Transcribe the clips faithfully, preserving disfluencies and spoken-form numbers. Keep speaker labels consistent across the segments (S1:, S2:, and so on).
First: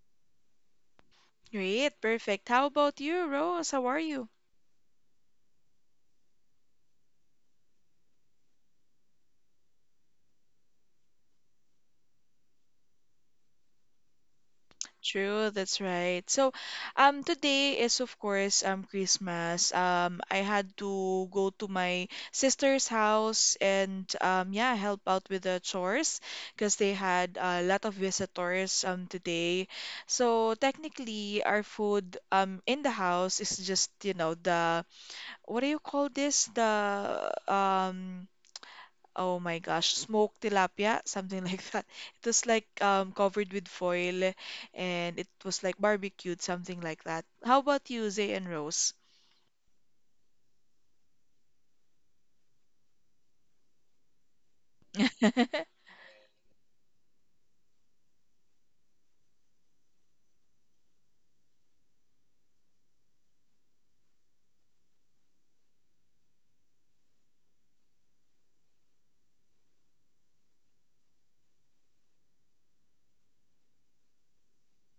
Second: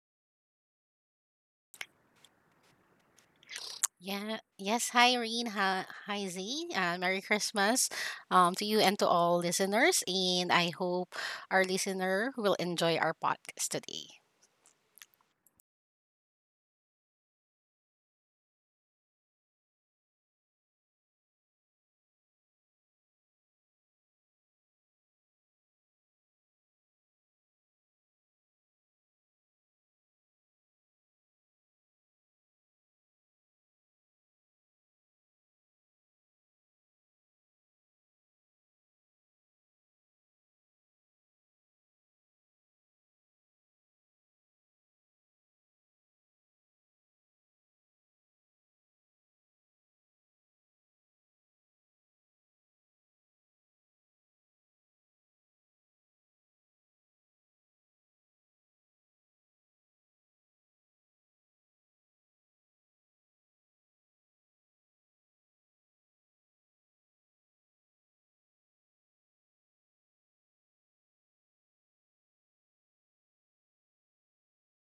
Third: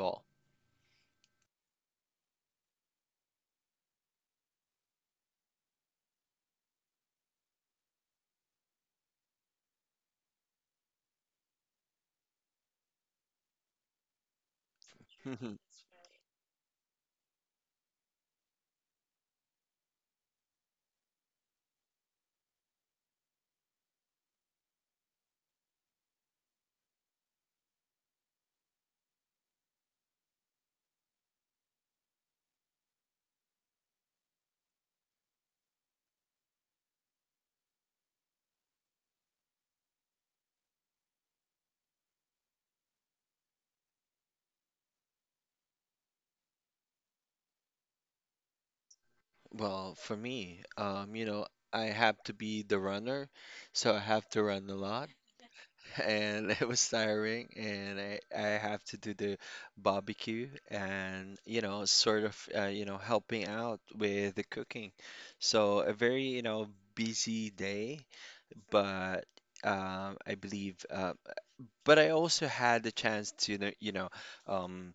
S1: all.
S2: Great, perfect. How about you, Rose? How are you?
S3: Yeah. Yes. Hi, Irene. Hi, hi Z. Uh, Merry Christmas, um, to you and to all listeners. And I hope our listener will enjoy our podcast today.
S2: True, that's right. So, um, today is of course um Christmas. Um, I had to go to my sister's house and um yeah help out with the chores because they had a lot of visitors um today. So technically, our food um in the house is just you know the what do you call this the um Oh my gosh, smoked tilapia, something like that. It was like um, covered with foil and it was like barbecued, something like that. How about you, Zay and Rose?
S1: Well, for me, um, you know, I have to be the runner, so I have to run a lot, and it was tiring, and I, I have to do the barbecue and, you know, sort of, uh, you know, helping out with the cooking. So a very, you know, busy day, but um, I believe, uh, but I also had the chance to, you know, you know, um,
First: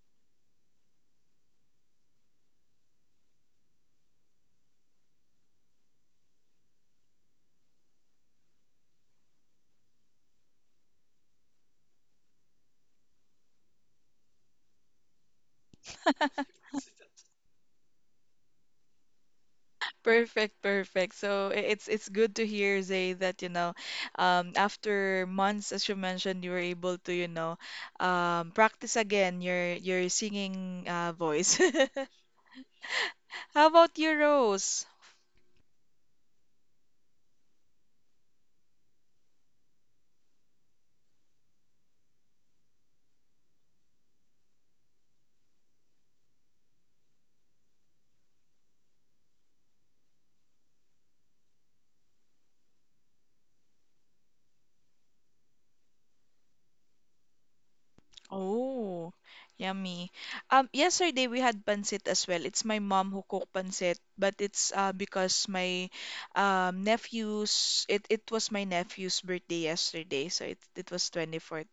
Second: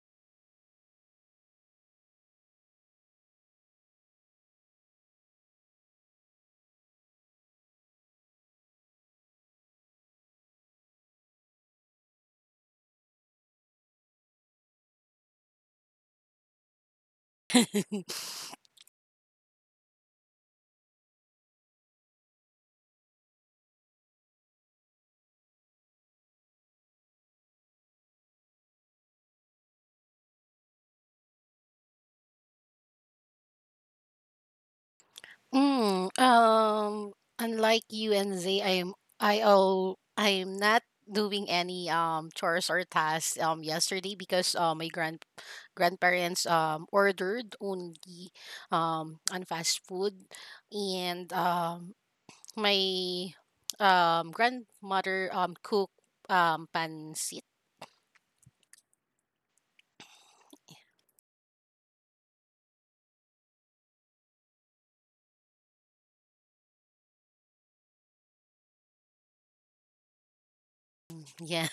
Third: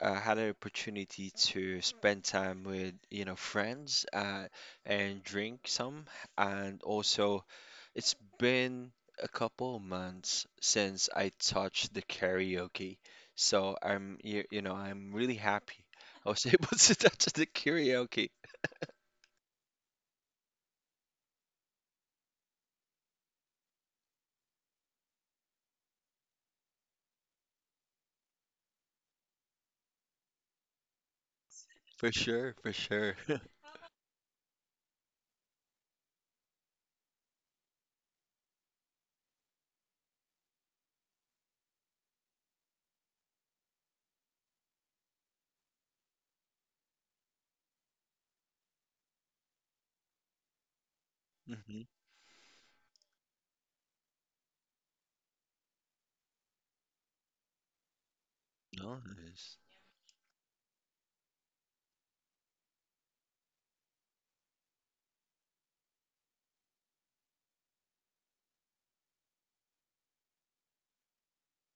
S1: I had an opportunity to spend time with, you know, friends uh, and drink some. And also, it's been a couple of months since I touched the karaoke. So I'm, you, you know, I'm really happy I was able to touch the karaoke.
S2: Perfect, perfect. So i- it's it's good to hear, Zay, that you know, um, after months, as you mentioned, you were able to, you know, um, practice again your your singing uh, voice.
S1: For sure, for sure.
S2: How about you, Rose?
S3: mm, um, Unlike you and Z, I am I all I'm not doing any um chores or tasks um yesterday, because uh, my grand grandparents um ordered only um on fast food, and
S1: Hmm.
S3: um my um grandmother um cook um pancit.
S2: Oh,
S1: Nice.
S2: yummy. Um, yesterday we had pancit as well. It's my mom who cooked pancit, but it's uh because my um nephew's it it was my nephew's birthday yesterday, so it it was
S3: Yeah.
S2: twenty-fourth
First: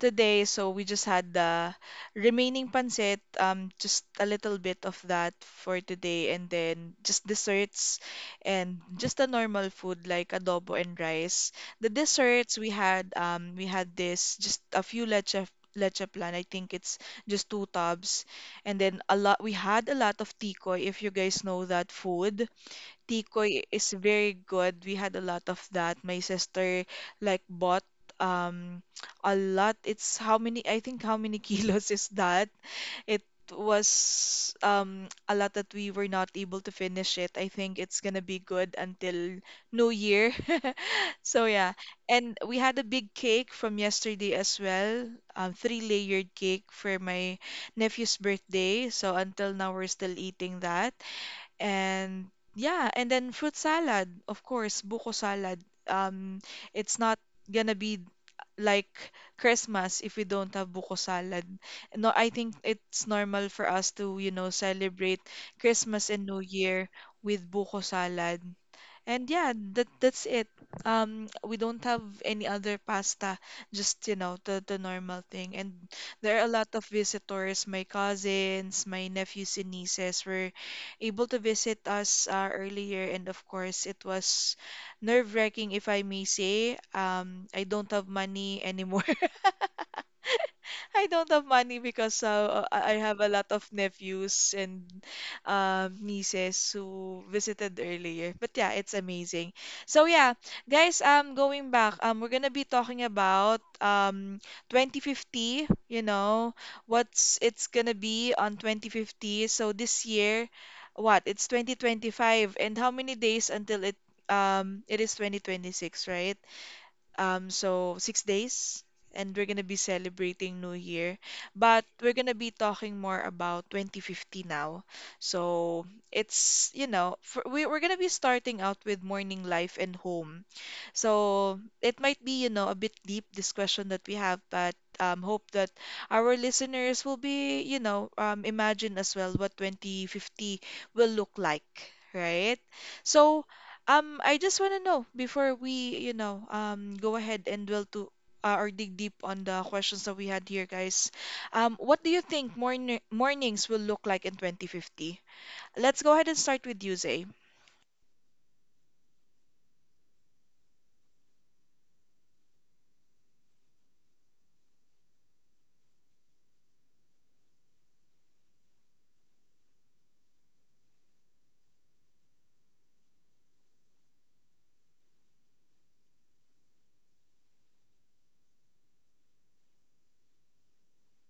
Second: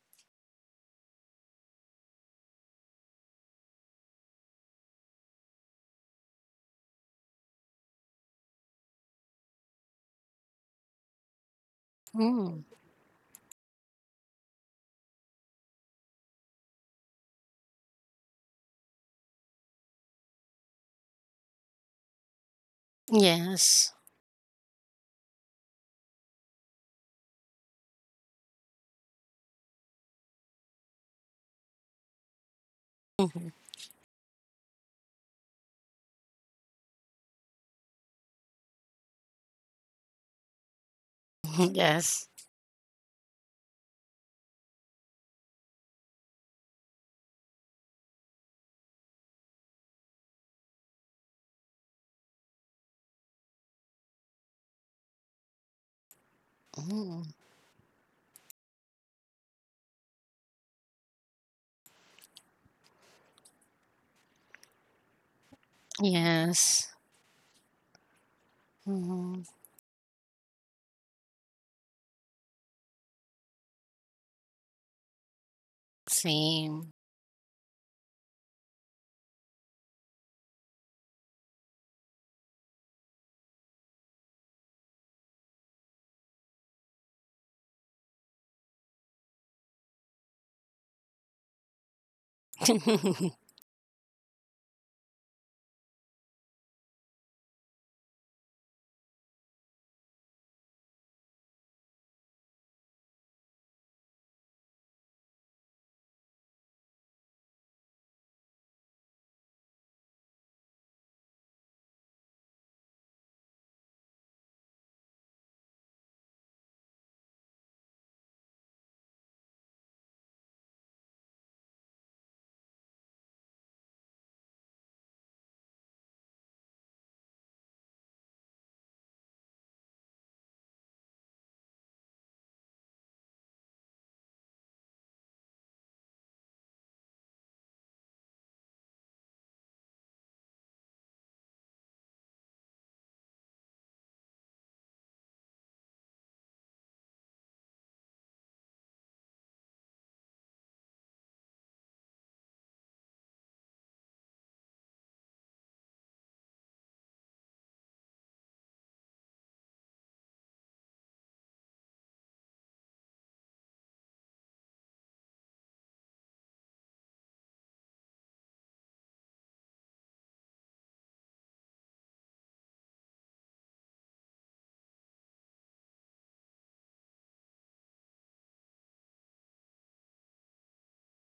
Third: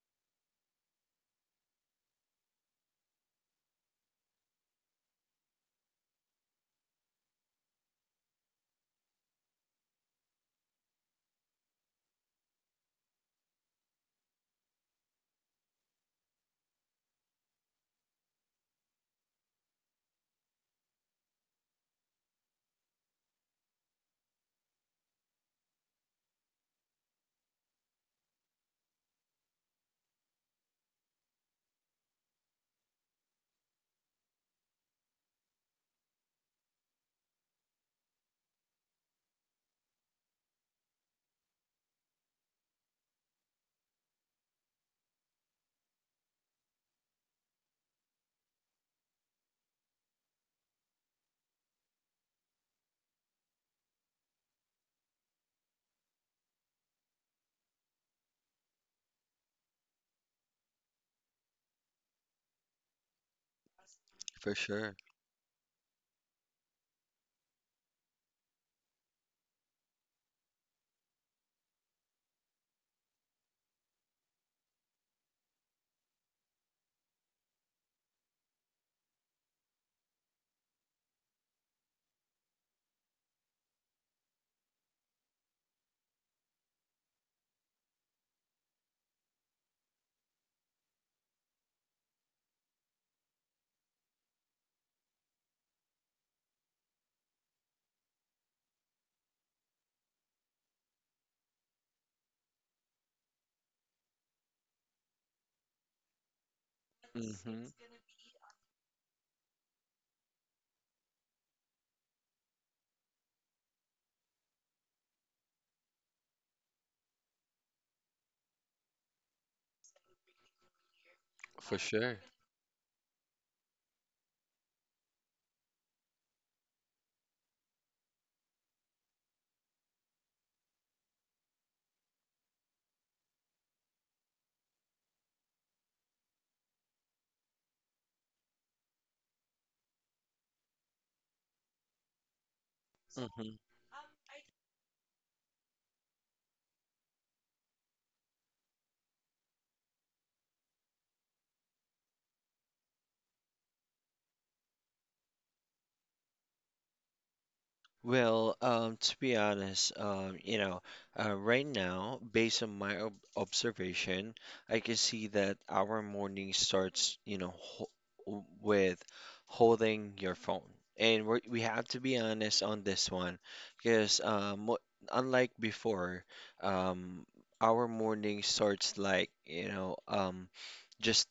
S2: today, so we just had the remaining pancit, um, just a little bit of that for today, and then just desserts and just a normal food like adobo and rice. The desserts
S3: Mm.
S2: we had, um, we had this just a few leche leche plan. I think it's just two tubs, and then a lot. We had a lot of tikoy, if you guys know that food. Tikoy
S3: Yes.
S2: is very good. We had a lot of that. My sister like bought um a lot. It's how many, I think how many kilos is that? It
S3: Mhm.
S2: was um a lot that we were not able to finish it. I think it's gonna be good until New Year. So yeah.
S3: Yes.
S2: And we had a big cake from yesterday as well. Um, three-layered cake for my nephew's birthday. So until now we're still eating that. And yeah, and then fruit salad, of course, buko salad. Um, it's not
S3: Mm.
S2: gonna be like Christmas if we don't have buko salad. No, I think it's normal for us to, you know,
S1: For sure.
S2: celebrate Christmas and New
S3: Yes.
S2: Year with buko salad. And
S3: Mhm.
S2: yeah, that that's it. Um, we don't have any other pasta, just you know the the normal thing. And there are a lot of
S3: Same.
S2: visitors. My cousins, my nephews and nieces were able to visit us uh, earlier, and of course it was nerve-wracking, if I may say. Um, I don't have money anymore. I don't have money because uh, I I have a lot of nephews and um, nieces who visited earlier. But yeah, it's amazing. So yeah, guys, um, going back, um, we're gonna be talking about um twenty fifty. You know, what's
S1: Hmm.
S2: it's gonna be on twenty fifty. So this year, what? It's twenty twenty-five, and how many days until it um it is twenty twenty-six, right? Um, so six days, and we're gonna be celebrating New Year,
S1: For
S2: but we're
S1: sure.
S2: gonna be talking more about twenty fifty now. So it's, you know, for, we, we're gonna be starting out with morning life and home. So it might be, you know, a bit deep, this question that we have, but um, hope that our listeners will be, you know, um, imagine as well what twenty fifty will look like, right? So
S1: Hmm.
S2: um, I just want to know before we, you know, um, go ahead and dwell to uh, or dig deep on the questions that we had here, guys. Um, what do you think morning mornings will look like in twenty fifty? Let's go ahead and start with you, Zay.
S1: Well, um, to be honest, um, you know, uh, right now, based on my ob observation, I can see that our morning starts, you know, ho with holding your phone. And we we have to be honest on this one, because um, mo- unlike before, um, our morning starts like, you know, um, just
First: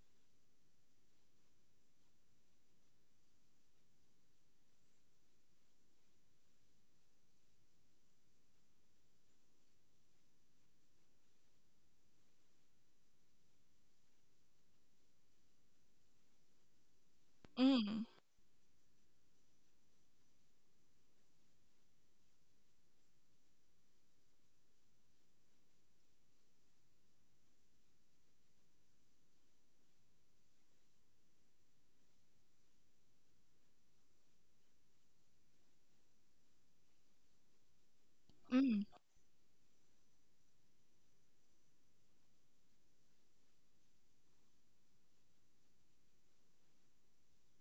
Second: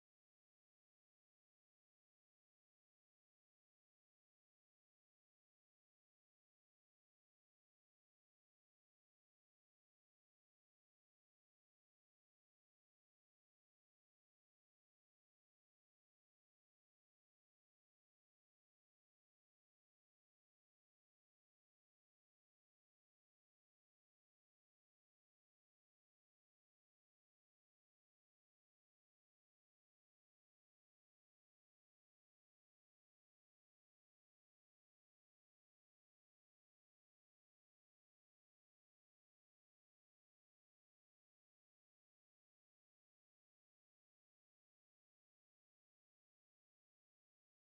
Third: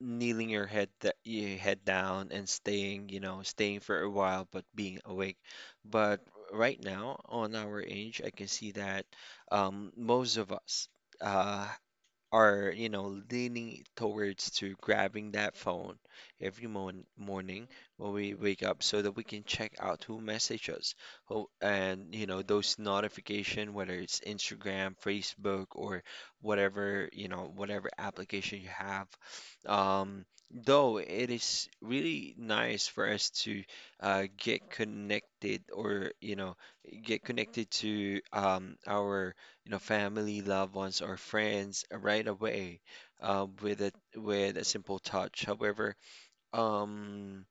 S1: kneeling your head that your head down and staying, you know, staying for a while but being awake. But right now, on our age, I can see that um, most of us uh, are, you know, leaning towards to grabbing that phone every mon morning
S2: Mm,
S1: when we wake up so that we can check out who messaged us. Who and, you know, those notification, whether it's Instagram, Facebook, or whatever, you know, whatever application you have. Um, though it is really nice for us to uh, get connected or, you know, get connected to
S2: mm,
S1: um, our you know, family, loved ones, or friends right away, uh, with a with a simple touch. However, um,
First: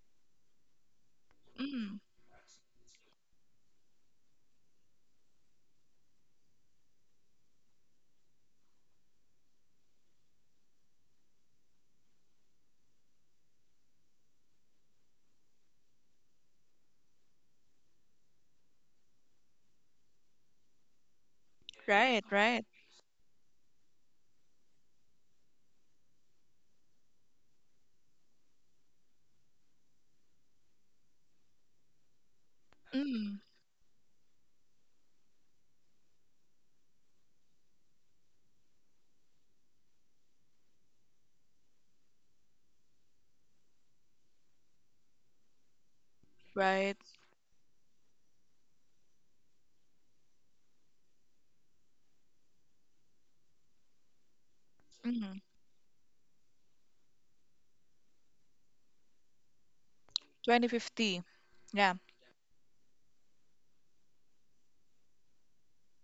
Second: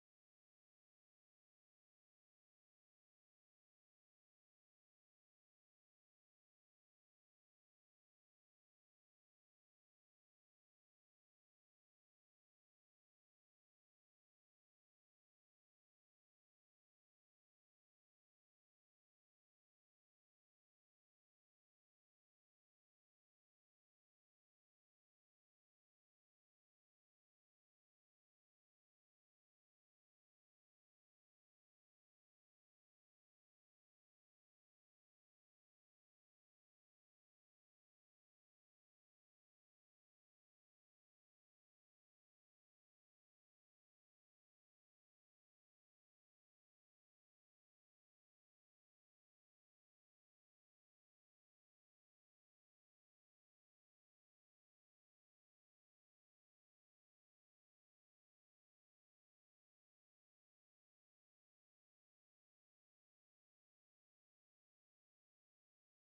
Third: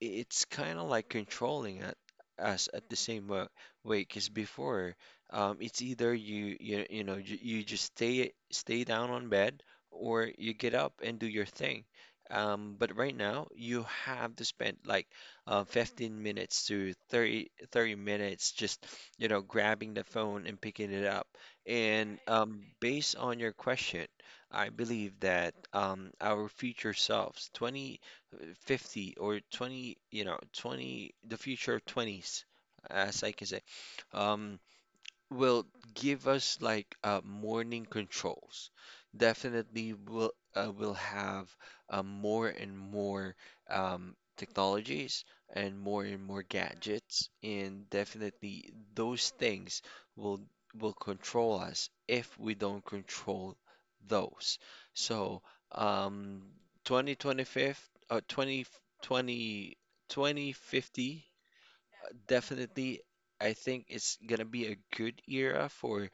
S1: it's kind of like controlling it
S2: mm.
S1: us at the same wa- way, because before, um, it's either you you you know you, you just stay stay down on bed or you get up and do your thing, um, but right now you have to spend like uh, fifteen minutes to thirty thirty minutes just you know grabbing the phone and picking it up, and
S2: Right,
S1: um,
S2: right.
S1: based on your question I believe that um, our future selves, twenty, uh, fifty, or twenty, you know, twenty, the future of twenties, as I
S2: Mm,
S1: can say. Um, will give us like uh, morning controls. Definitely will uh, will have uh, more and more um, technologies and more and more
S2: right.
S1: gadgets, and definitely those things will will control us if we don't control those. So,
S2: Mm.
S1: um, twenty twenty-five, uh, twenty twenty twenty fifty,
S2: twenty fifty. Yeah.
S1: definitely I think it's gonna be a good era for,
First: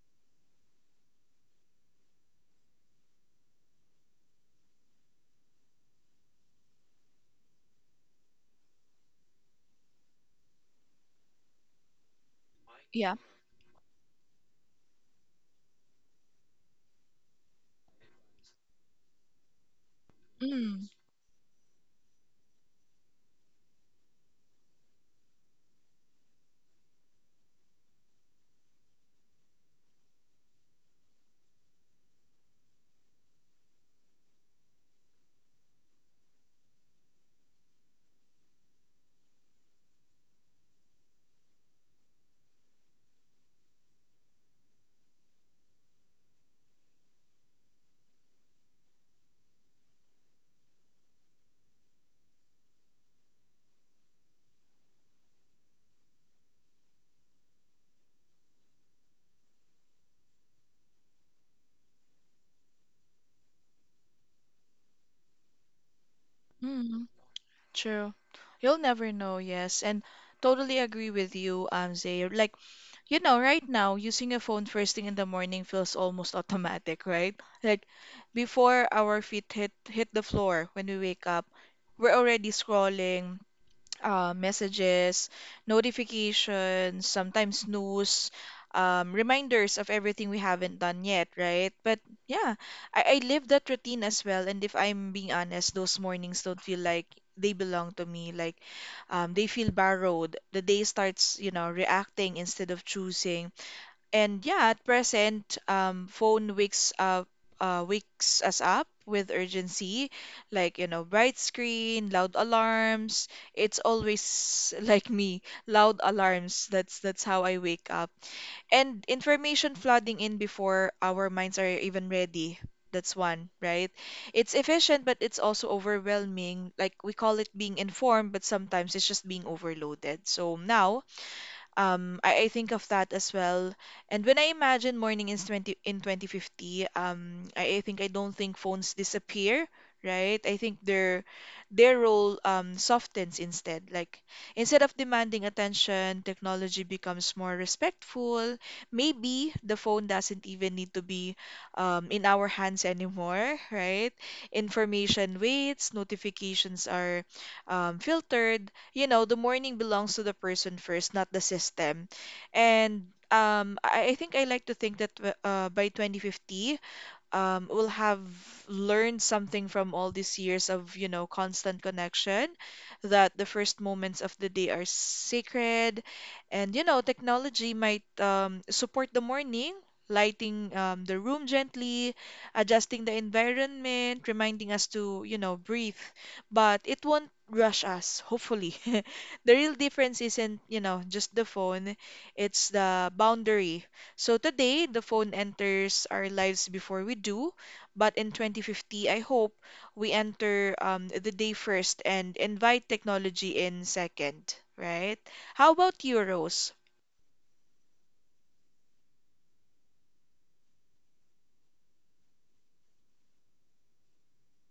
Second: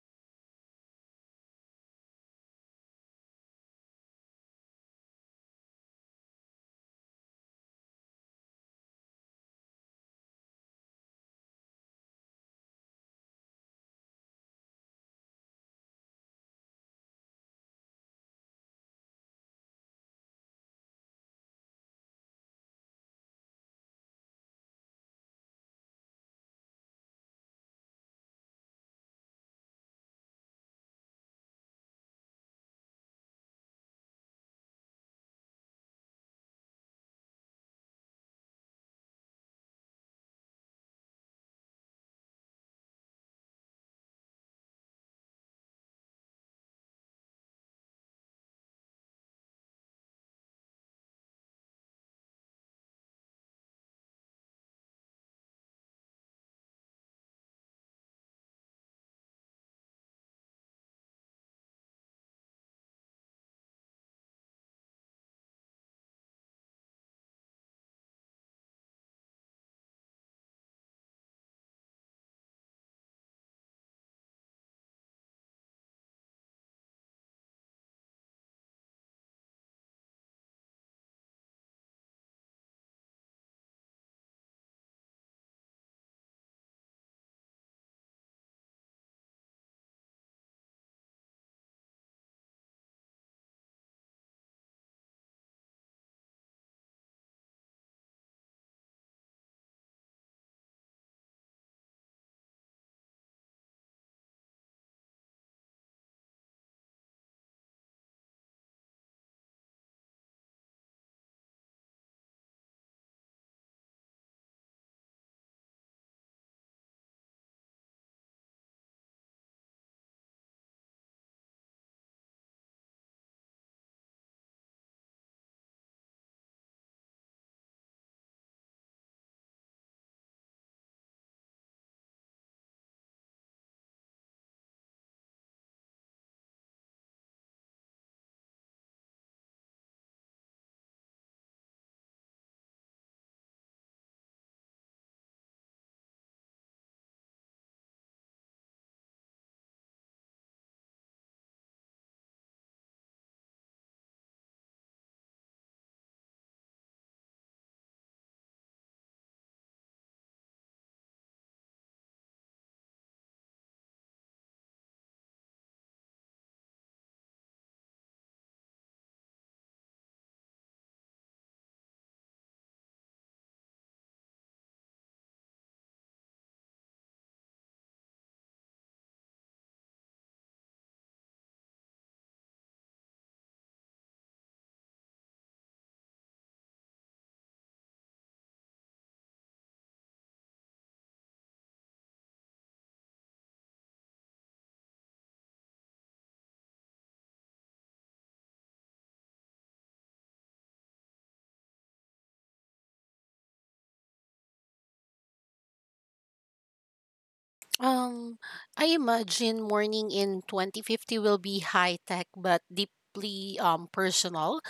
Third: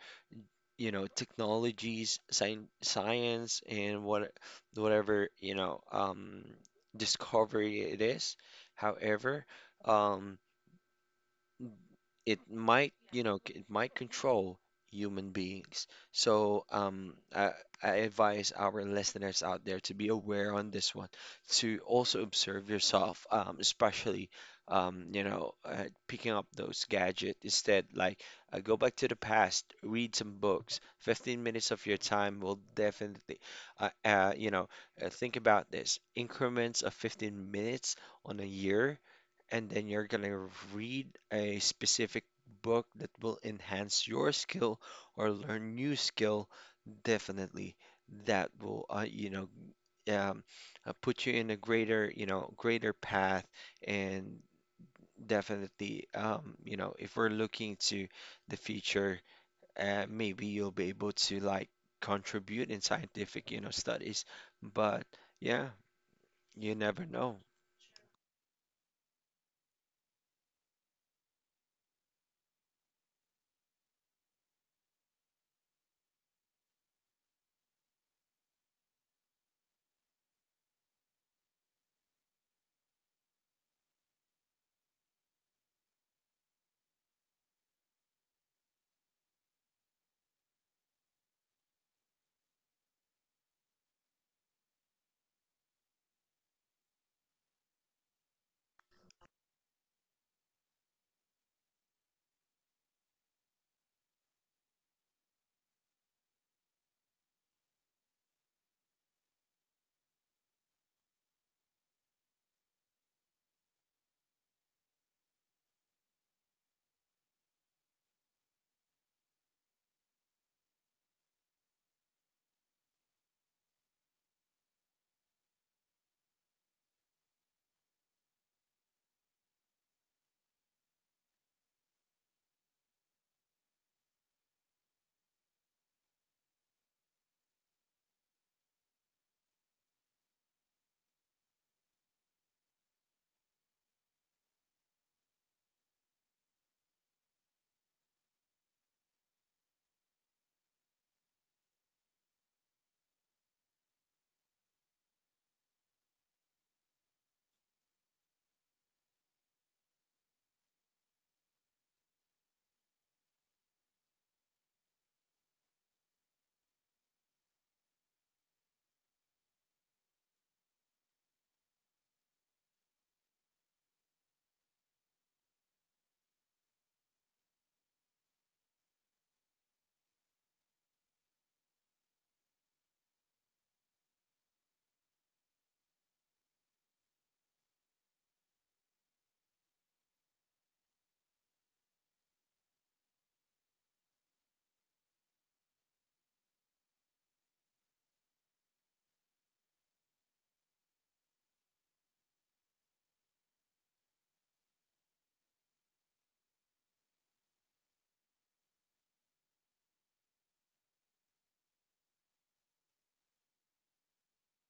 S1: you know, technologies, science, science, and what whatever, you know, um discovery it is. However, um it might
S2: Yeah.
S1: you know c- it might control human beings. So um I, I advise our listeners out there to be aware on
S2: Mm,
S1: this one, to also observe yourself, um, especially, um, you know uh, picking up those gadgets. Instead, like, uh, go back to the past, read some books. fifteen minutes of your time will definitely uh, uh, you know uh, think about this, increments of fifteen minutes on a year, and then you're gonna read a specific book that will enhance your skill or learn new skill. Definitely that will uh, you know um, uh, put you in a greater, you know greater path, and definitely, um, you know if we're looking to the future, uh, maybe you'll be able to like contribute in scientific, you know studies. But yeah, you
S2: mm.
S1: never know.
S2: True. You'll never know, yes. And totally agree with you, um, Zay. Like, you know, right now, using a phone first thing in the morning feels almost automatic, right? Like, before our feet hit hit the floor when we wake up, we're already scrolling, uh, messages, notifications, sometimes news, um, reminders of everything we haven't done yet, right? But yeah, I, I live that routine as well. And if I'm being honest, those mornings don't feel like they belong to me. Like um, they feel borrowed. The day starts, you know, reacting instead of choosing. And yeah, at present, um, phone wakes up, uh, wakes us up with urgency, like, you know, bright screen, loud alarms. It's always like me, loud alarms. That's that's how I wake up. And information flooding in before our minds are even ready. That's one, right? It's efficient, but it's also overwhelming. Like we call it being informed, but sometimes it's just being overloaded. So now, um, I, I think of that as well. And when I imagine morning in twenty, in twenty fifty, um, I, I think I don't think phones disappear, right? I think their their role um, softens instead. Like instead of demanding attention, technology becomes more respectful. Maybe the phone doesn't even need to be um, in our hands anymore, right? Information waits, notifications are um, filtered, you know, the morning belongs to the person first, not the system. And um, I I think I like to think that uh, by twenty fifty, um, will have learned something from all these years of, you know, constant connection, that the first moments of the day are sacred. And, you know, technology might um, support the morning, lighting um, the room gently, adjusting the environment, reminding us to, you know, breathe. But it won't rush us, hopefully. The real difference isn't, you know, just the phone, it's the boundary so today, the phone enters our lives before we do, but in twenty fifty, I hope we enter um, the day first and invite technology in second, right? How about you, Rose?
S3: Um, I imagine mourning in twenty fifty will be high tech but deeply um personal.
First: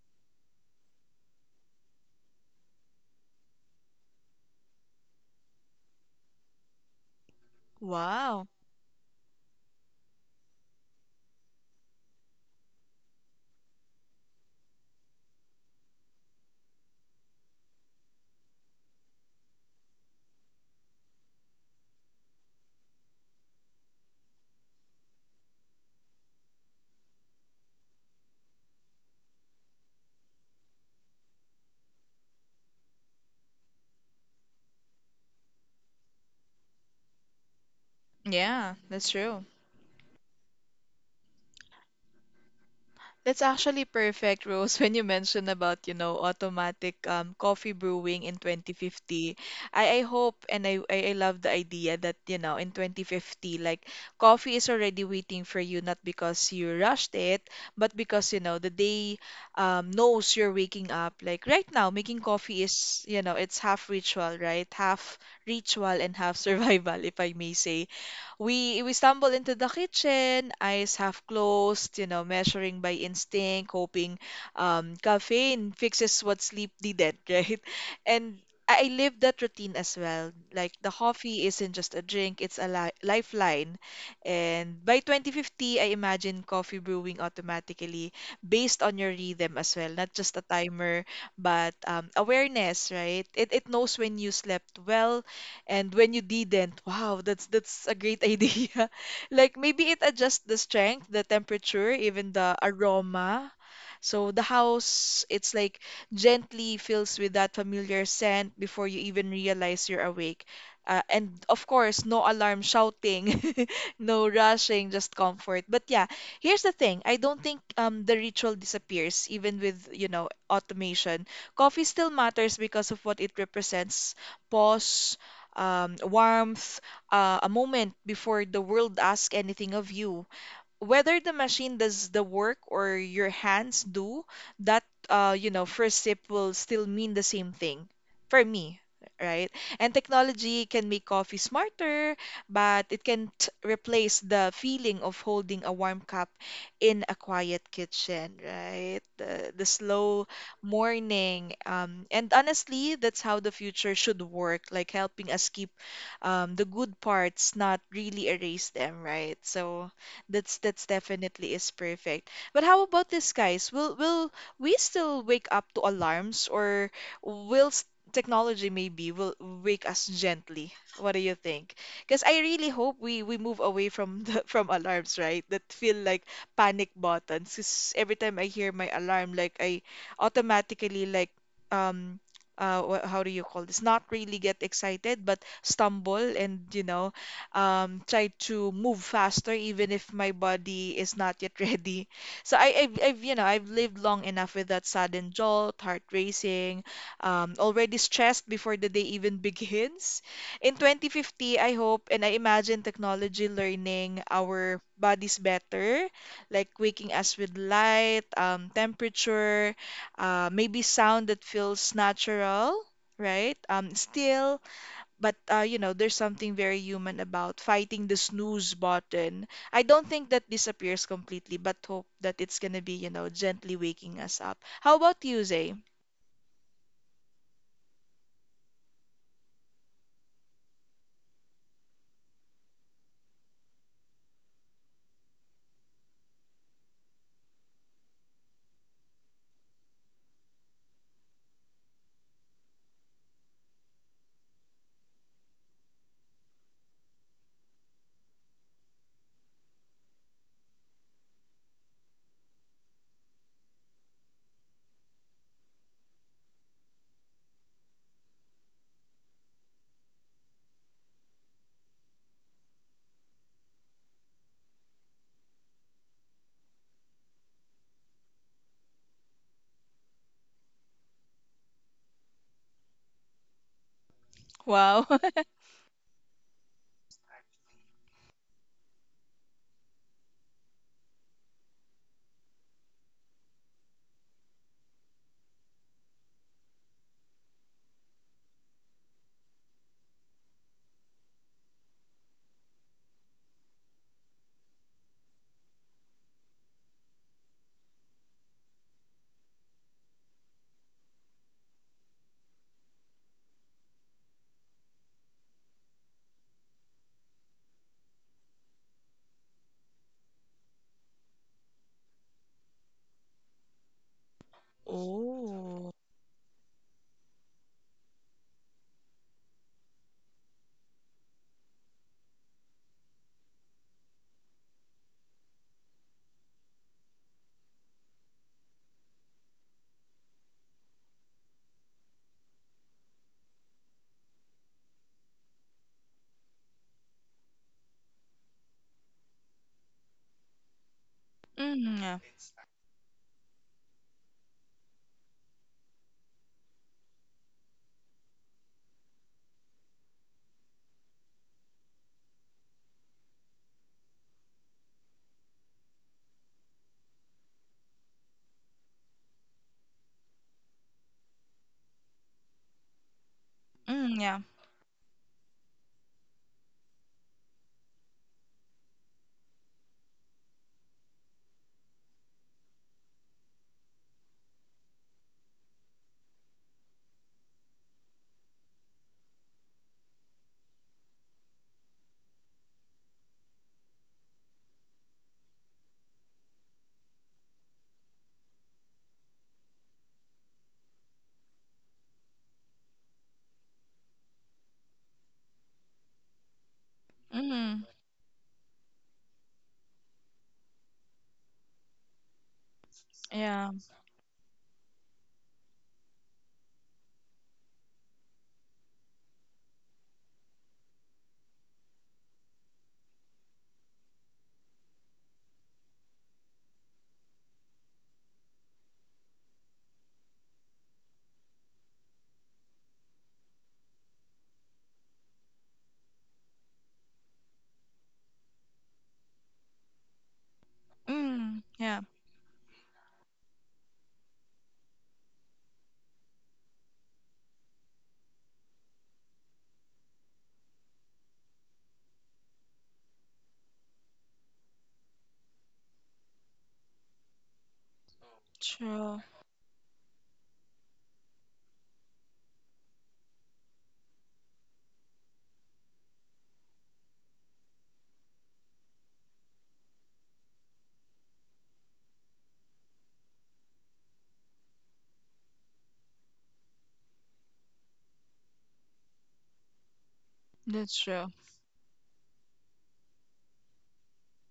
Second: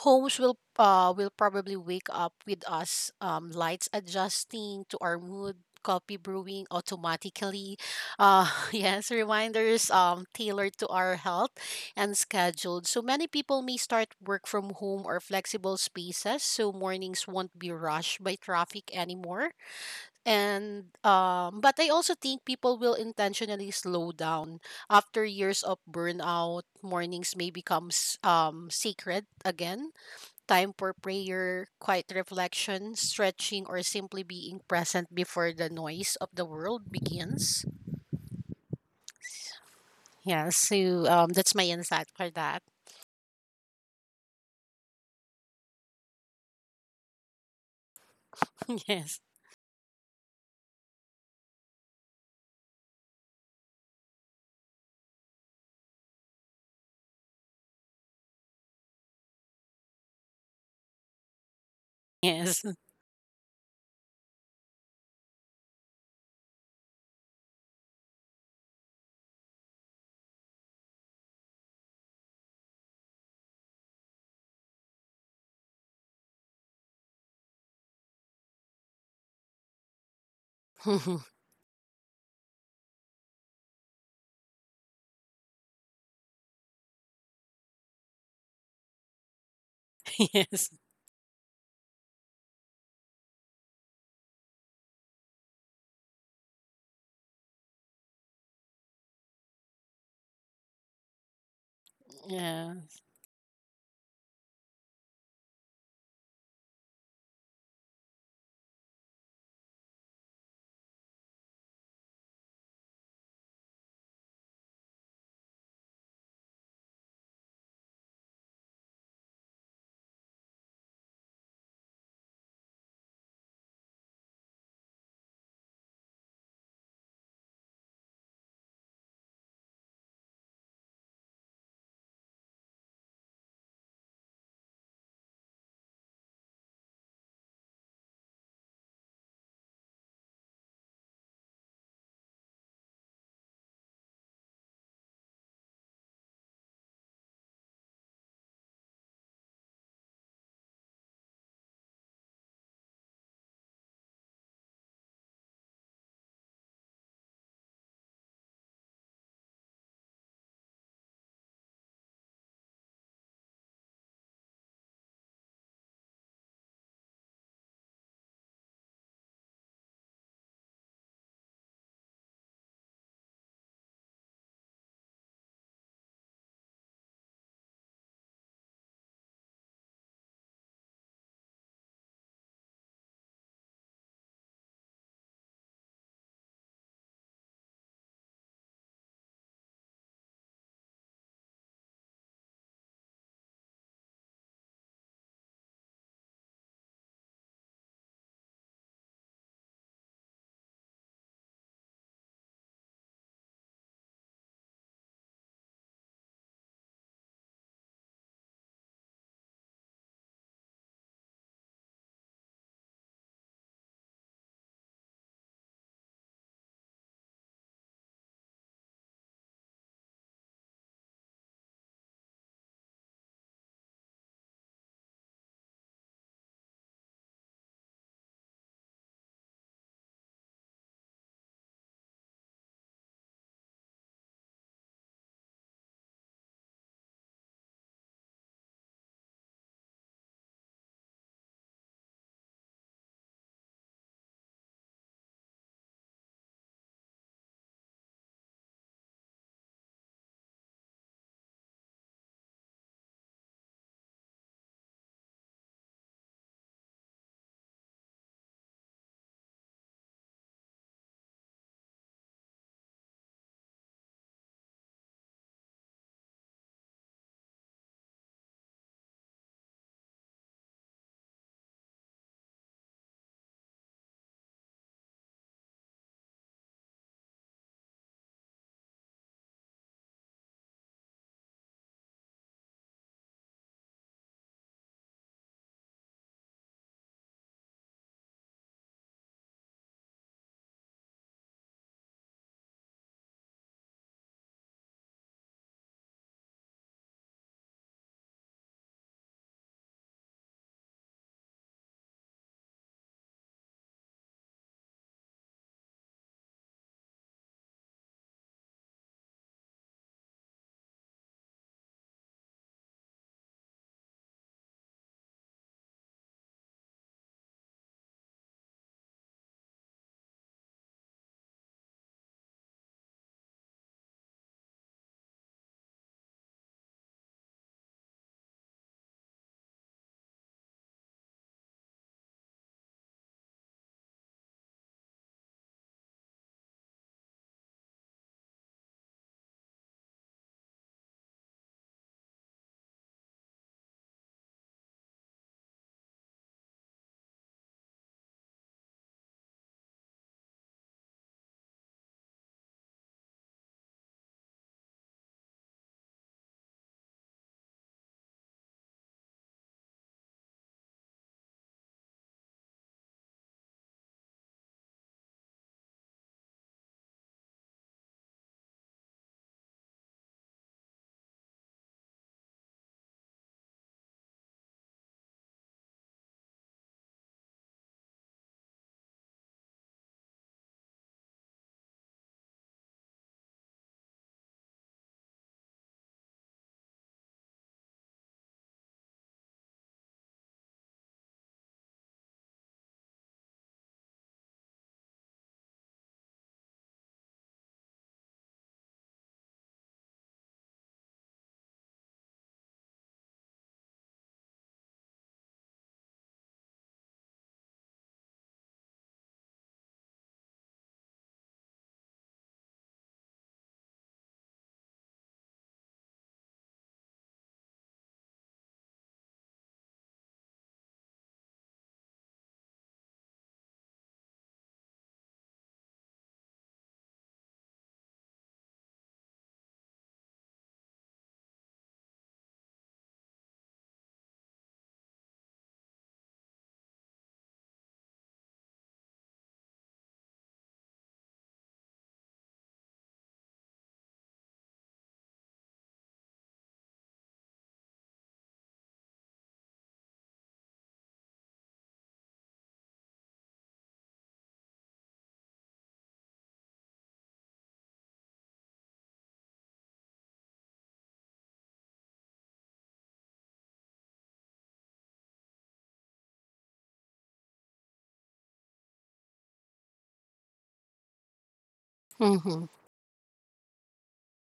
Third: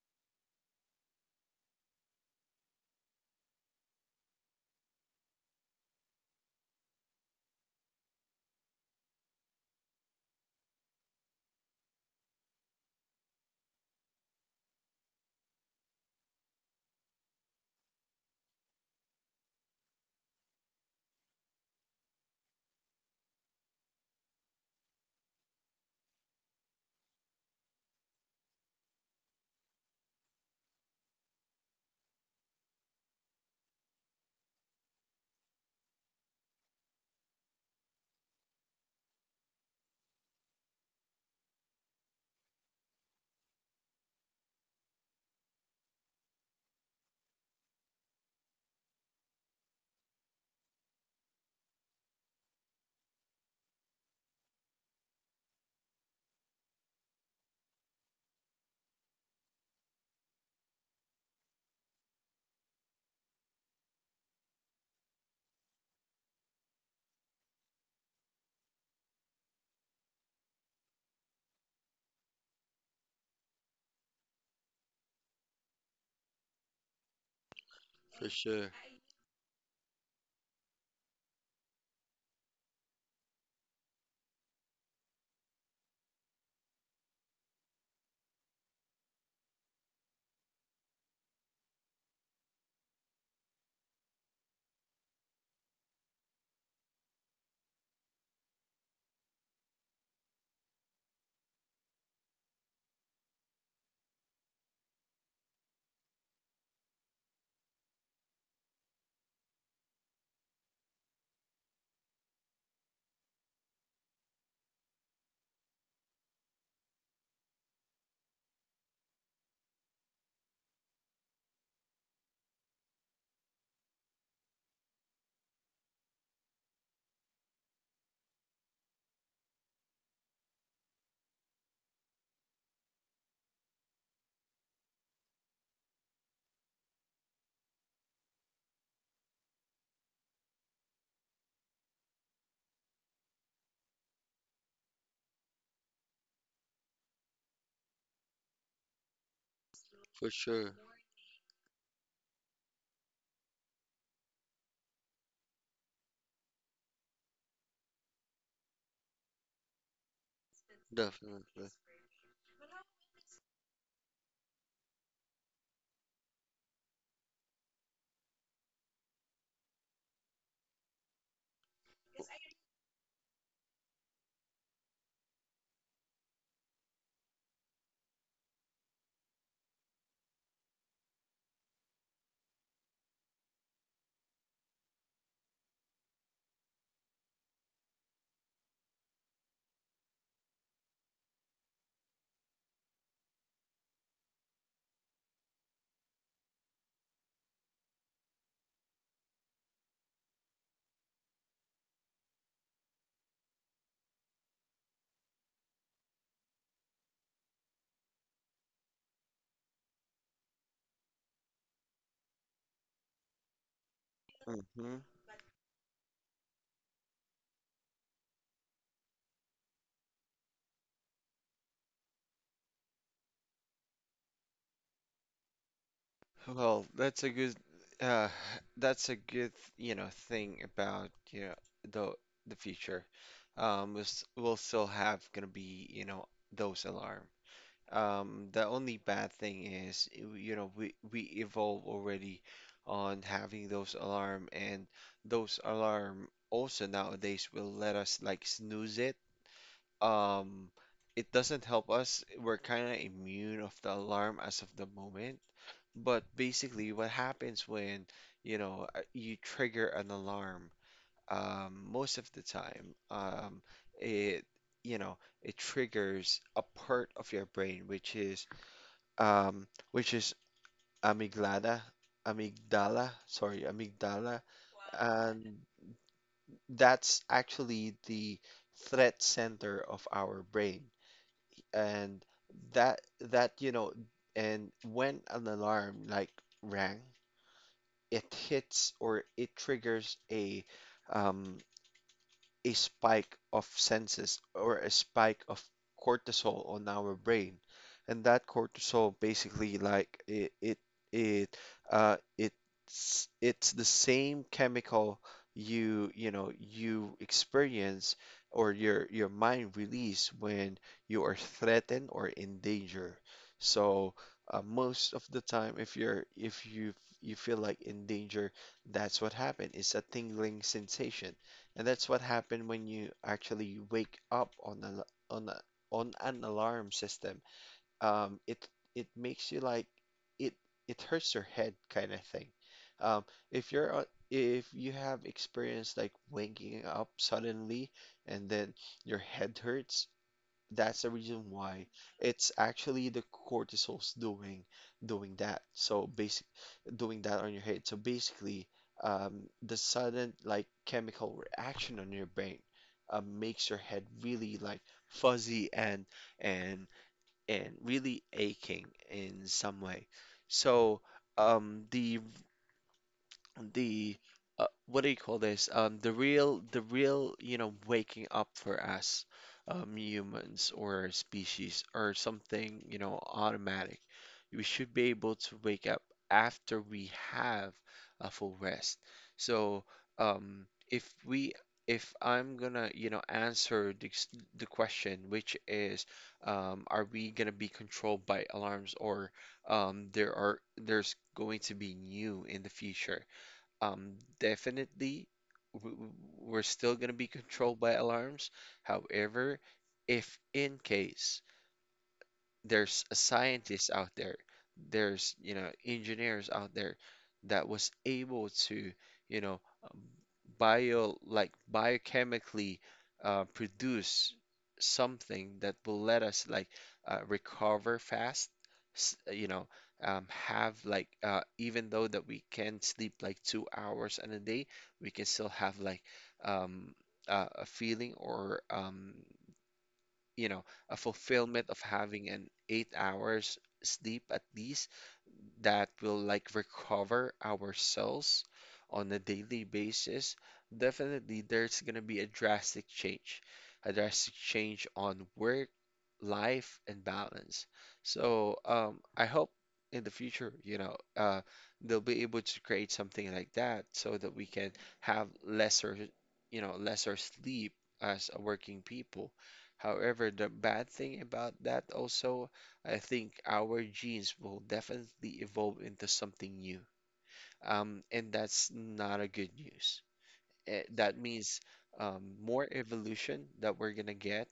S3: Homes will uh will probably wake up with us, um lights adjusting to our mood, coffee brewing automatically. Uh
S2: Wow.
S3: yes, reminders um tailored to our health and scheduled. So many people may start work from home or flexible spaces, so mornings won't be rushed by traffic anymore, and um, but I also think people will intentionally slow down after years of burnout. Mornings may become s- um sacred again. Time for prayer, quiet reflection, stretching, or simply being present before the noise of the world begins.
S2: Yeah, that's true.
S3: Yeah. So um, that's my insight for that.
S2: That's actually perfect, Rose, when you mentioned about, you know, automatic um, coffee brewing in
S3: Yes.
S2: twenty fifty. I, I hope and I, I I love the idea that, you know, in twenty fifty, like coffee is already waiting for you, not because you rushed it, but because, you know, the day um, knows you're waking up. Like right now, making coffee
S3: Yes.
S2: is, you know, it's half ritual, right? Half ritual and half survival, if I may say we we stumble into the kitchen, eyes half closed, you know, measuring by instinct, hoping um, caffeine fixes what sleep didn't, right?
S1: For
S2: And
S1: sure.
S2: I I live that routine as well. Like the coffee isn't just a drink, it's a li lifeline. And by twenty fifty, I imagine coffee brewing automatically based on your rhythm as well, not just a
S3: Yes.
S2: timer, but um, awareness, right? It, it knows when you slept well, and when you didn't, wow, that's that's a great idea. Like maybe it adjusts the strength, the temperature, even the
S3: Yeah.
S2: aroma so the house, it's like gently fills with that familiar scent before you even realize you're awake. Uh, and of course, no alarm shouting, no rushing, just comfort. But yeah, here's the thing. I don't think um the ritual disappears even with, you know, automation. Coffee still matters because of what it represents. Pause, um, warmth, uh, a moment before the world asks anything of you whether the machine does the work or your hands do, that uh, you know, first sip will still mean the same thing for me, right? And technology can make coffee smarter, but it can't replace the feeling of holding a warm cup in a quiet kitchen, right? The, the slow
S1: For sure.
S2: morning. Um, and honestly, that's how the future should work, like helping us keep um, the good parts, not really erase them, right? So that's that's definitely
S1: Definitely.
S2: is perfect. But how about this, guys? Will will we still wake up to alarms, or will s- technology maybe will wake us gently? What do you think? Because I really hope we we move away from the, from alarms, right? That feel like panic buttons. 'Cause every time I hear my alarm, like I automatically like um. Uh, wha- how do you call this? Not really get excited, but stumble and you know um, try to move faster even if my body is not yet ready. So I, I've, I've, you know, I've lived long enough with that sudden jolt, heart racing, um, already stressed before the day even begins. In twenty fifty, I hope and I imagine technology learning our bodies better, like waking us with light, um, temperature, uh, maybe sound that feels natural, right? Um, still
S1: Hmm.
S2: but uh, you know, there's something very human about fighting the snooze button. I don't think that disappears completely, but hope that it's gonna be, you know, gently waking us up. How about you, Zay?
S1: Well, that's a good uh that's a good, you know, thing about, you know, the the future. Um we'll, s- we'll still have gonna be, you know, those alarm. Um the only bad thing is, y- you know, we we evolve already on having those alarm, and those alarm also nowadays will let us like snooze it. um it doesn't help us. We're kind of immune of the alarm as of the moment. But basically, what happens when, you know, uh, you trigger an alarm, um, most of the time, um, it, you know, it triggers a part of your brain, which is, um, which is amygdala, amygdala, sorry, amygdala,
S2: Wow.
S1: and that's actually the threat center of our brain, and that that you know and when an alarm like rang, it hits or it triggers a um a spike of senses or a spike of cortisol on our brain. And that cortisol basically, like, it it it uh it's it's the same chemical you, you know you experience, or your your mind release, when you are threatened or in danger. So uh, most of the time,
S2: Oh.
S1: if you're, if you you feel like in danger, that's what happened. It's a tingling sensation, and that's what happened when you actually wake up on a, on a, on an alarm system. Um, it it makes you like, it it hurts your head kind of thing. Um, if you're on- if you have experienced like waking up suddenly and then your head hurts, that's the reason why.
S2: Mm, yeah.
S1: It's actually the cortisol's doing doing that. So basic doing that on your head. So basically, um, the sudden like chemical reaction on your brain uh, makes your head really like fuzzy and and and really aching in some way. So um, the the
S2: Mm, yeah.
S1: uh, what do you call this? Um, the real, the real, you know, waking up for us, um, humans or species or something, you know, automatic. We should be able to wake up after we have a full rest. So, um, if we, if I'm gonna, you know, answer the, s- the question, which is, um, are we gonna be controlled by alarms, or, um, there are, there's going to be new in the future? Um, definitely, w- w- we're still going to be
S2: Mm,
S1: controlled by alarms. However, if in case, there's a
S2: yeah.
S1: scientist out there, there's, you know, engineers out there that was able to, you know, um, bio, like, biochemically uh, produce something that will let us like uh, recover fast, s- you know, um, have like, uh, even though that we can sleep like two hours in a day, we can still have like um, uh, a feeling, or um, you know, a
S2: Mm,
S1: fulfillment of
S2: yeah.
S1: having an eight hours sleep at least, that will like recover our cells on a daily basis. Definitely there's going to be a drastic change, a drastic change on work, life, and balance. So um,
S2: True.
S1: I hope in the future, you know, uh, they'll be able to create something like that so that we can have lesser, you know, lesser sleep as a working people. However, the bad thing about that also, I think our genes will definitely evolve into something new. Um, and that's not a good news. Eh,
S2: That's
S1: that
S2: true.
S1: means um, more
S3: Mm-hmm.
S1: evolution that we're gonna get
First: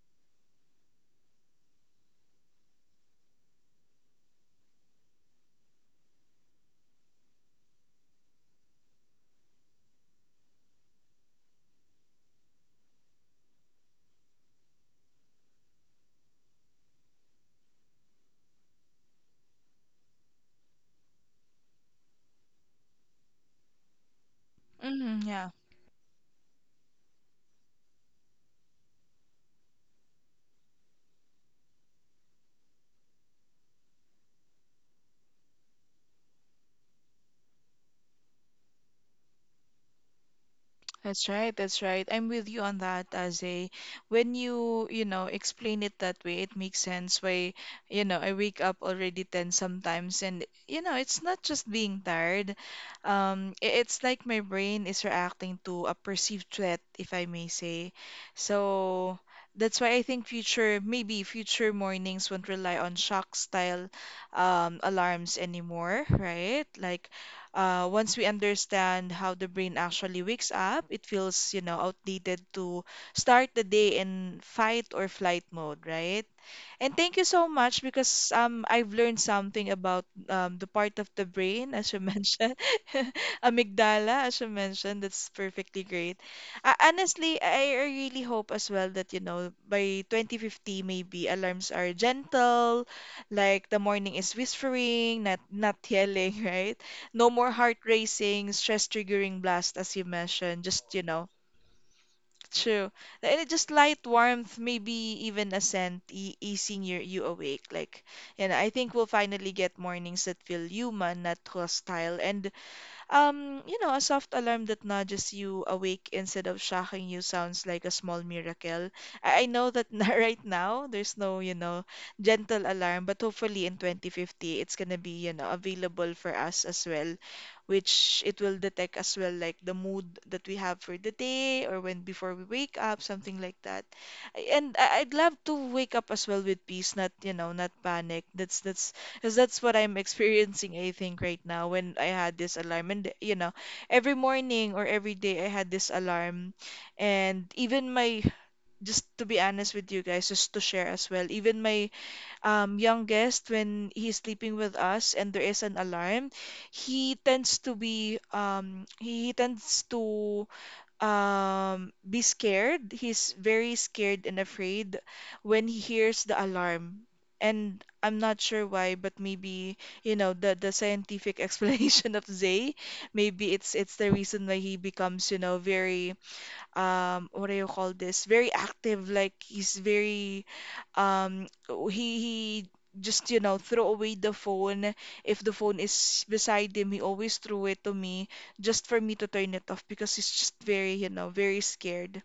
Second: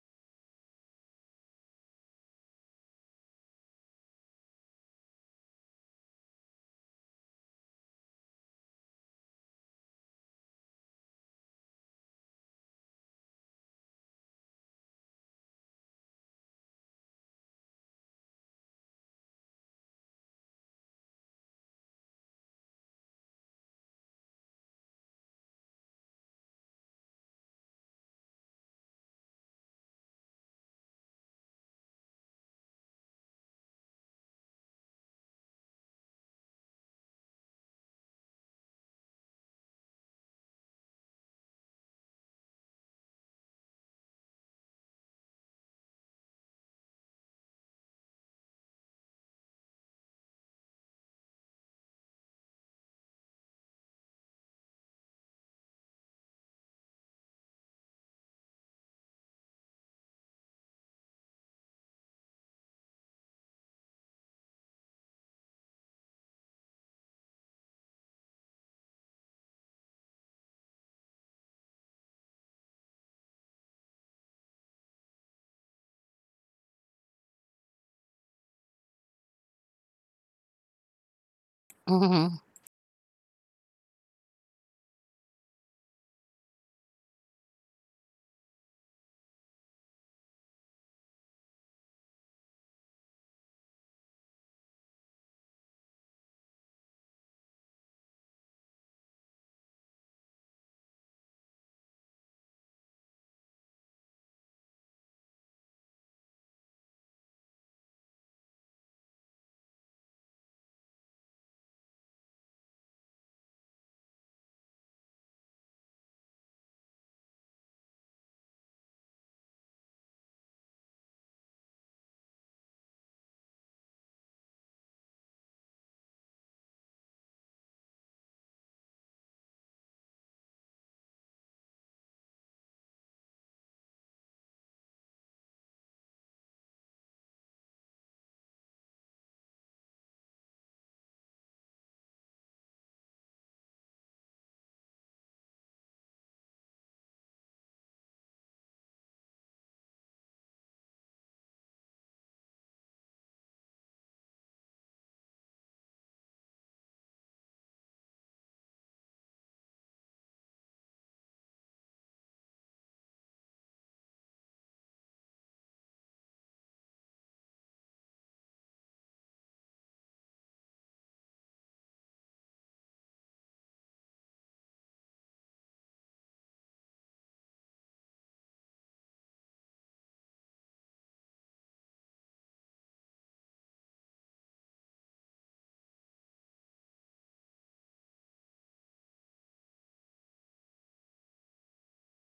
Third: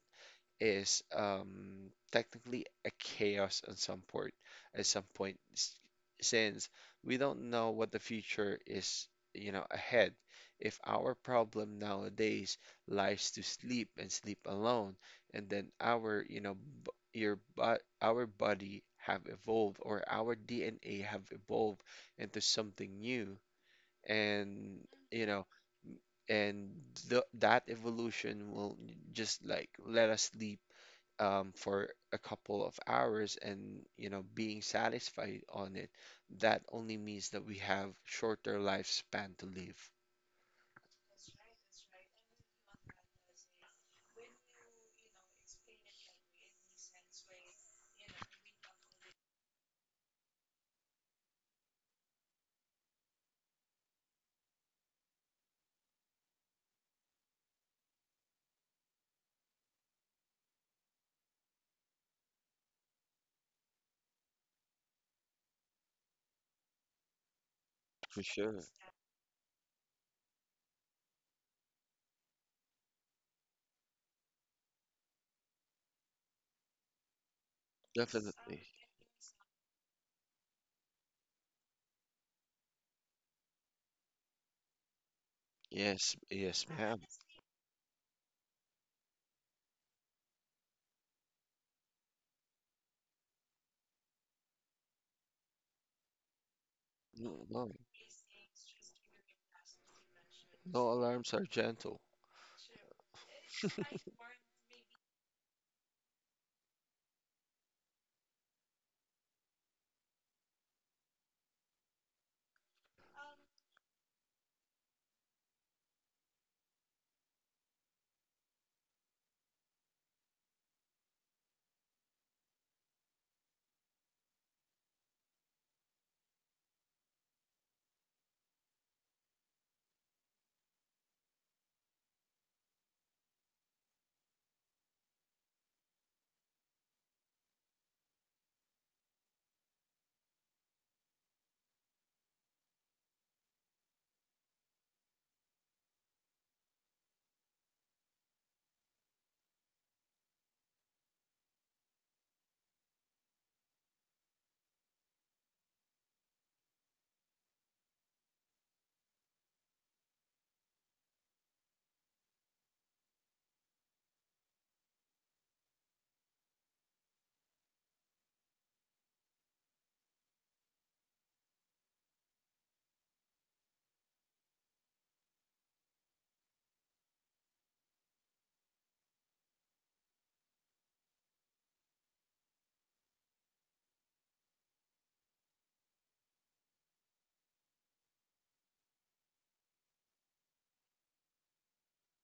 S1: is um, technically a chaos at some point, at some point, s- since we don't know what the future is, you know, ahead. If our problem nowadays lies to sleep and sleep alone, and then our, you know, b- your but our body have evolved, or our D N A have evolved into something new, and,
S2: Mm,
S1: you know,
S2: yeah.
S1: and th that evolution will just like let us sleep um, for a couple of hours and, you know, being satisfied on it, that only means that we have shorter lifespan to live.
S2: That's right, that's right. I'm with you on that, Aze. When you, you know, explain it that way, it makes sense why, you know, I wake up already ten sometimes and, you know, it's not just being tired. Um, i- it's like my brain is reacting to a perceived threat, if I may say. So that's why I think future, maybe future mornings won't rely on shock style um, alarms anymore, right? Like uh, once
S1: For
S2: we
S1: sure.
S2: understand how the brain actually wakes up, it feels, you know, outdated to start the day in fight or flight mode, right? And thank you so much because um
S1: Definitely.
S2: I've learned something about um the part of the brain as you
S3: Mm-hmm.
S2: mentioned, amygdala as you mentioned. That's perfectly great.
S1: Yes, yes,
S2: Uh,
S1: ma'am.
S2: honestly, I I really hope as well that you know by twenty fifty maybe alarms are gentle, like the morning is whispering, not not yelling, right? No
S1: No,
S2: more
S1: no.
S2: heart racing, stress triggering blast as you mentioned.
S1: No
S2: Just you know
S1: alarms are gentle.
S2: True. And it just light warmth, maybe even a scent, e easing your, you awake. Like, you know, I think we'll finally get mornings that feel human, not hostile. And um, you know, a soft alarm that nudges you awake instead of shocking you sounds like a small miracle. I, I know that right now there's no, you know, gentle alarm, but hopefully in twenty fifty it's gonna be, you know, available for us as well, which it will detect as well like the mood that we have for the day or when before we wake up, something like that. And I- I'd love to wake up as well with peace, not, you know, not panic. That's that's because that's what I'm experiencing, I think, right now when I had this alarm. And, you know, every morning or every day I had this alarm. And even my, just to be honest with you guys, just to share as well, even my um, youngest, when he's sleeping with us and there is an alarm, he tends to be, um, he tends to um, be scared. He's very scared and afraid when he hears the alarm. And I'm not sure why, but maybe, you know, the, the scientific explanation of Zay, maybe it's it's the reason why he becomes, you know, very um what do you call this? Very active, like he's very um he he just you know throw away the phone if the phone is beside him he always threw it to me just for me to turn it off because he's just very you know very scared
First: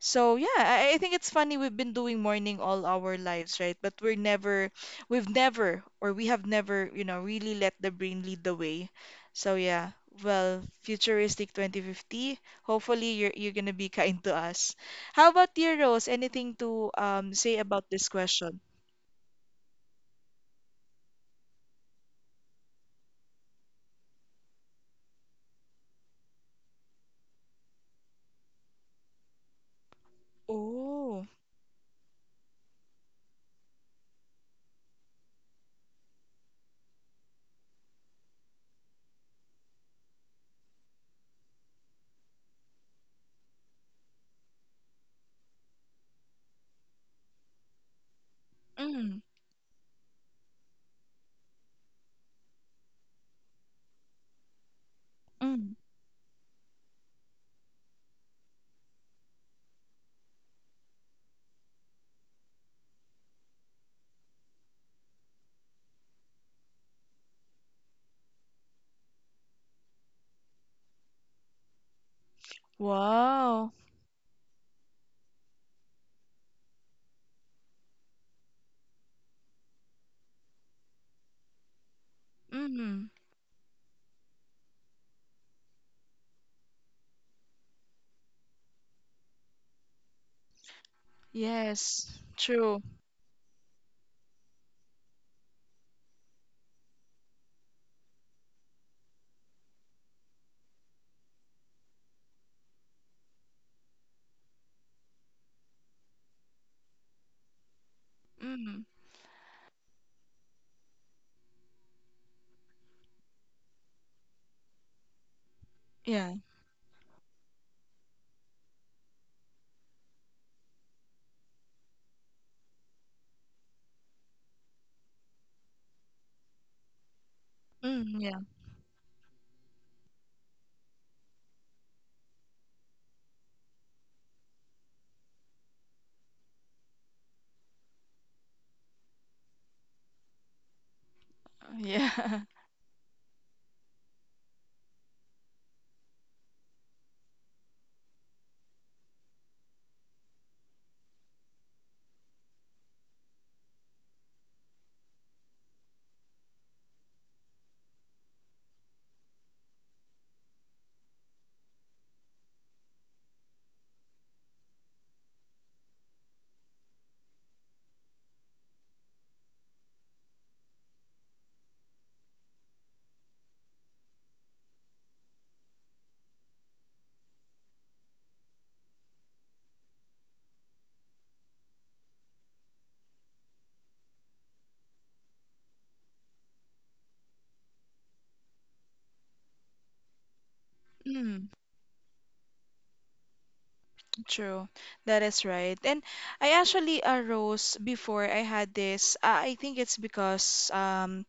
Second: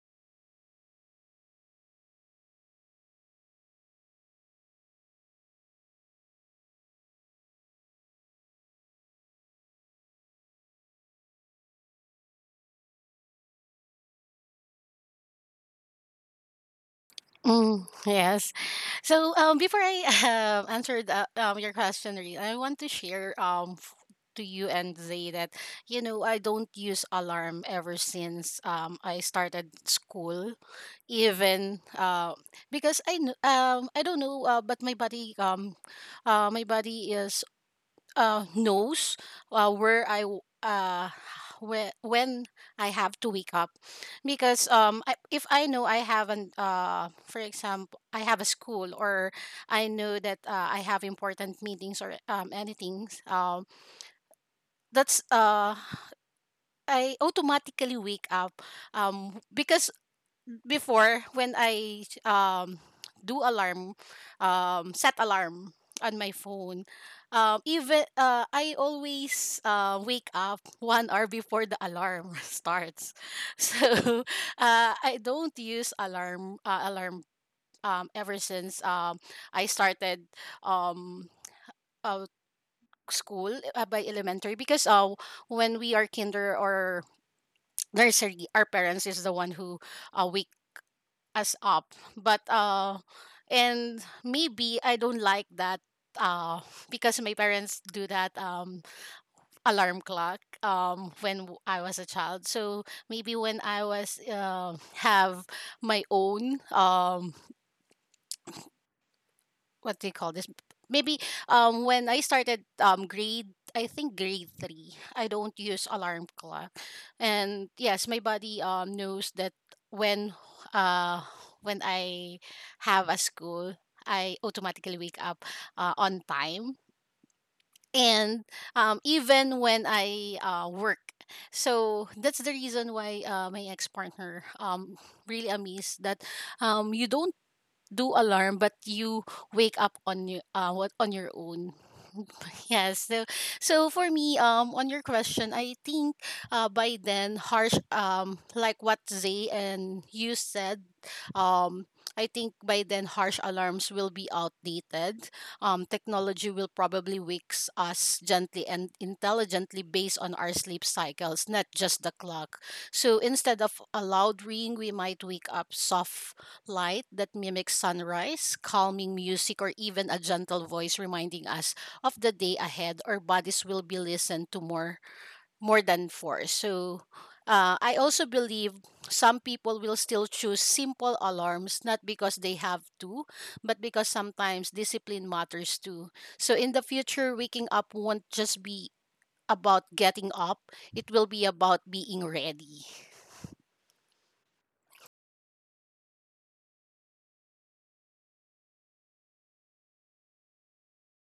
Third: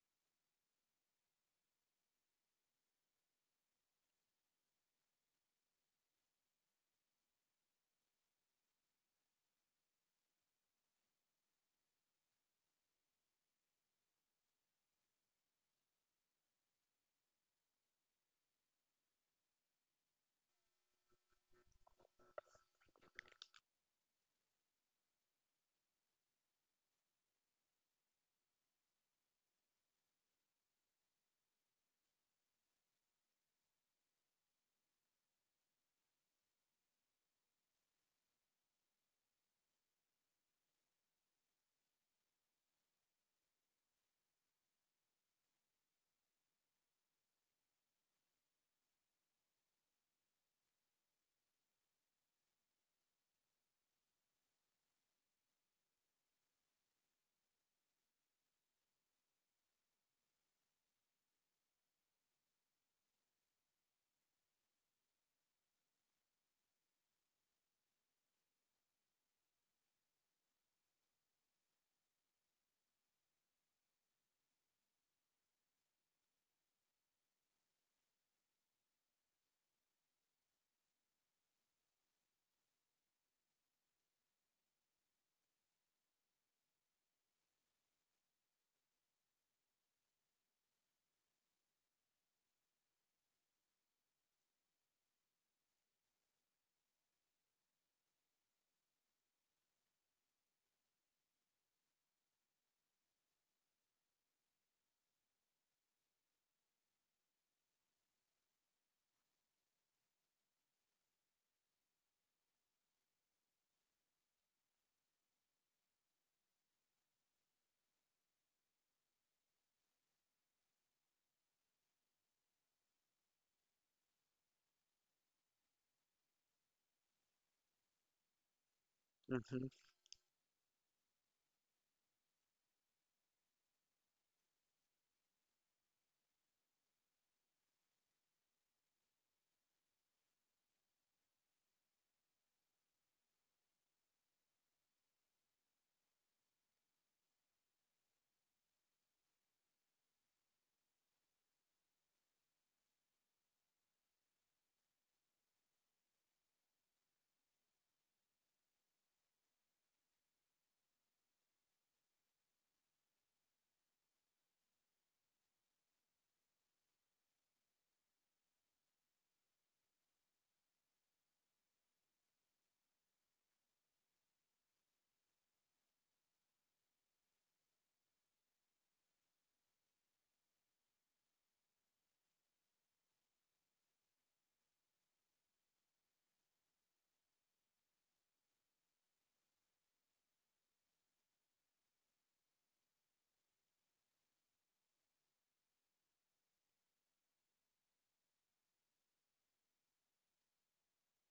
S2: so yeah, I, I think it's funny we've been doing morning all our lives, right? But we're never, we've never, or we have never, you know, really let the brain lead the way. So yeah, well, futuristic twenty fifty. Hopefully you're you're gonna be kind to us. How about you, Rose? Anything to um say
S3: Mm,
S2: about this
S3: yes.
S2: question?
S3: So um, before I um answer the, um, your question, Reed, I want to share um f- to you and Zay that, you know, I don't use alarm ever since um I started school.
S2: Oh,
S3: Even, uh, because I kn- um I don't know, uh, but my body, um uh, my body is, uh, knows, uh, where I w- uh, where, when I have to wake up, because, um, I, if I know I have an uh, for example, I have a school,
S2: mm,
S3: or I know that, uh, I have important meetings, or um, anything, um, that's uh,
S2: mm.
S3: I automatically wake up, um, because before when I um do alarm um set alarm on my phone, um even, uh, I always, uh, wake up one hour before the alarm starts,
S2: Wow.
S3: so, uh, I don't use alarm uh, alarm um ever since, um I started, um uh,
S2: Mm,
S3: school, uh, by elementary, because, uh when we are kinder or nursery, our parents is the one who, uh, wake us up.
S2: yes,
S3: But,
S2: true.
S3: uh and maybe I don't like that, uh because my parents do that, um alarm clock, um when w- I was a child. So maybe when I was, uh have my own, um
S2: Mm,
S3: what do you call this? Maybe, um when I started, um grade I think grade three, I don't use alarm
S2: yeah.
S3: clock. And yes, my body um knows that when, uh when I have a school, I automatically wake up, uh, on time.
S2: Mm, yeah.
S3: And um, even
S1: Mm-hmm.
S3: when I, uh, work, so that's the reason why, uh, my ex partner, um really amazed that, um you don't do alarm but you wake up on your, uh what on your own.
S2: Yeah.
S3: Yes. So so for me, um on your question, I think, uh by then harsh, um like what Zay and you said, um I think by then harsh alarms will be outdated. Um technology will probably wakes us gently and intelligently based on our sleep cycles, not just the clock. So instead of a loud ring, we might wake up soft light that mimics sunrise, calming music, or even a gentle voice reminding us of the day ahead. Our bodies will be listened to more more than four. So, uh, I also believe some people will still choose simple alarms, not because they have to, but because sometimes discipline matters too. So in the future, waking up won't just be about getting up, it will be
S2: Mm.
S3: about being ready.
S2: True, that is right. And I actually arose before I had this. Uh, I think it's because um,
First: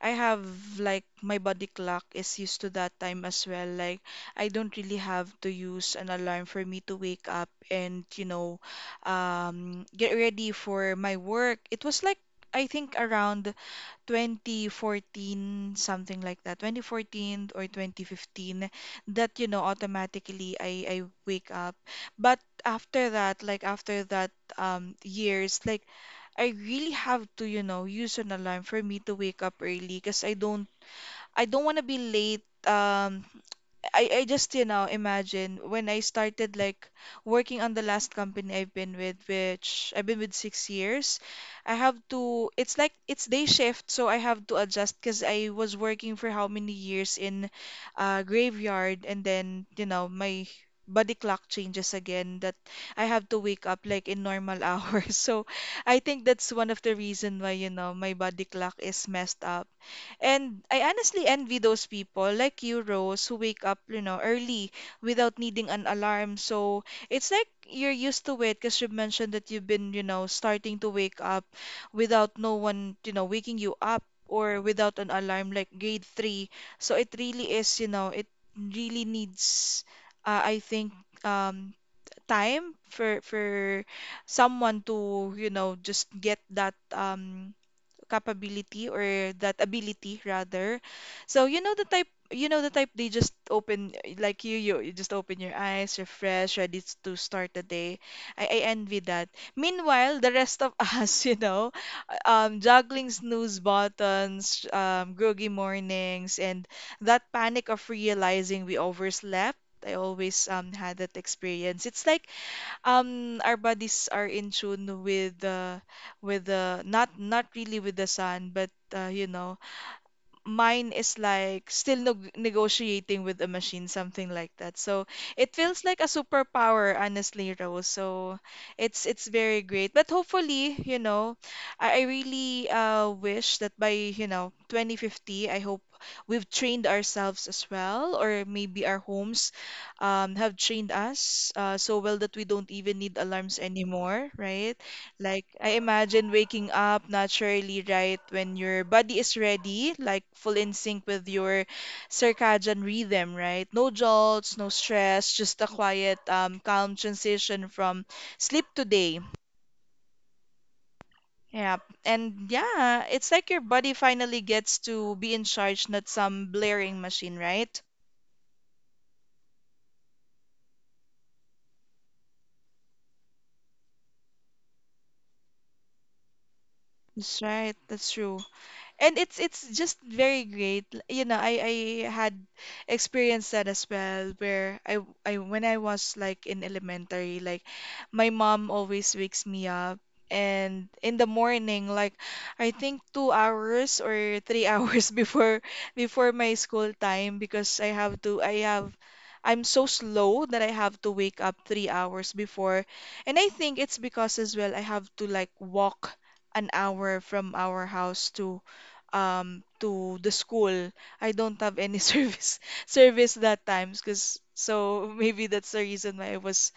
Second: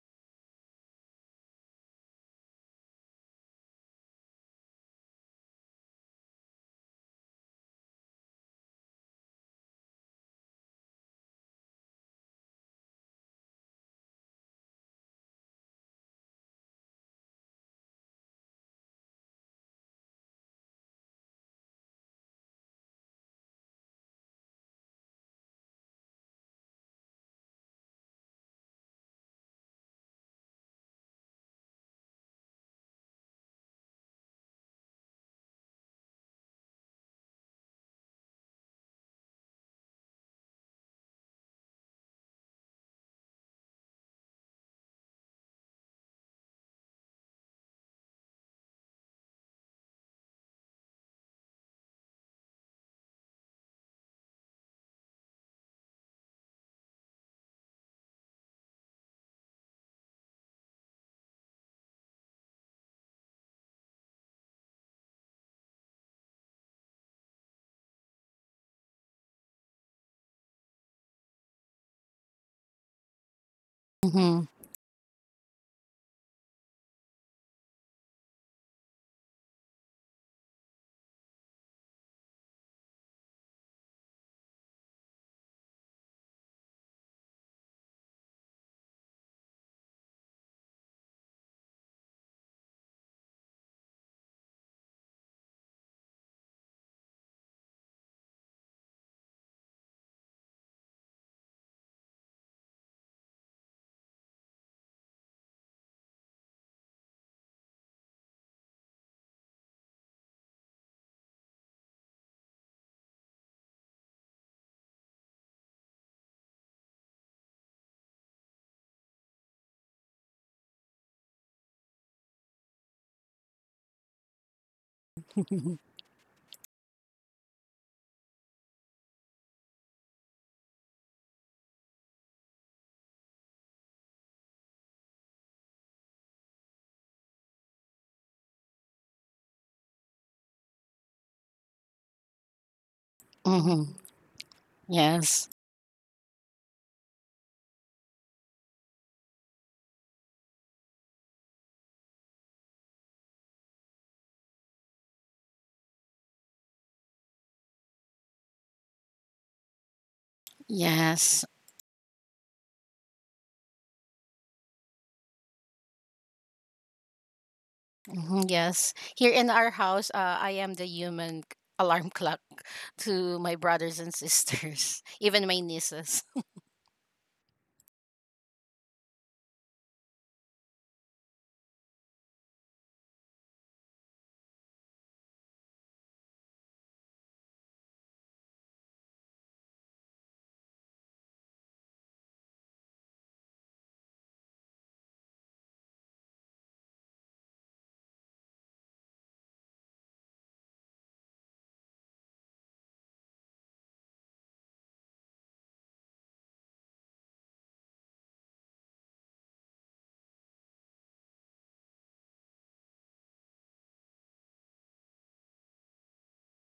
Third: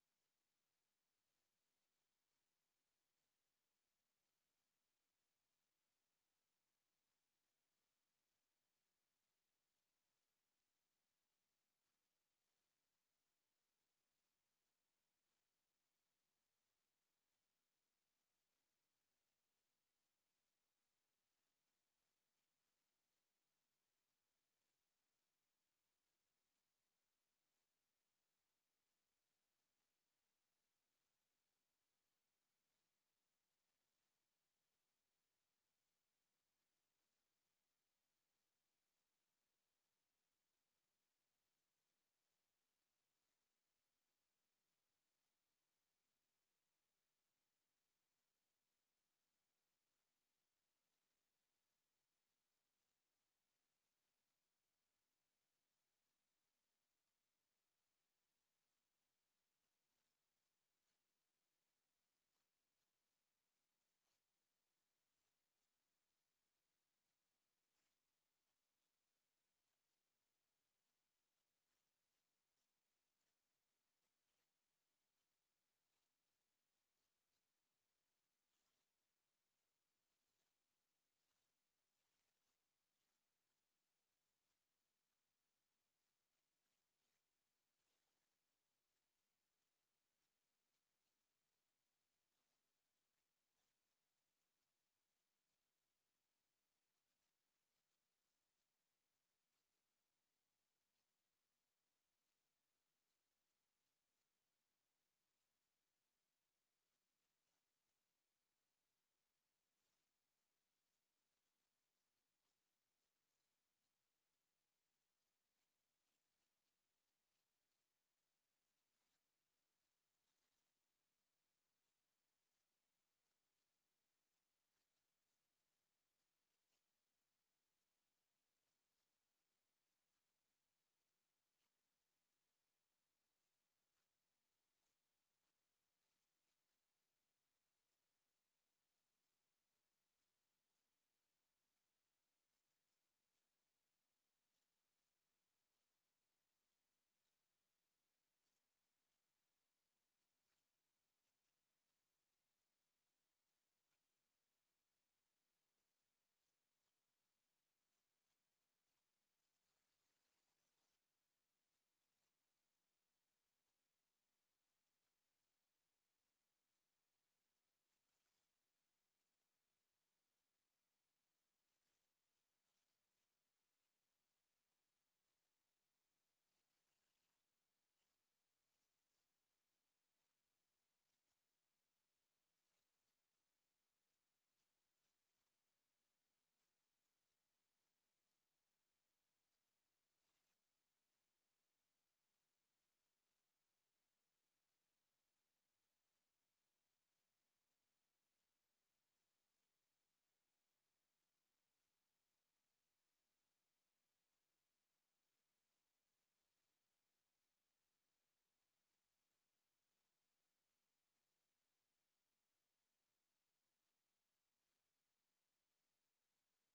S2: I have like my body clock is used to that time as well. Like I don't really have to use an alarm for me to wake up and you know um, get ready for my work. It was like I think around twenty fourteen, something like that, twenty fourteen or twenty fifteen, that, you know, automatically I, I wake up. But after that, like after that um, years, like I really have to, you know, use an alarm for me to wake up early because I don't I don't want to be late. Um, I, I just, you know, imagine when I started like working on the last company I've been with, which I've been with six years, I have to, it's like it's day shift, so I have to adjust because I was working for how many years in uh, graveyard, and then, you know, my body clock changes again that I have to wake up like in normal hours. So I think that's one of the reason why, you know, my body clock is messed up and I honestly envy those people like you, Rose, who wake up, you know, early without needing an alarm. So it's like you're used to it because you mentioned that you've been, you know, starting to wake up without no one, you know, waking you up
S3: hmm
S2: or without an alarm like grade three. So it really is, you know, it really needs, uh, I think, um, time for for someone to, you know, just get that um capability or that ability rather. So you know the type you know the type they just open like you you, you just open your eyes, refresh, ready s- to start the day. I, I envy that. Meanwhile, the rest of us, you know, um juggling snooze buttons, um groggy mornings and that panic of realizing we overslept. I always um had that experience. It's like um our bodies are in tune with the with the not not really with the sun but uh, you know mine is like still neg negotiating with a machine, something like that. So it feels like a superpower, honestly, Rose. So it's it's very great. But hopefully, you know, I, I really uh, wish that by, you know, twenty fifty, I hope we've trained ourselves as well, or maybe our homes um, have trained us uh, so well that we don't even need alarms
S3: hmm
S2: anymore, right? Like,
S3: Yes.
S2: I imagine waking up naturally right when your body is ready, like full in sync with your circadian rhythm, right? No jolts, no stress, just a quiet, um, calm transition from sleep to day.
S3: Yes.
S2: Yeah. And yeah, it's like your body finally gets to be in charge, not some blaring machine, right?
S3: Mhm, yes. Here in our house, uh, I am the human c- alarm clock to my brothers and sisters, even my nieces.
S2: That's right. That's true. And it's it's just very great. L- you know i i had experienced that as well where I w- I when I was like in elementary like my mom always wakes me up and in the morning like I think two hours or three hours before before my school time because i have to i have i'm so slow that I have to wake up three hours before and I think it's because as well I have to like walk an hour from our house to um to the school. I don't have any service service that times because so maybe that's the reason why I was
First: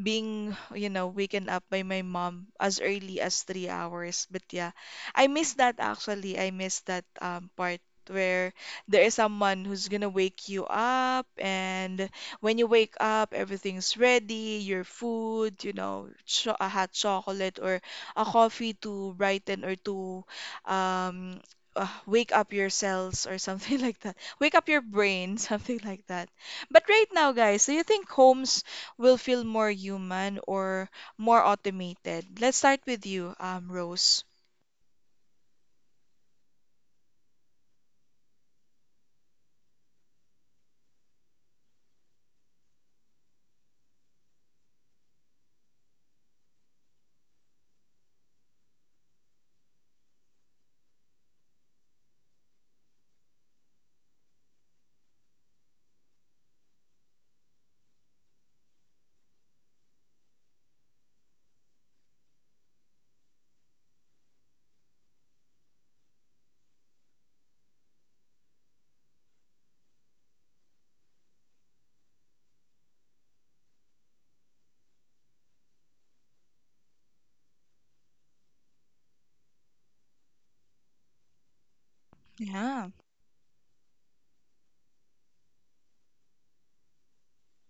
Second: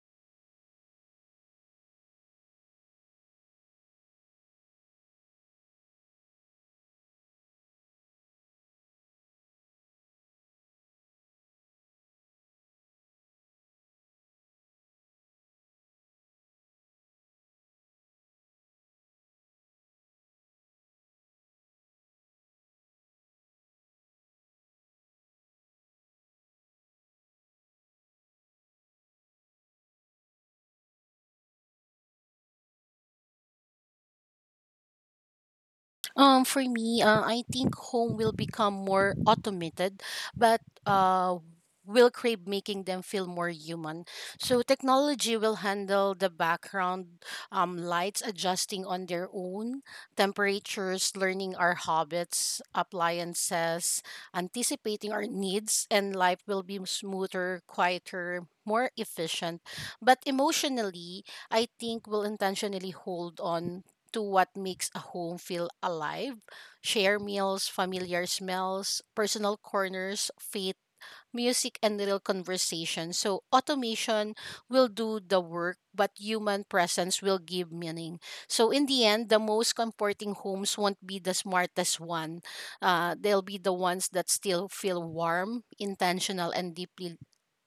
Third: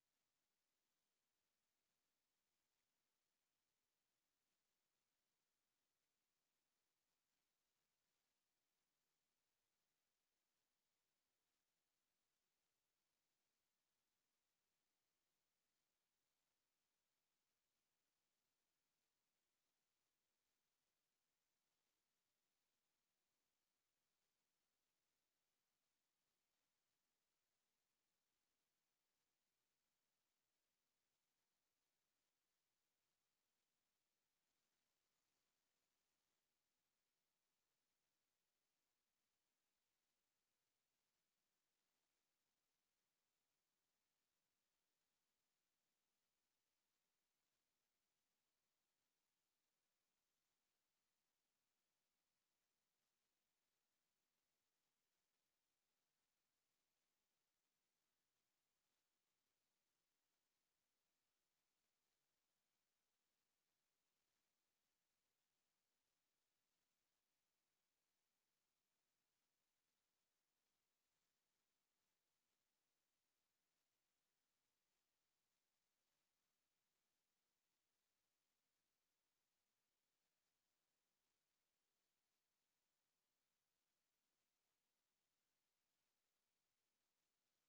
S2: being, you know, waken up by my mom as early as three hours. But yeah, I miss that actually. I miss that um, part where there is someone who's gonna wake you up, and when you wake up, everything's ready, your food, you know, cho a hot chocolate or a coffee to brighten or to um, uh, wake up your cells or something like that. Wake up your brain, something like that. But right now, guys, do you think homes will feel more human or more automated? Let's start with you, um, Rose.
S3: Um, for me, uh, I think home will become more automated, but, uh, will crave making them feel more human. So technology will handle the background, um, lights adjusting on their own, temperatures, learning our habits, appliances, anticipating our needs, and life will be smoother, quieter, more efficient. But emotionally, I think we'll intentionally hold on to what makes a home feel alive: share meals, familiar smells, personal corners, faith, music, and little conversation. So automation will do the work, but human presence will give meaning. So, in the end, the most comforting homes won't be the smartest one.
S2: Yeah.
S3: Uh, they'll be the ones that still feel warm, intentional, and deeply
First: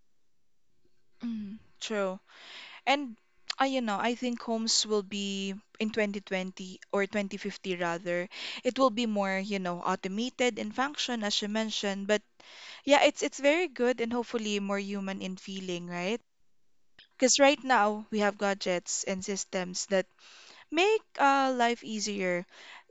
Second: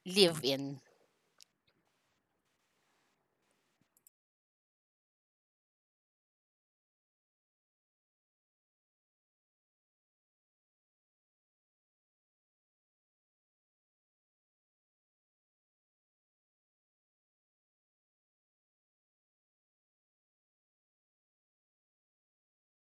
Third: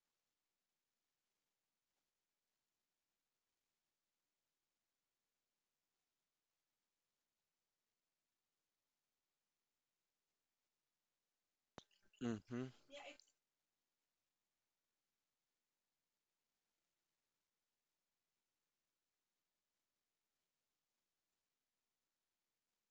S3: live in.
S2: Mm, true. And I, you know, I think homes will be in twenty twenty or twenty fifty rather. It will be more, you know, automated in function as you mentioned, but
S1: Mm-hmm.
S2: yeah, it's it's very good and hopefully more human in feeling, right? Because right now we have gadgets and systems that make uh, life easier.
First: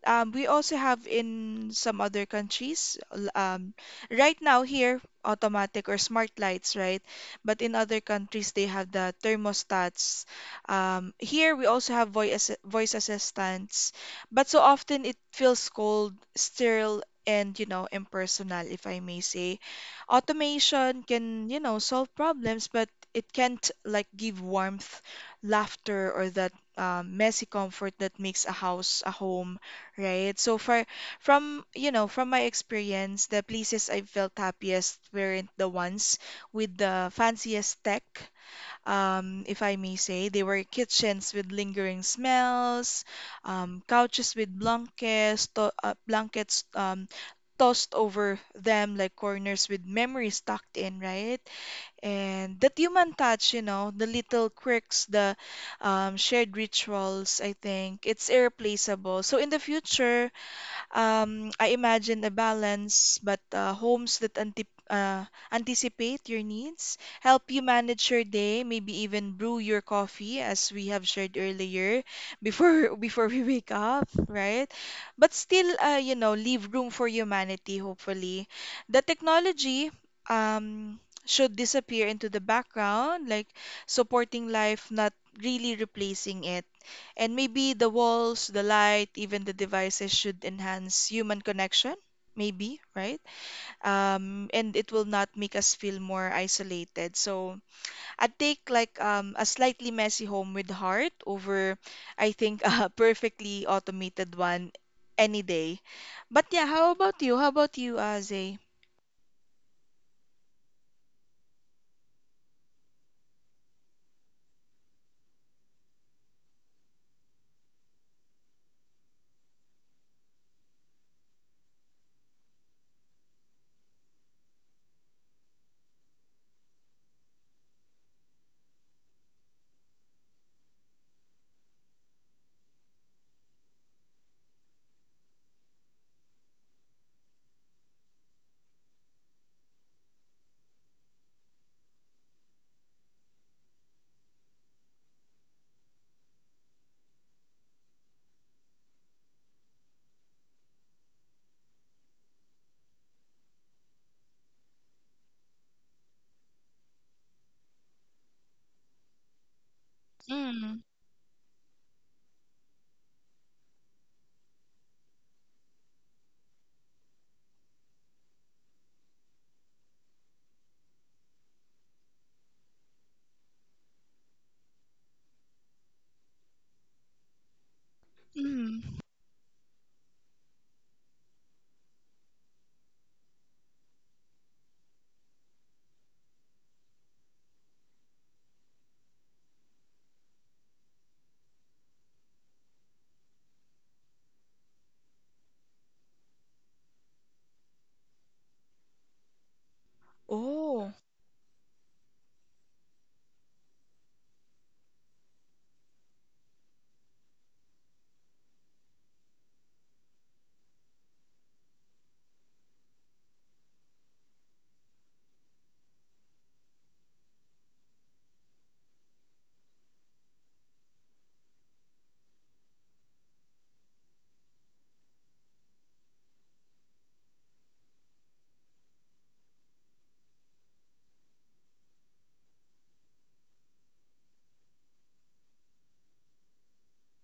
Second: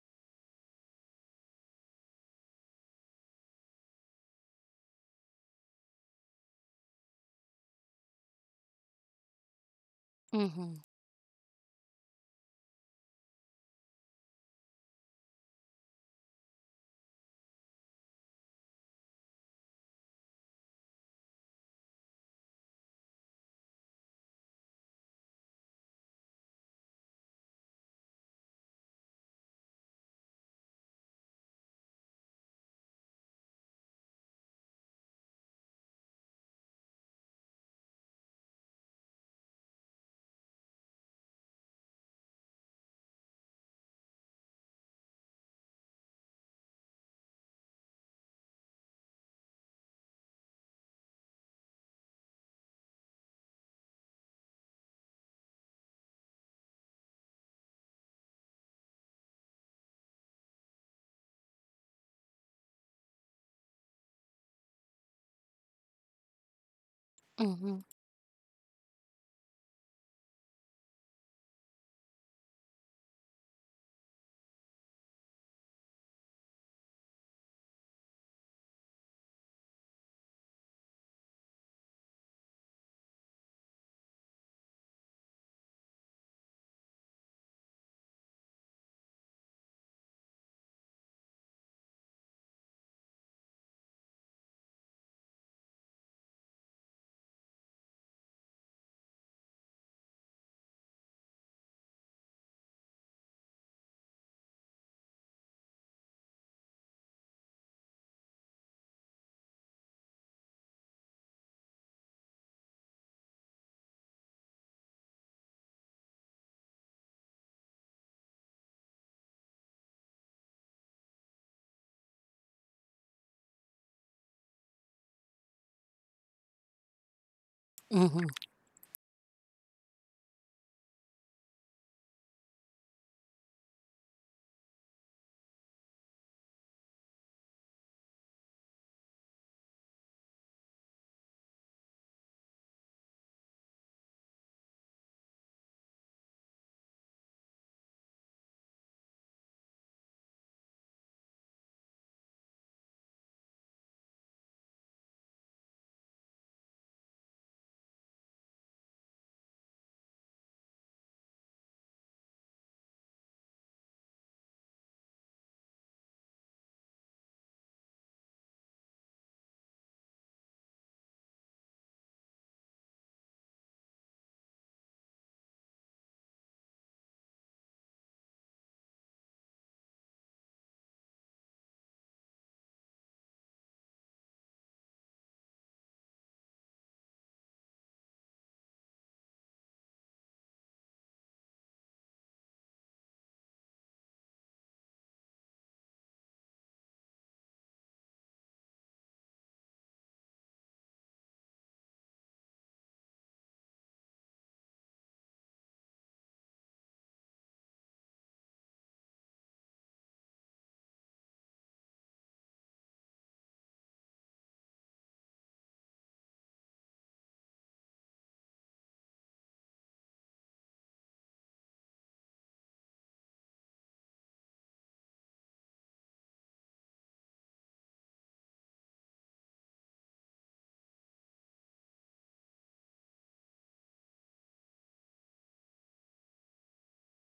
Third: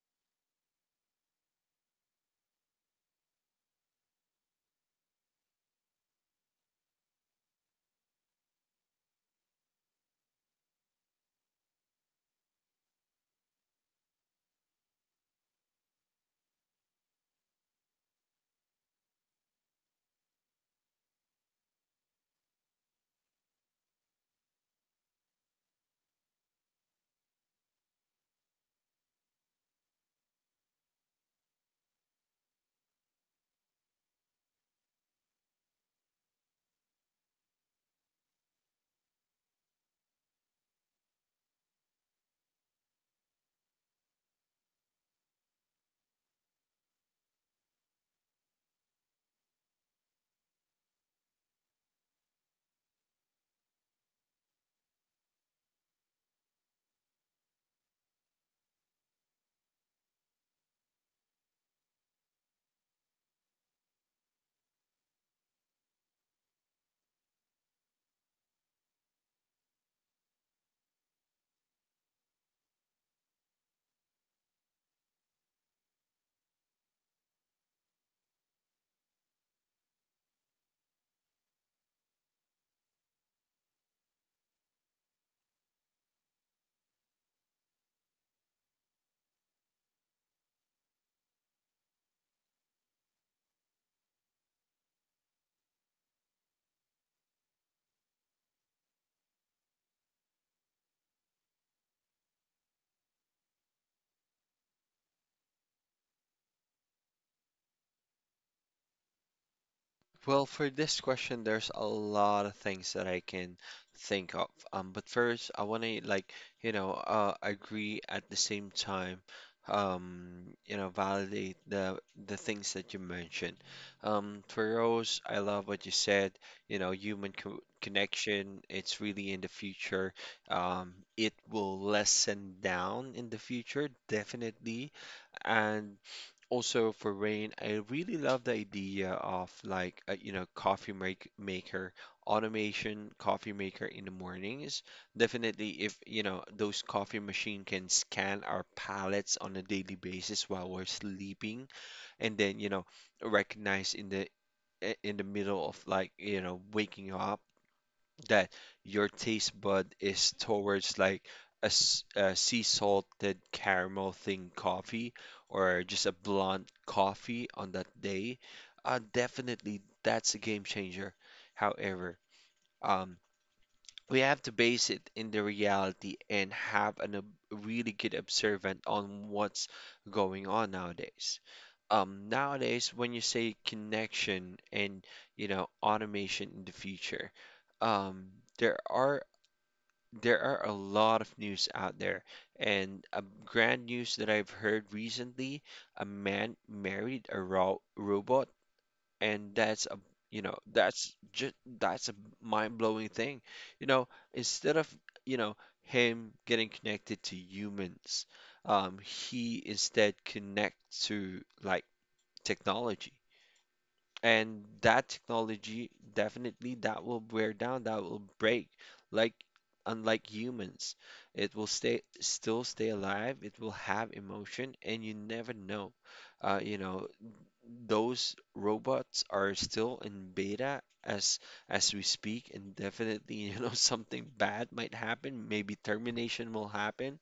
S2: Um, we also have in some other countries, l- um, right now here, automatic or smart lights, right? But in other countries, they have the thermostats.
S3: Mm-hmm.
S2: Um, here, we also have voice assi- voice assistants, but so often it feels cold, sterile, and you know, impersonal, if I may say. Automation can, you know, solve problems, but it can't like give warmth, laughter, or the um, messy comfort that makes a house a home, right? So for from you know from my experience, the places I felt happiest weren't the ones with the fanciest tech, um, if I may say. They were kitchens with lingering smells, um, couches with blankets, to- uh, blankets um, tossed over them like corners with memories tucked in, right? And that human touch, you know, the little quirks, the um, shared rituals, I think it's irreplaceable. So in the future, um, I imagine a balance, but uh, homes that anti uh, anticipate your needs, help you
S3: Mm-hmm.
S2: manage your day, maybe even brew your coffee, as we have shared earlier, before before we wake up, right? But still, uh, you know, leave room for humanity, hopefully. The technology, um, should disappear into the background, like supporting life, not really replacing it. And maybe the walls, the light, even the devices should enhance human connection, maybe, right? Um, and it will not make us feel more isolated. So I'd take like um, a slightly messy home with heart over, I think, a perfectly automated one any day. But yeah, how about you? How about you, Aze?
S1: Well, for this question, there's a lot of things that I can think of. Um, but first, I want to like, you know, uh, agree at the same time, um, you know, validate the the things that you mentioned. Um, for Rose, I love what you said. You know, human co
S3: Mm-hmm.
S1: connection, it's really in the future. Um, it will lessen down in the future, definitely. And also for Rain, I really love the idea of like a, you know coffee make maker, automation coffee maker in the mornings. Definitely, if, you know, those coffee machine can scan our palates on a daily basis while we're sleeping, and then you know recognize in the, i- in the middle of like, you know, waking up, that your taste bud is
S2: Mm,
S1: towards like a, s- a sea salted caramel thing coffee, or just a blonde coffee on that day, uh, definitely that's a game changer. However, um, we have to base it in the reality and have an, ob really good observant
S2: mm.
S1: on what's going on nowadays. Um, nowadays, when you say connection and you know automation in the future, um, there are there are a lot of news out there, and a grand news that I've heard recently, a man married a ro robot, and that's a you know
S2: Oh,
S1: that's just that's a mind-blowing thing, you know instead of, you know him getting connected to humans. Um, he instead connects to like technology, and that technology definitely, that will wear down, that will break, like unlike humans. It will stay still stay alive, it will have emotion, and you never know. uh, you know those robots are still in beta as as we speak, and definitely, you know, something bad might happen. Maybe termination will happen.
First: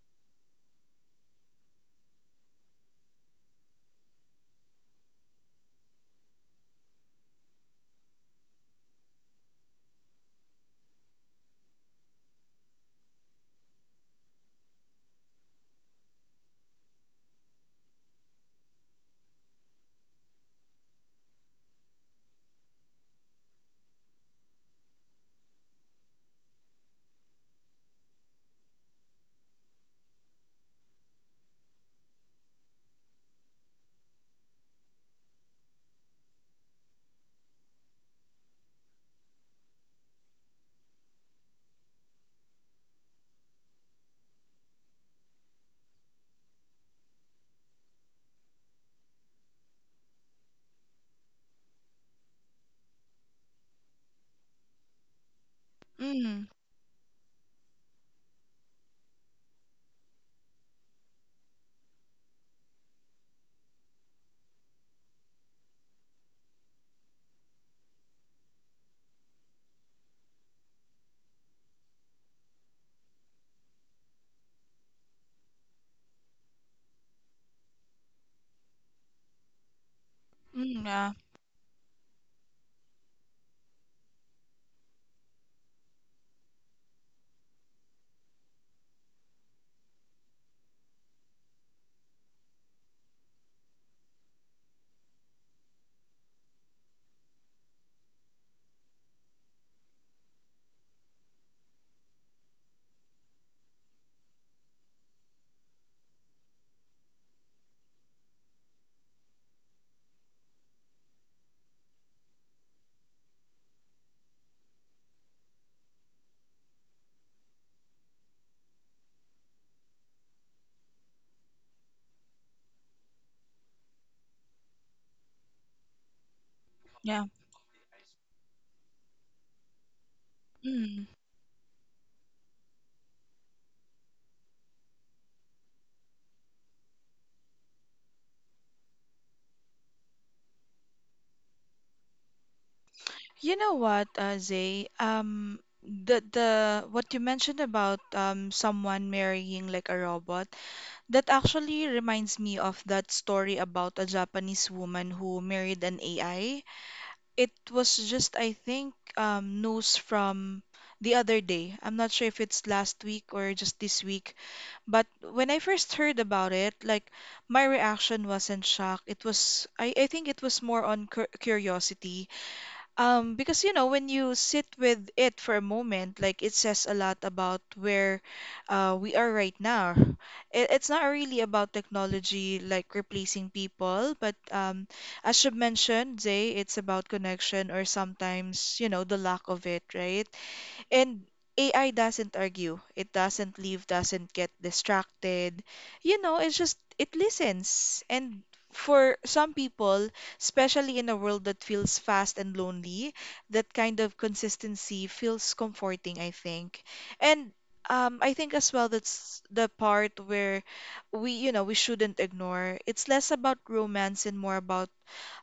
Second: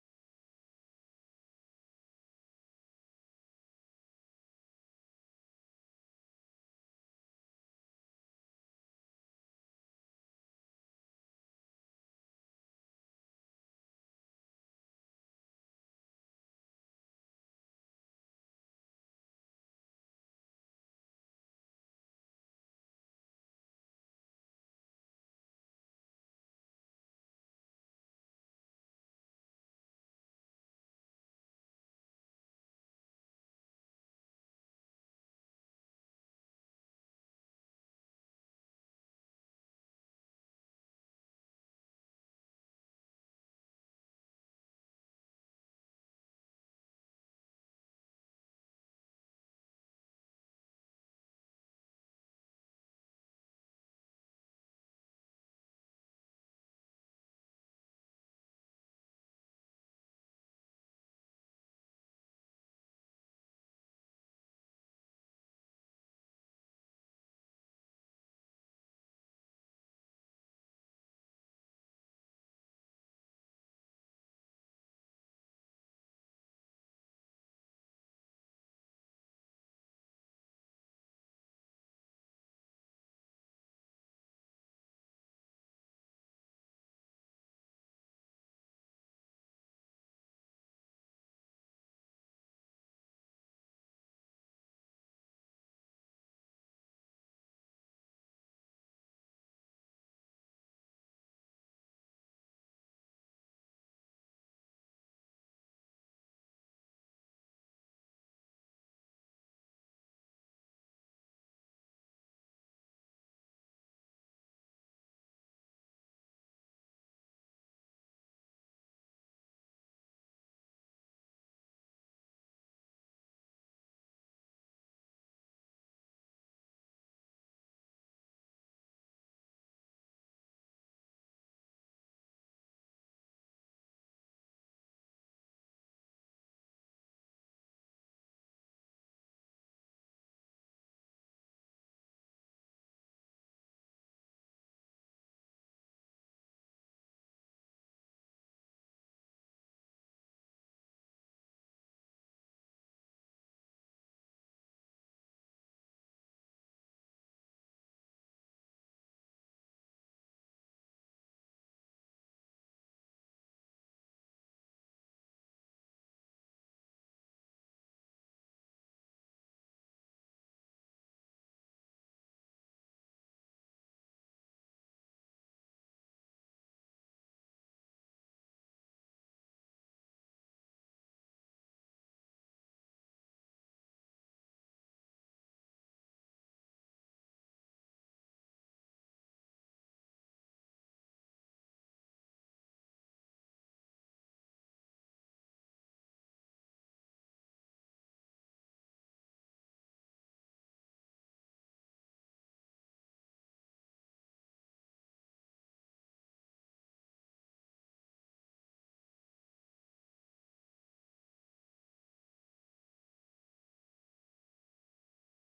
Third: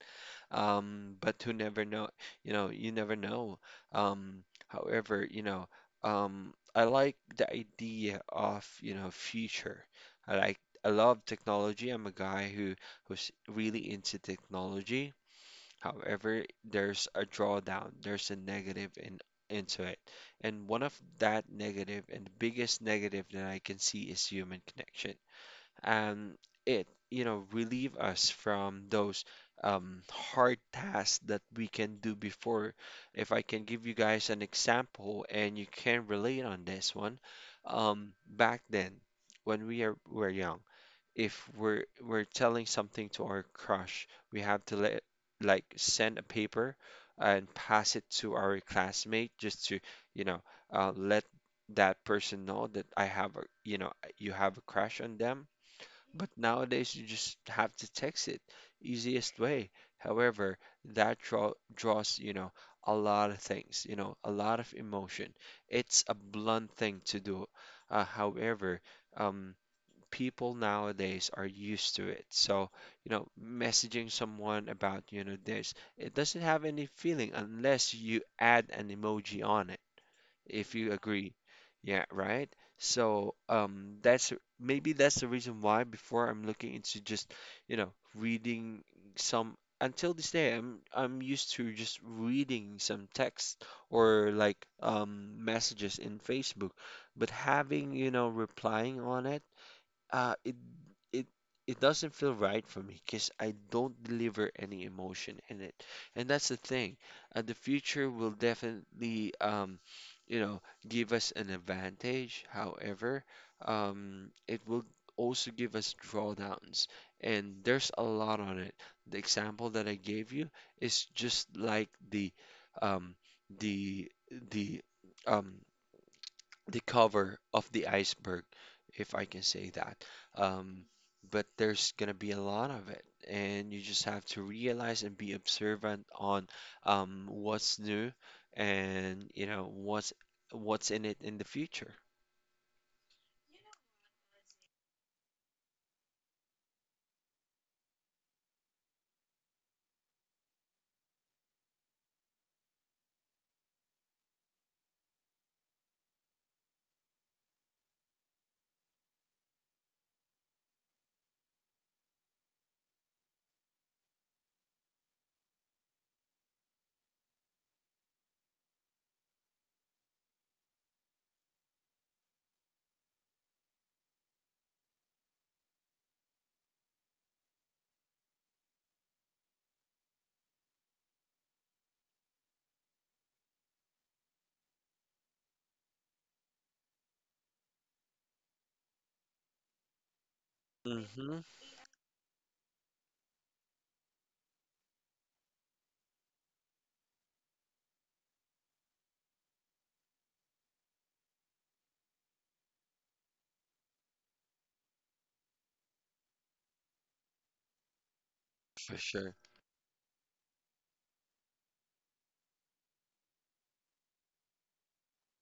S1: Um, but who never know, you know, you never know. Um, however, you know, um, I like the idea of, you know, future. I like I love technology. I'm a guy who who's really into technology. However, there's a drawdown, there's a negative in into it. And one of that negative, and the biggest negative that I can see, is human connection. And it, you know, relieve us from those um, hard tasks that we can do before. If I can give you guys an example and you can relate on this one, um, back then when we are, were young, if we're we're telling something to our crush, we have to let like send a paper and pass it to our classmate just to, you know, uh, let that person know that I have a, you know, you have a crush on them. But
S2: mm,
S1: nowadays, you just have to text it, easiest way. However, that draw, draws, you know, a lot of things, you know, a lot of emotion. It's a blunt thing to do. Uh, however, um, people nowadays are used to it. So, you know, messaging someone about, you know, this, it doesn't have any feeling unless you add an emoji on it, if
S2: mm,
S1: you
S2: yeah,
S1: agree. Yeah, right? So, um, that's maybe that's the reason why before I'm looking into just, you know, reading some, until this day I'm I'm used to just reading some text, or like um messages in Facebook, but having, you know, replying on it uh, it it it doesn't feel right for me because I don't deliver any emotion in it, and that's the thing. Uh, the future will definitely, um, you know, give us an advantage. However, um, it will also give us drawdowns, and there's a lot on it. The example that I gave you is just like the um, the the um, the
S2: yeah.
S1: cover of the iceberg, if I can say that. Um,
S2: Mm.
S1: but there's gonna be a lot of it, and you just have to realize and be observant on um, what's new and you know what's what's in it in the future.
S2: You know what, uh, Zay? Um, the the what you mentioned about um someone marrying like a robot, that actually reminds me of that story about a Japanese woman who married an A I. It was just, I think, um, news from the other day. I'm not sure if it's last week or just this week, but when I first heard about it, like my reaction wasn't shock. It was, I, I think it was more on cur curiosity um, because you know, when you sit with it for a moment, like it says a lot about where uh, we are right now. It, it's not really about technology like replacing people, but um, as you mentioned, Zay, it's about connection or sometimes, you know, the lack of it, right? And
S1: Mm-hmm,
S2: A I doesn't argue. It doesn't leave, doesn't get distracted. You know, it's just, it listens. And for some people, especially in a world that feels fast and lonely, that kind of consistency feels comforting, I think. And um, I think as well
S1: for sure.
S2: that's the part where we, you know, we shouldn't ignore. It's less about romance and more about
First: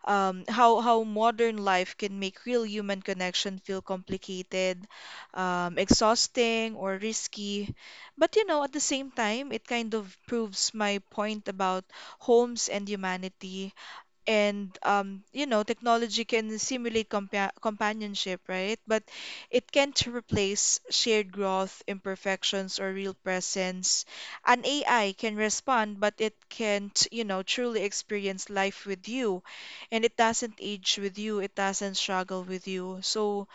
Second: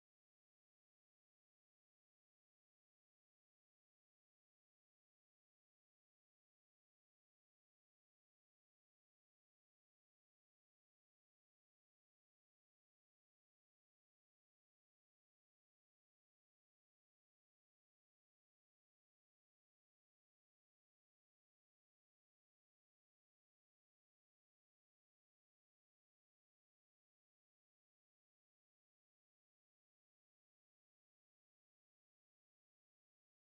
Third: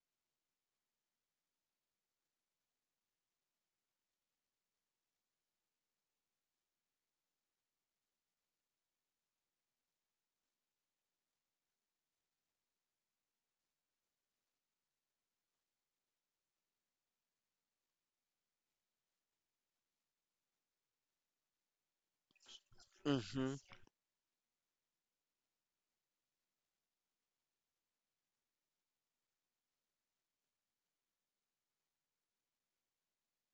S2: um, how how modern life can make real human connection feel complicated, um, exhausting, or risky. But you know, at the same time, it kind of proves my point about homes and humanity and um, you know, technology can simulate compa companionship, right? But it can't replace shared growth, imperfections, or real
S1: Mm-hmm,
S2: presence. An AI can respond, but it can't, you know, truly experience life with you. And it doesn't age with you, it doesn't struggle with you. So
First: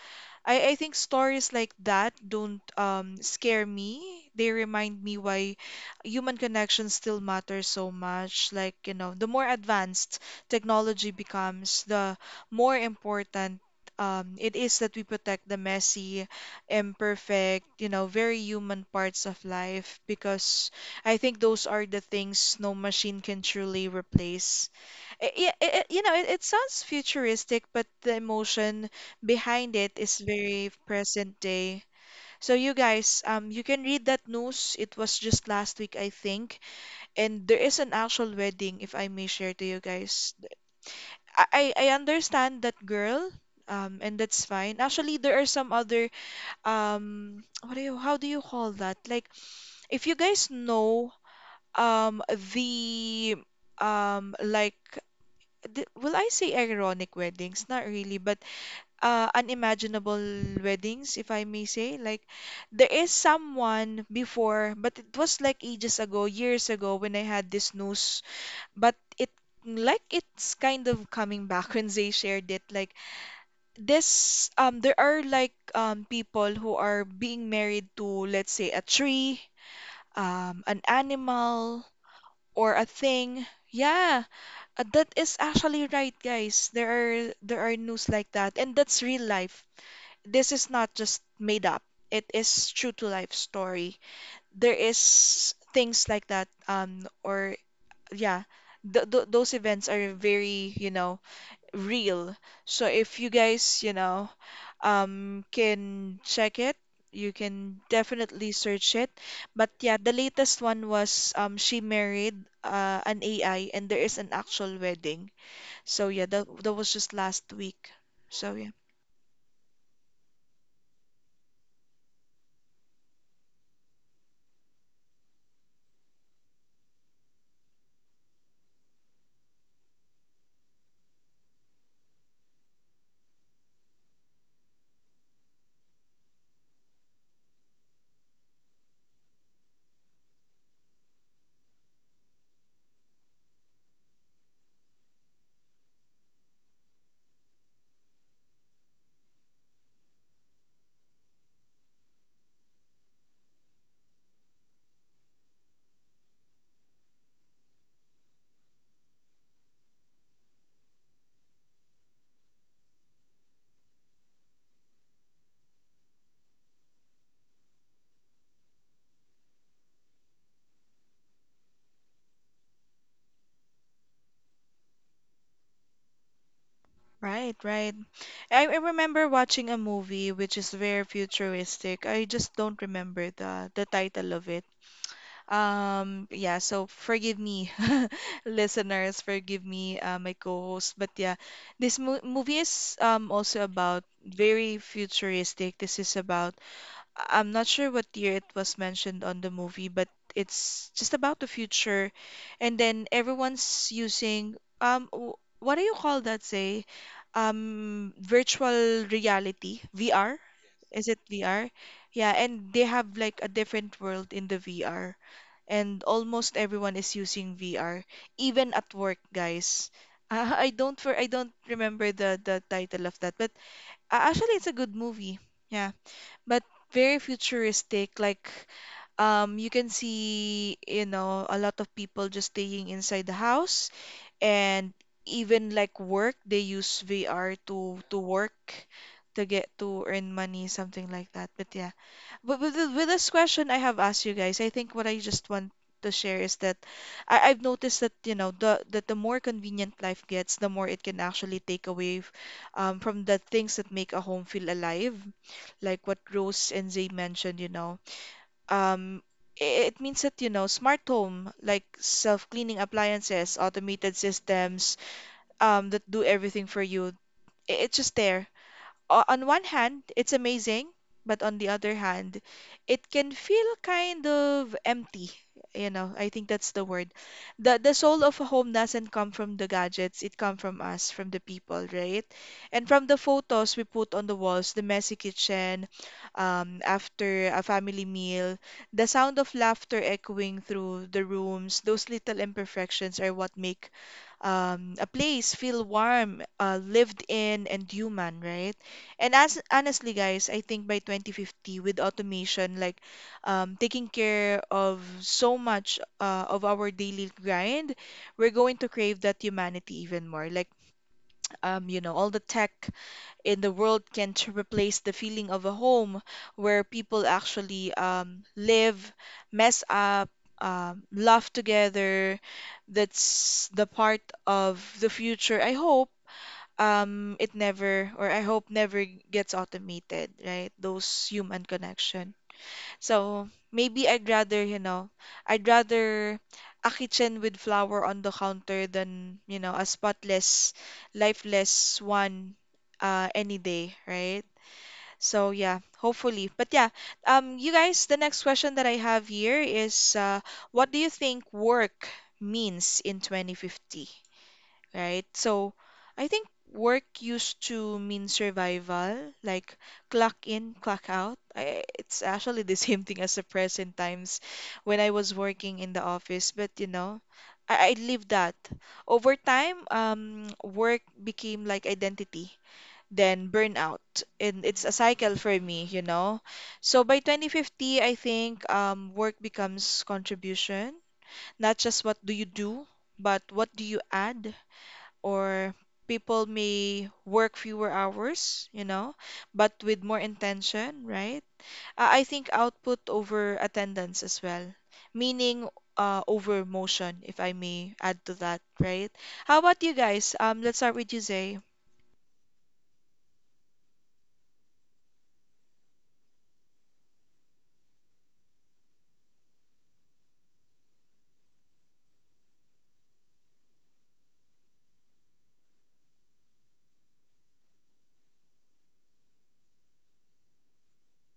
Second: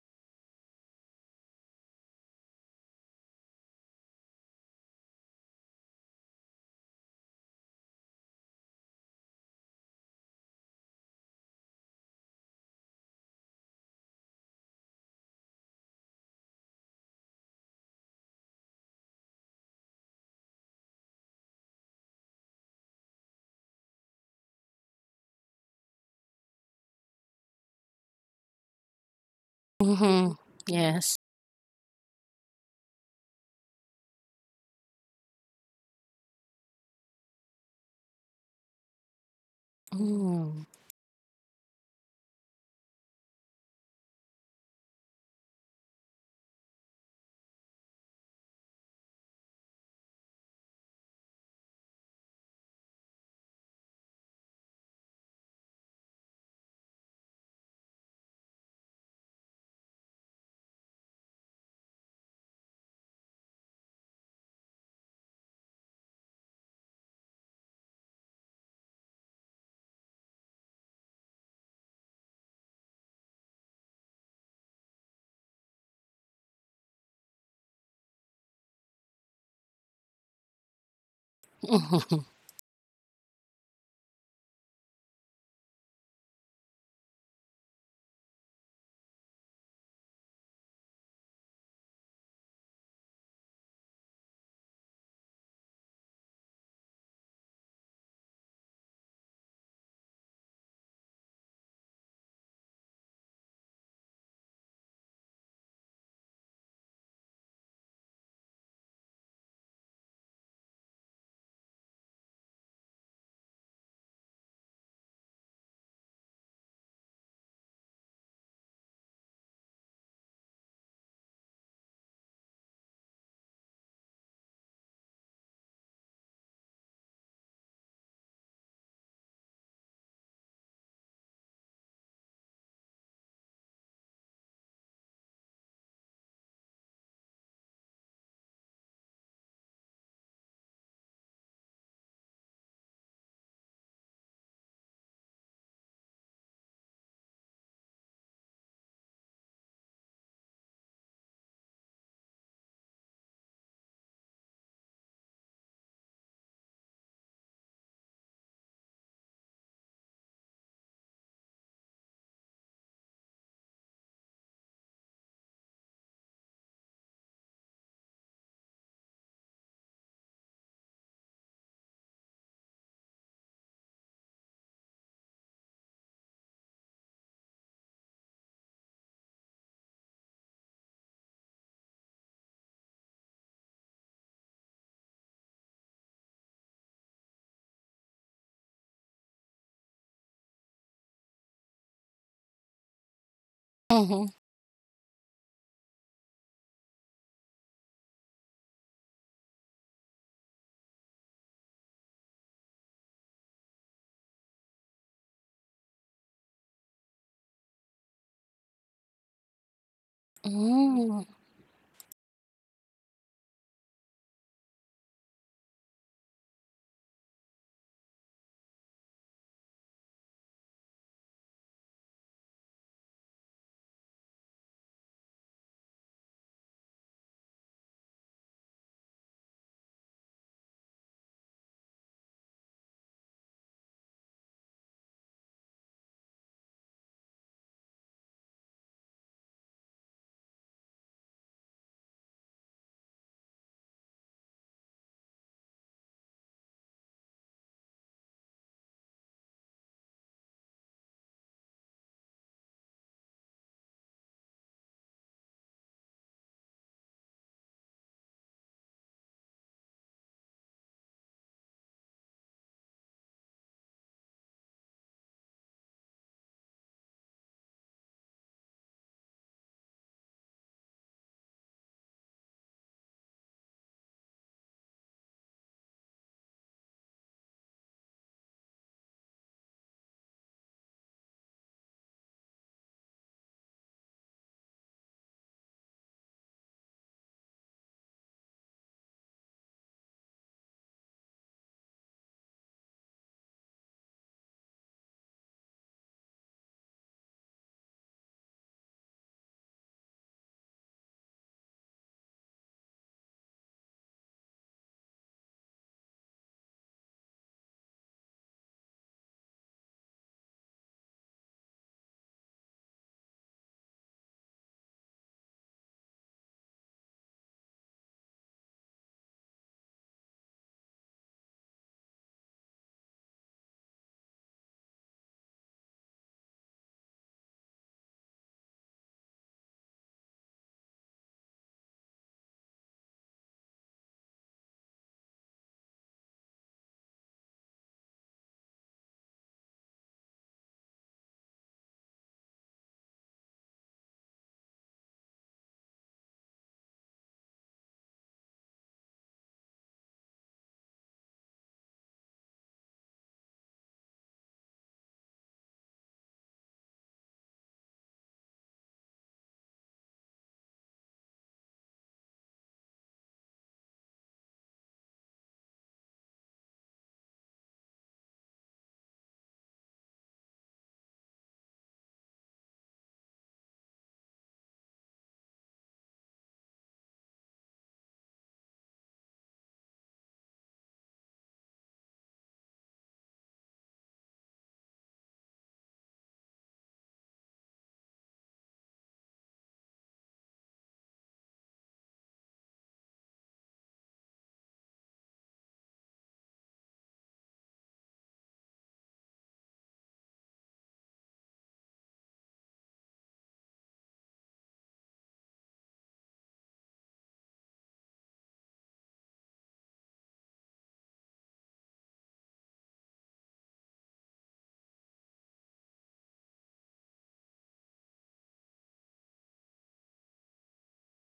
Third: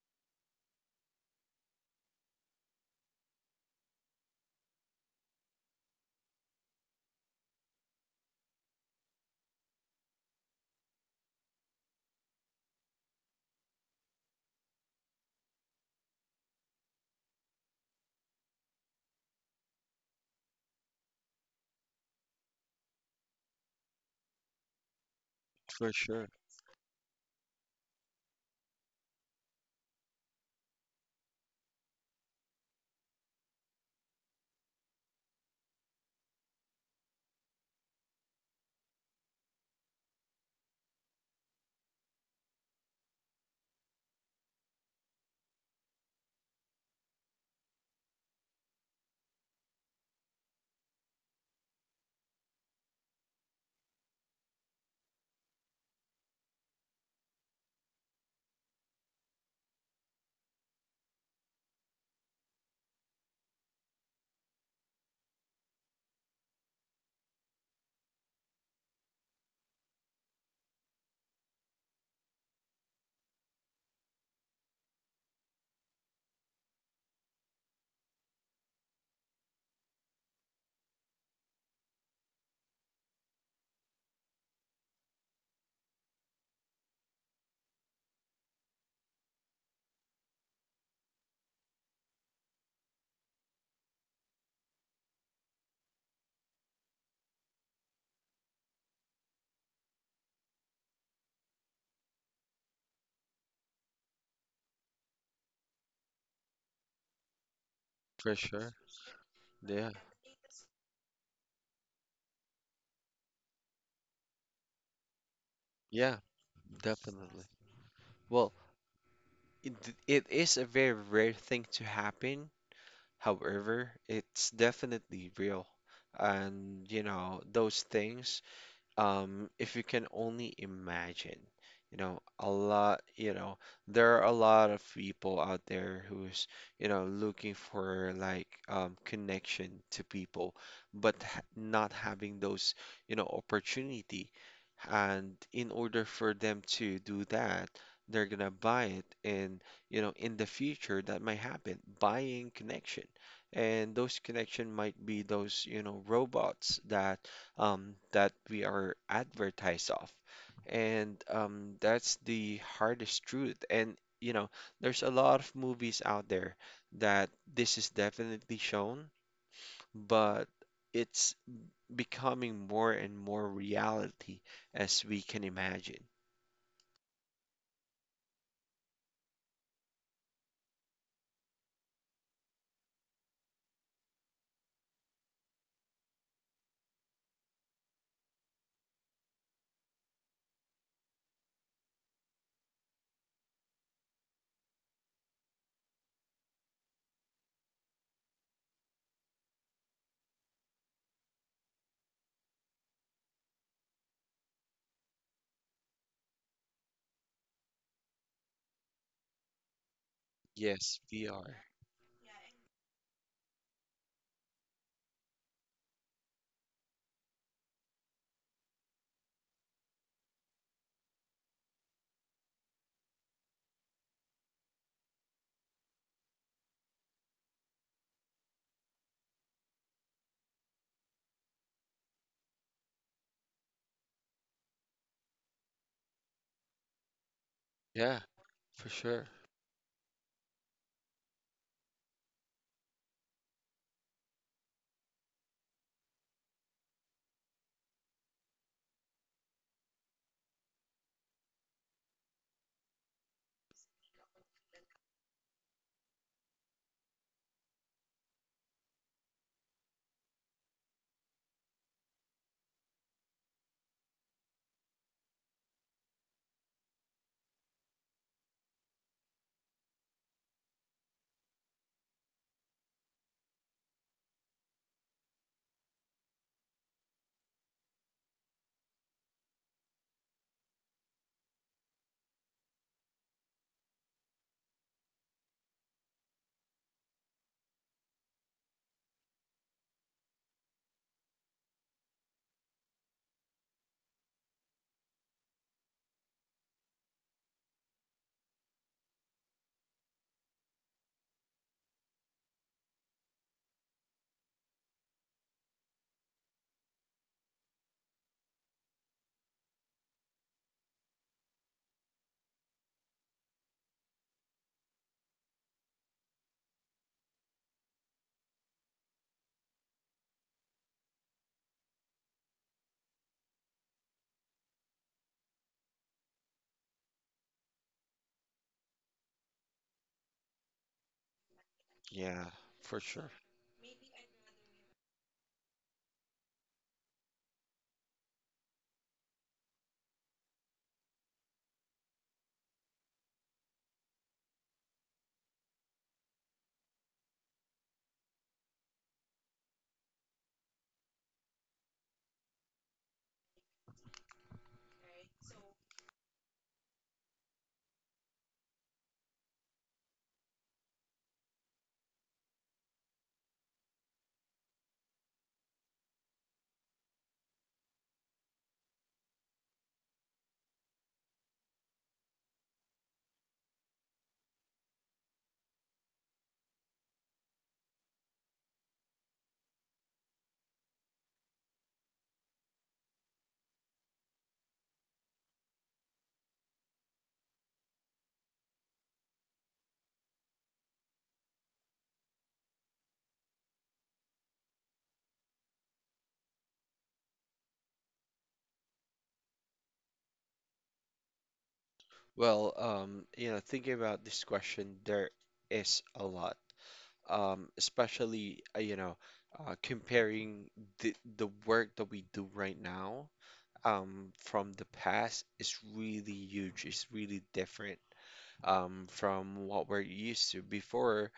S2: I, I think stories like that don't um, scare me. They remind me why human connection still matters so much. Like, you know, the more advanced technology becomes, the more important um, it is that we protect the messy, imperfect, you know, very human parts of life because I think those are the things no machine can truly replace. I- Yeah, it,
S1: for
S2: you know, it,
S1: sure.
S2: it sounds futuristic, but the emotion behind it is
S3: Mm-hmm.
S2: very
S3: Yes.
S2: present day. So you guys, um, you can read that news. It was just last week, I think, and there is an actual wedding, if I may share to you guys.
S3: Mm-hmm.
S2: I, I I understand that girl, um, and that's fine. Actually, there are some other, um, what do you, how do you call that? Like, if you guys know, um, the, um, like d- will I say ironic weddings? Not really, but uh, unimaginable weddings, if I may say. Like, there is someone before, but it was like ages ago, years ago, when I had this news. But it like it's kind of coming back when they shared it. Like this, um, there are like um people who are being married to, let's say, a tree, um, an animal,
S3: Mm-hmm.
S2: or a thing. Yeah, uh, that is actually right, guys. There are there are news like that, and that's real life. This is not just made up. It is true to life story. There is things like that, um, or yeah, th th those events are very, you know, real. So if you guys, you know, um, can check it, you can
S1: For
S2: definitely
S1: sure.
S2: search it. But
S1: Yeah.
S2: yeah, the latest one was um, she married uh, an A I, and there is an actual wedding. So
S1: Yeah,
S2: yeah, that that was just
S1: definitely.
S2: last week. So
S1: Well,
S2: yeah.
S1: it, it is a very rare thing to happen. However, it's definitely real. And you know, those things, um, if you can only imagine, you know, a lot, you know, there are a lot of people out there who's, you know, looking for like um, connection to people, but ha not having those, you know, opportunity. And in order for them to do that, they're gonna buy it, and you know, in the future that might happen, buying connection. And those connection might be those, you know, robots that um, that we are advertised of. And um, that's the hardest truth. And, you know, there's a lot of movies out there that this is definitely shown, but it's becoming more and more reality as we can imagine.
S2: Right, right. I, I remember watching a movie which is very futuristic. I just don't remember the the title of it. Um, yeah, so forgive me, listeners, forgive me, uh, my co-host. But yeah, this mo movie is um also about
S3: Mm-hmm.
S2: very futuristic. This is about I- I'm not sure what year it was mentioned on the movie, but it's just about the future. And then everyone's using um w- what do you call that, say? Um, virtual reality, V R?
S1: Yes,
S2: Is it
S3: Mm.
S1: V R.
S2: V R? Yeah, and they have like a different world in the V R. And almost everyone is using V R, even at work, guys. Uh, I don't for I don't remember the the title of that, but uh, actually it's a good movie. Yeah, but very futuristic. Like, um, you can see, you know, a lot of people just staying inside the house, and even like work, they use V R to to
S1: Yeah,
S2: work.
S1: for sure.
S2: To get to earn money, something like that. But yeah, but with, th- with this question I have asked you guys, I think what I just want to share is that I, I've noticed that you know the that the more convenient life gets, the more it can actually take away f- um, from the things that make a home feel alive like what Rose and Zay mentioned, you know. Um, i- it means that, you know, smart home, like self-cleaning appliances, automated systems, um, that do everything for you. i- It's just there o- on one hand, it's amazing, but on the other hand, it can feel kind of empty. You know, I think that's the word. The the soul of a home doesn't come from the gadgets, it comes from us, from the people, right? And from the photos we put on the walls, the messy kitchen, um, after a family meal, the sound of laughter echoing through the rooms, those little imperfections are what make um, a place feel warm, uh, lived in, and human, right? And as honestly, guys, I think by twenty fifty, with automation, like um, taking care of so much uh, of our daily grind, we're going to crave that humanity even more. Like, um, you know, all the tech in the world can to replace the feeling of a home where people actually um, live, mess up, um, laugh together. That's the part of the future. I hope um, it never, or I hope never gets automated, right? Those human connection.
S1: Yeah, for sure.
S2: So maybe I'd rather, you know, I'd rather a kitchen with flour on the counter than, you know, a spotless, lifeless one uh, any day, right? So yeah, hopefully. But yeah, um, you guys, the next question that I have here is, uh, what do you think work means in twenty fifty, right? So I think work used to mean survival, like clock in, clock out. I, it's actually the same thing as the present times when I was working in the office, but you know, I, I leave that. Over time, um, work became like identity. Then burnout, and it's a cycle for me, you know. So by twenty fifty, I think um, work becomes contribution, not just what do you do, but what do you add or people may work fewer hours, you know, but with more intention, right? Uh, I think output over attendance as well, meaning uh, over motion, if I may add to that, right? How about you guys? Um, let's start with you, Zay.
S1: Well, um, you know, thinking about this question, there is a lot, um, especially uh, you know uh, comparing the the work that we do right now, um, from the past is really huge. It's really different um, from what we're used to before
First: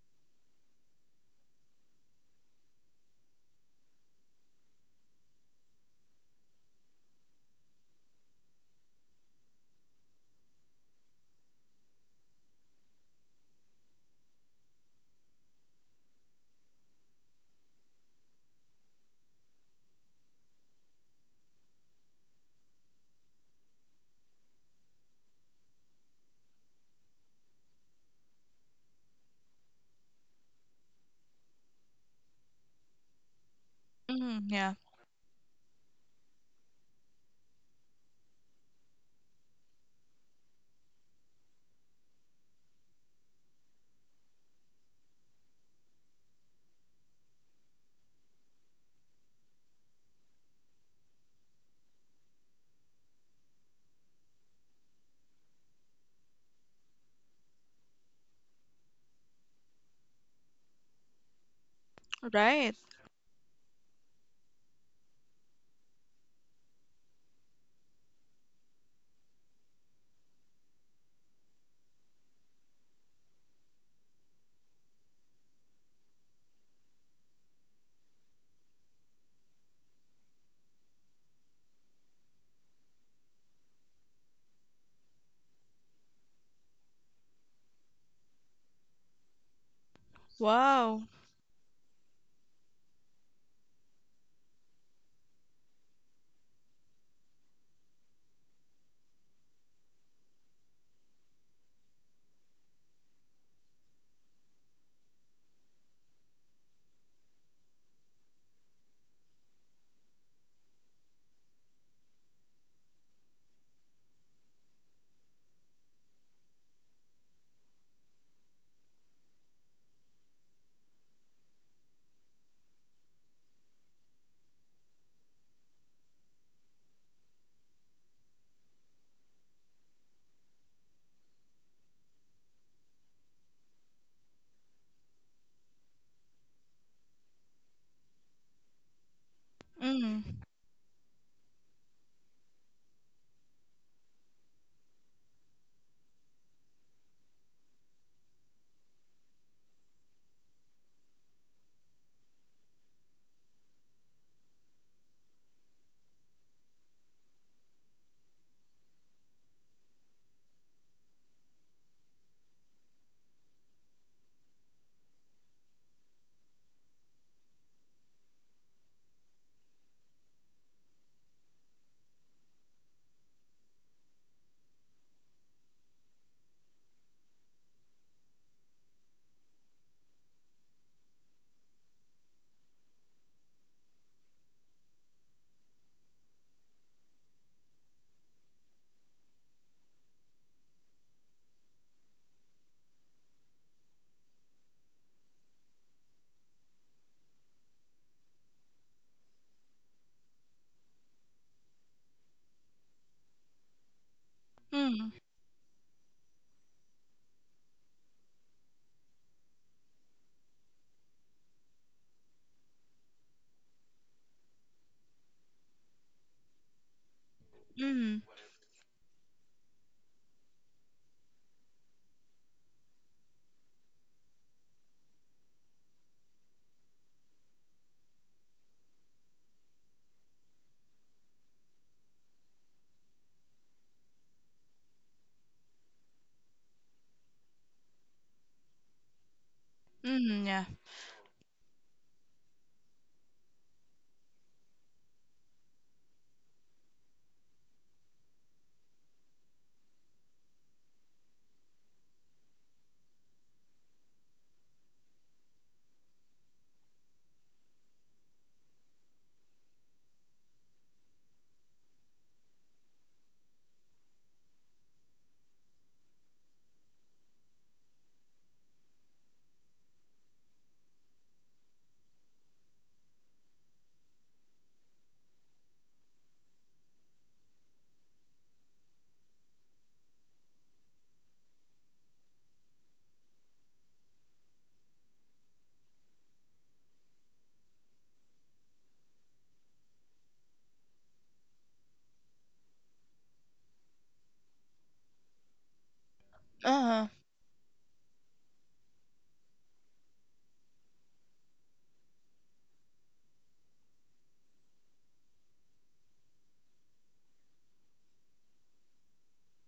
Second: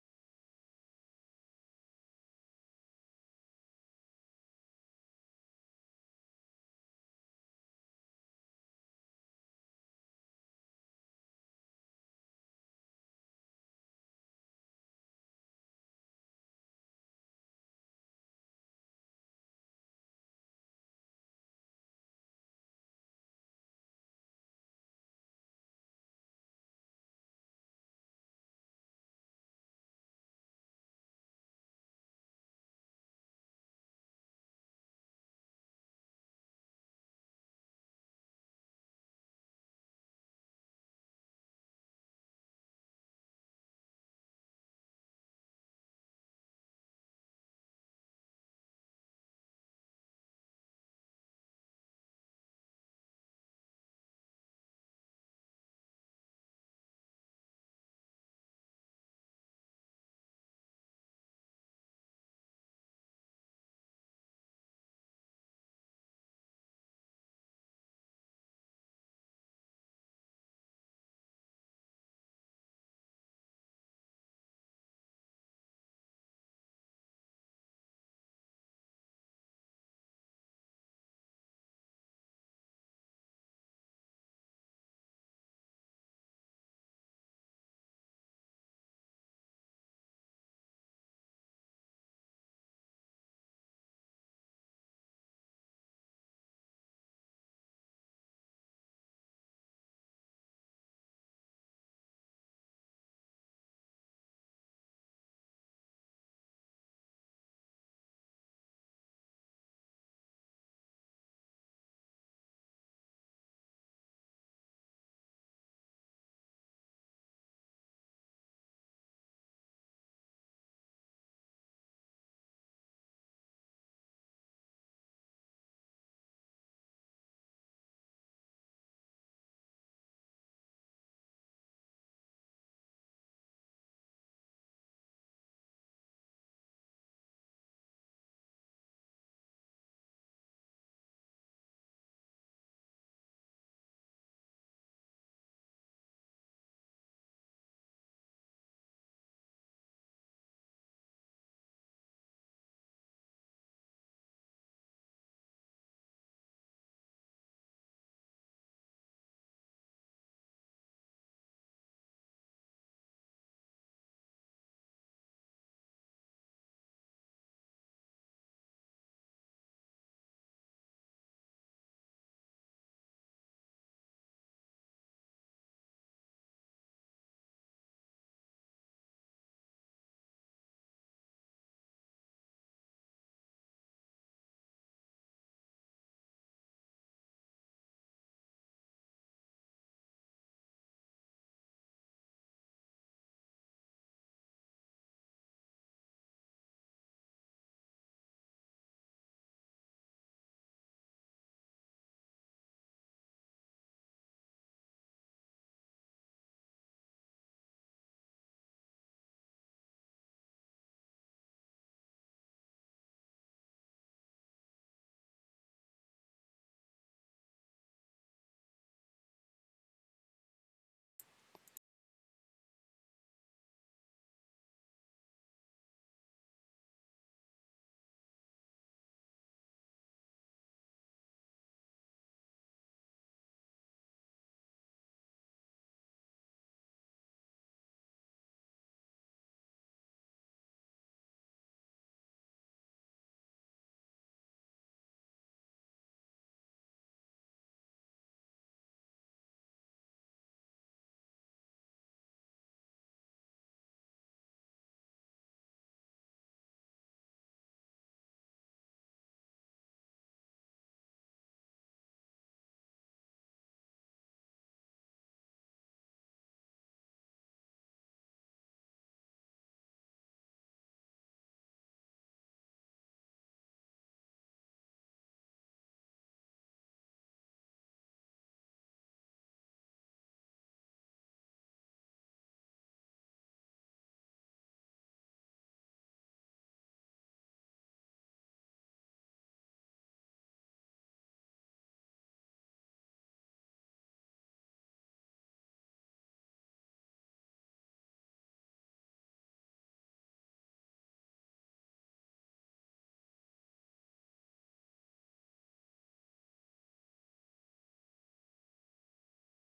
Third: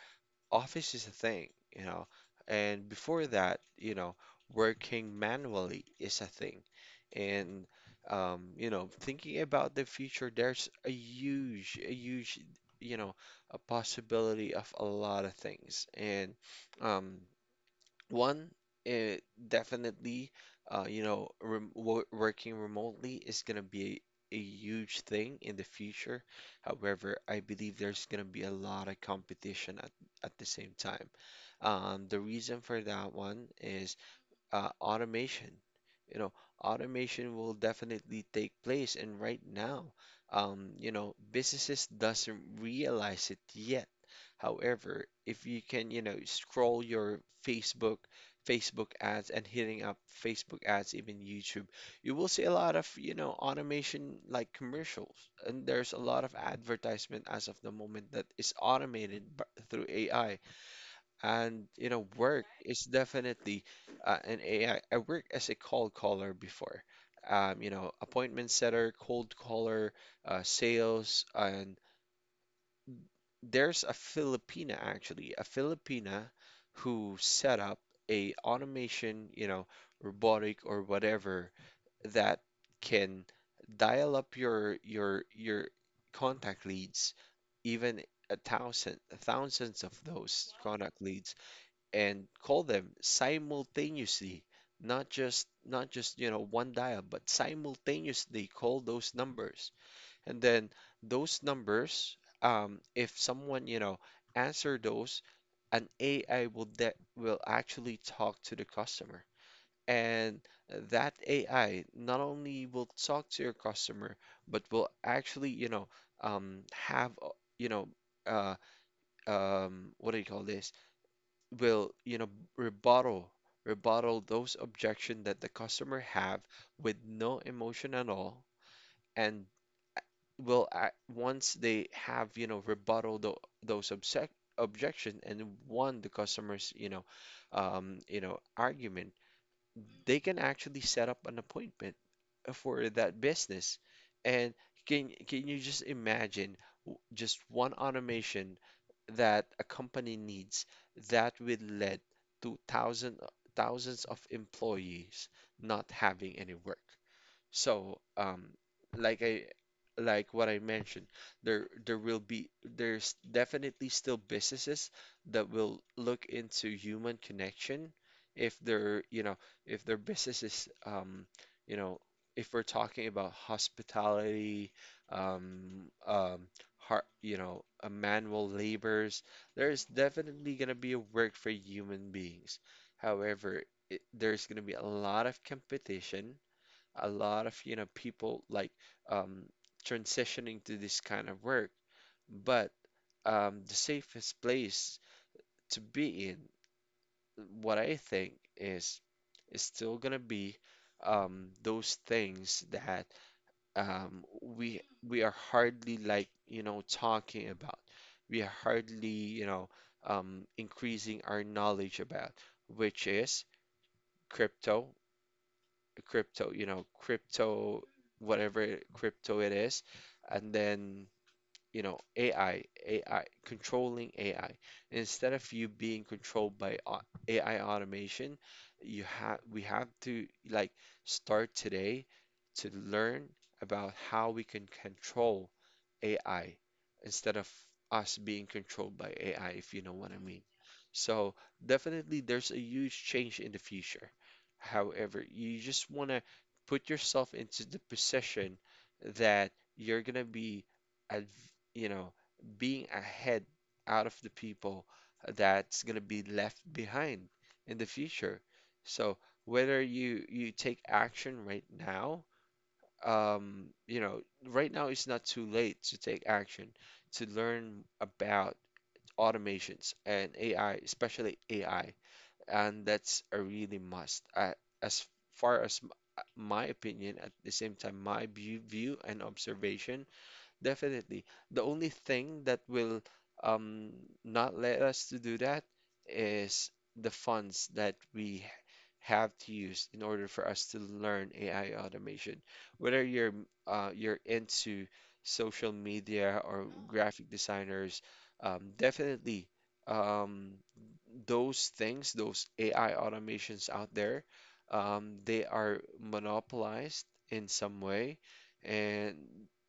S1: office is a thing, you know, and before that, you know, working manually is a thing. And, um, you know, thinking about the future, there's a huge, a huge, you know, a possibility of a lot of things. And, um, one, eh, definitely, uh, you know, rem wo- working remotely is going to be a, a huge thing in the future. However, I believe there's going to be a lot of competition at, at the same time. Um, the reason for that one is
S2: Mm,
S1: uh,
S2: yeah,
S1: automation. You know, automation will definitely take place, and right now, um, you know, businesses doesn't realize it yet. However, if you can, you know, scroll your Facebook, Facebook ads, and hitting up Facebook ads, even YouTube, you will see a lot of, you know, automation like commercials, and there's a lot of advertisement as of the moment that is automated b- through A I. And you know, work
S2: right.
S1: is definitely uh, an A I. I I worked as a cold caller before. Um, you know, appointment setter, cold caller, uh, sales, and there's a Filipina, actually, a Filipina who set up a automation, you know, robotic or whatever, that can dial up your your your contact leads, even a thousand thousands of those contact
S2: Wow.
S1: leads, and call them simultaneously, not just not just you know one dial, but simultaneously call those numbers. And then those numbers, um, if someone you know answer those, an A I will, that will actually talk to the customer. And that A I not only will talk to your customer, but will actually you know um, have uh, you know uh, um, what do you call this will, you know, rebuttal rebuttal those objection that the customer have, with no emotion at all. And will act, once they have, you know, rebuttal tho- those obsec objection, and won the customer's, you know, um, you know, argument, they can
S2: Mm,
S1: actually set up an appointment for that business. And can can you just imagine w- just one automation that a company needs, that will lead to thousands thousands of employees not having any work? So, um, like I like what I mentioned, there there will be there's definitely still businesses that will look into human connection, if they're, you know, if their business is, um, you know, if we're talking about hospitality, um, um, har you know, uh, manual labors, there's definitely gonna be a work for human beings. However, it, there's gonna be a lot of competition, a lot of you know people like um, transitioning to this kind of work. But um, the safest place to be in, what I think is is still gonna be um, those things that um, we
S2: mm,
S1: we are hardly like you know talking about, we are hardly you know um, increasing our knowledge about, which is crypto crypto, you know, crypto,
S2: mm,
S1: whatever crypto it is, and then you know, A I, A I, controlling A I. Instead of you being controlled by au- A I automation, you have we have to like start today to learn about how we can control A I, instead of us being controlled by A I, if you know what I mean.
S2: mm, yeah.
S1: So definitely there's a huge change in the future. However, you just want to put yourself into the position that you're going to be ad- you know, being ahead out of the people that's going to be left behind in the future. So whether you you take action right now, um, you know, right now it's not too late to take action, to learn about automations and A I, especially A I, and that's a really must. Uh, as far as m- my opinion, at the same time, my view, view and observation. Definitely. The only thing that will um, not let us to do that is the funds that we have to use in order for us to learn A I automation. Whether you're uh, you're into social media or
S2: Uh-huh.
S1: graphic designers, um, definitely um, those things, those A I automations out there, um, they are monopolized in some way, and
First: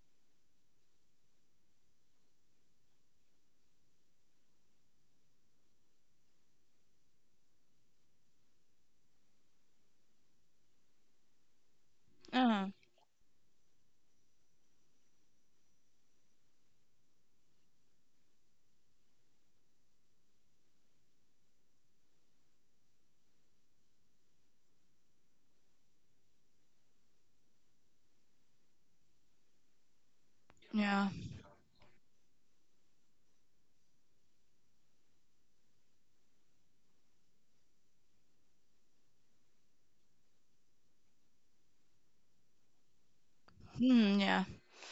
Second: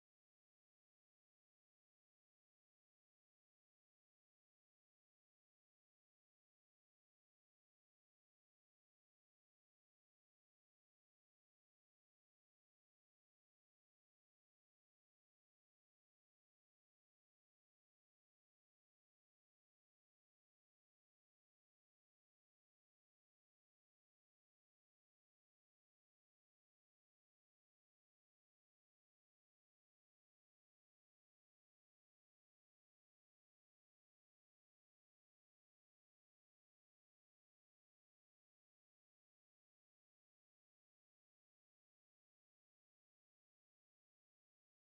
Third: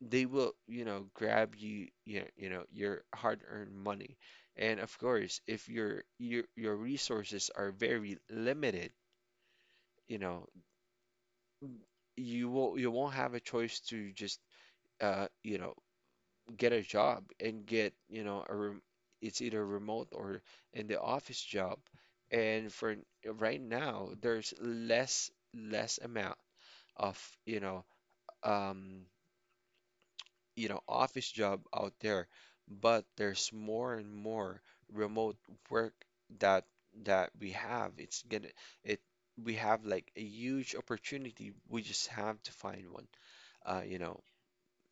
S1: they will, you know, grab you, you know, you know, your hard-earned money. And of course, if your your your resources are very limited, you know, you
S2: Uh-huh.
S1: won't you won't have a choice to just, uh, you know, get a job and get, you know, a rem it's either remote or in the office job. And for right now, there's less less amount of, you know, um, you know,
S2: Yeah.
S1: office job out there, but there's more and more remote work that that we have. It's gonna it We have like a huge opportunity. We just have to find one. Uh, you know,
S2: Mm, yeah.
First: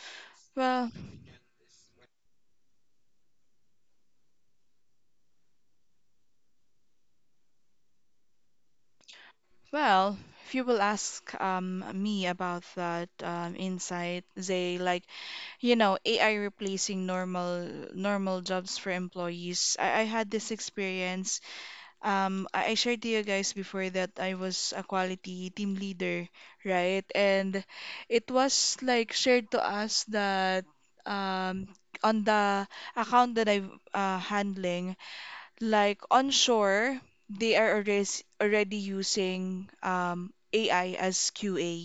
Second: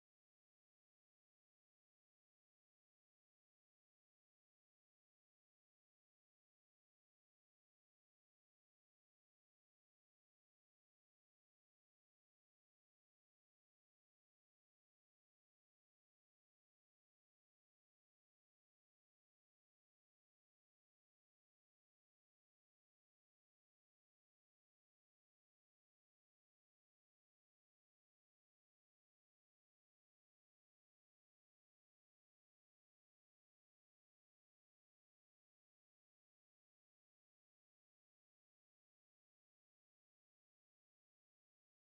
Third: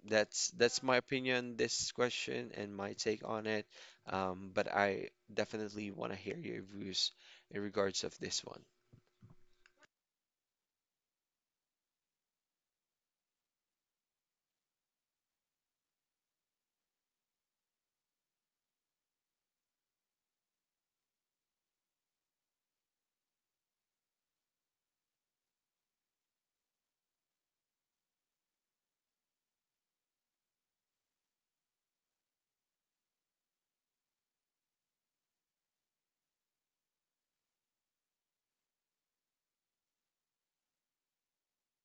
S1: that's that's
S2: Well,
S1: my opinion, this question and my take on it. Um, but I definitely want to hear your views in regards of this one.
S2: well, if you will ask um, me about that um, insight, Zay, like you know, A I replacing normal normal jobs for employees. I, I had this experience. Um, I, I shared to you guys before that I was a quality team leader, right? And it was like shared to us that um, on the account that I'm uh, handling, like on shore, they are already already using um, A I as Q A,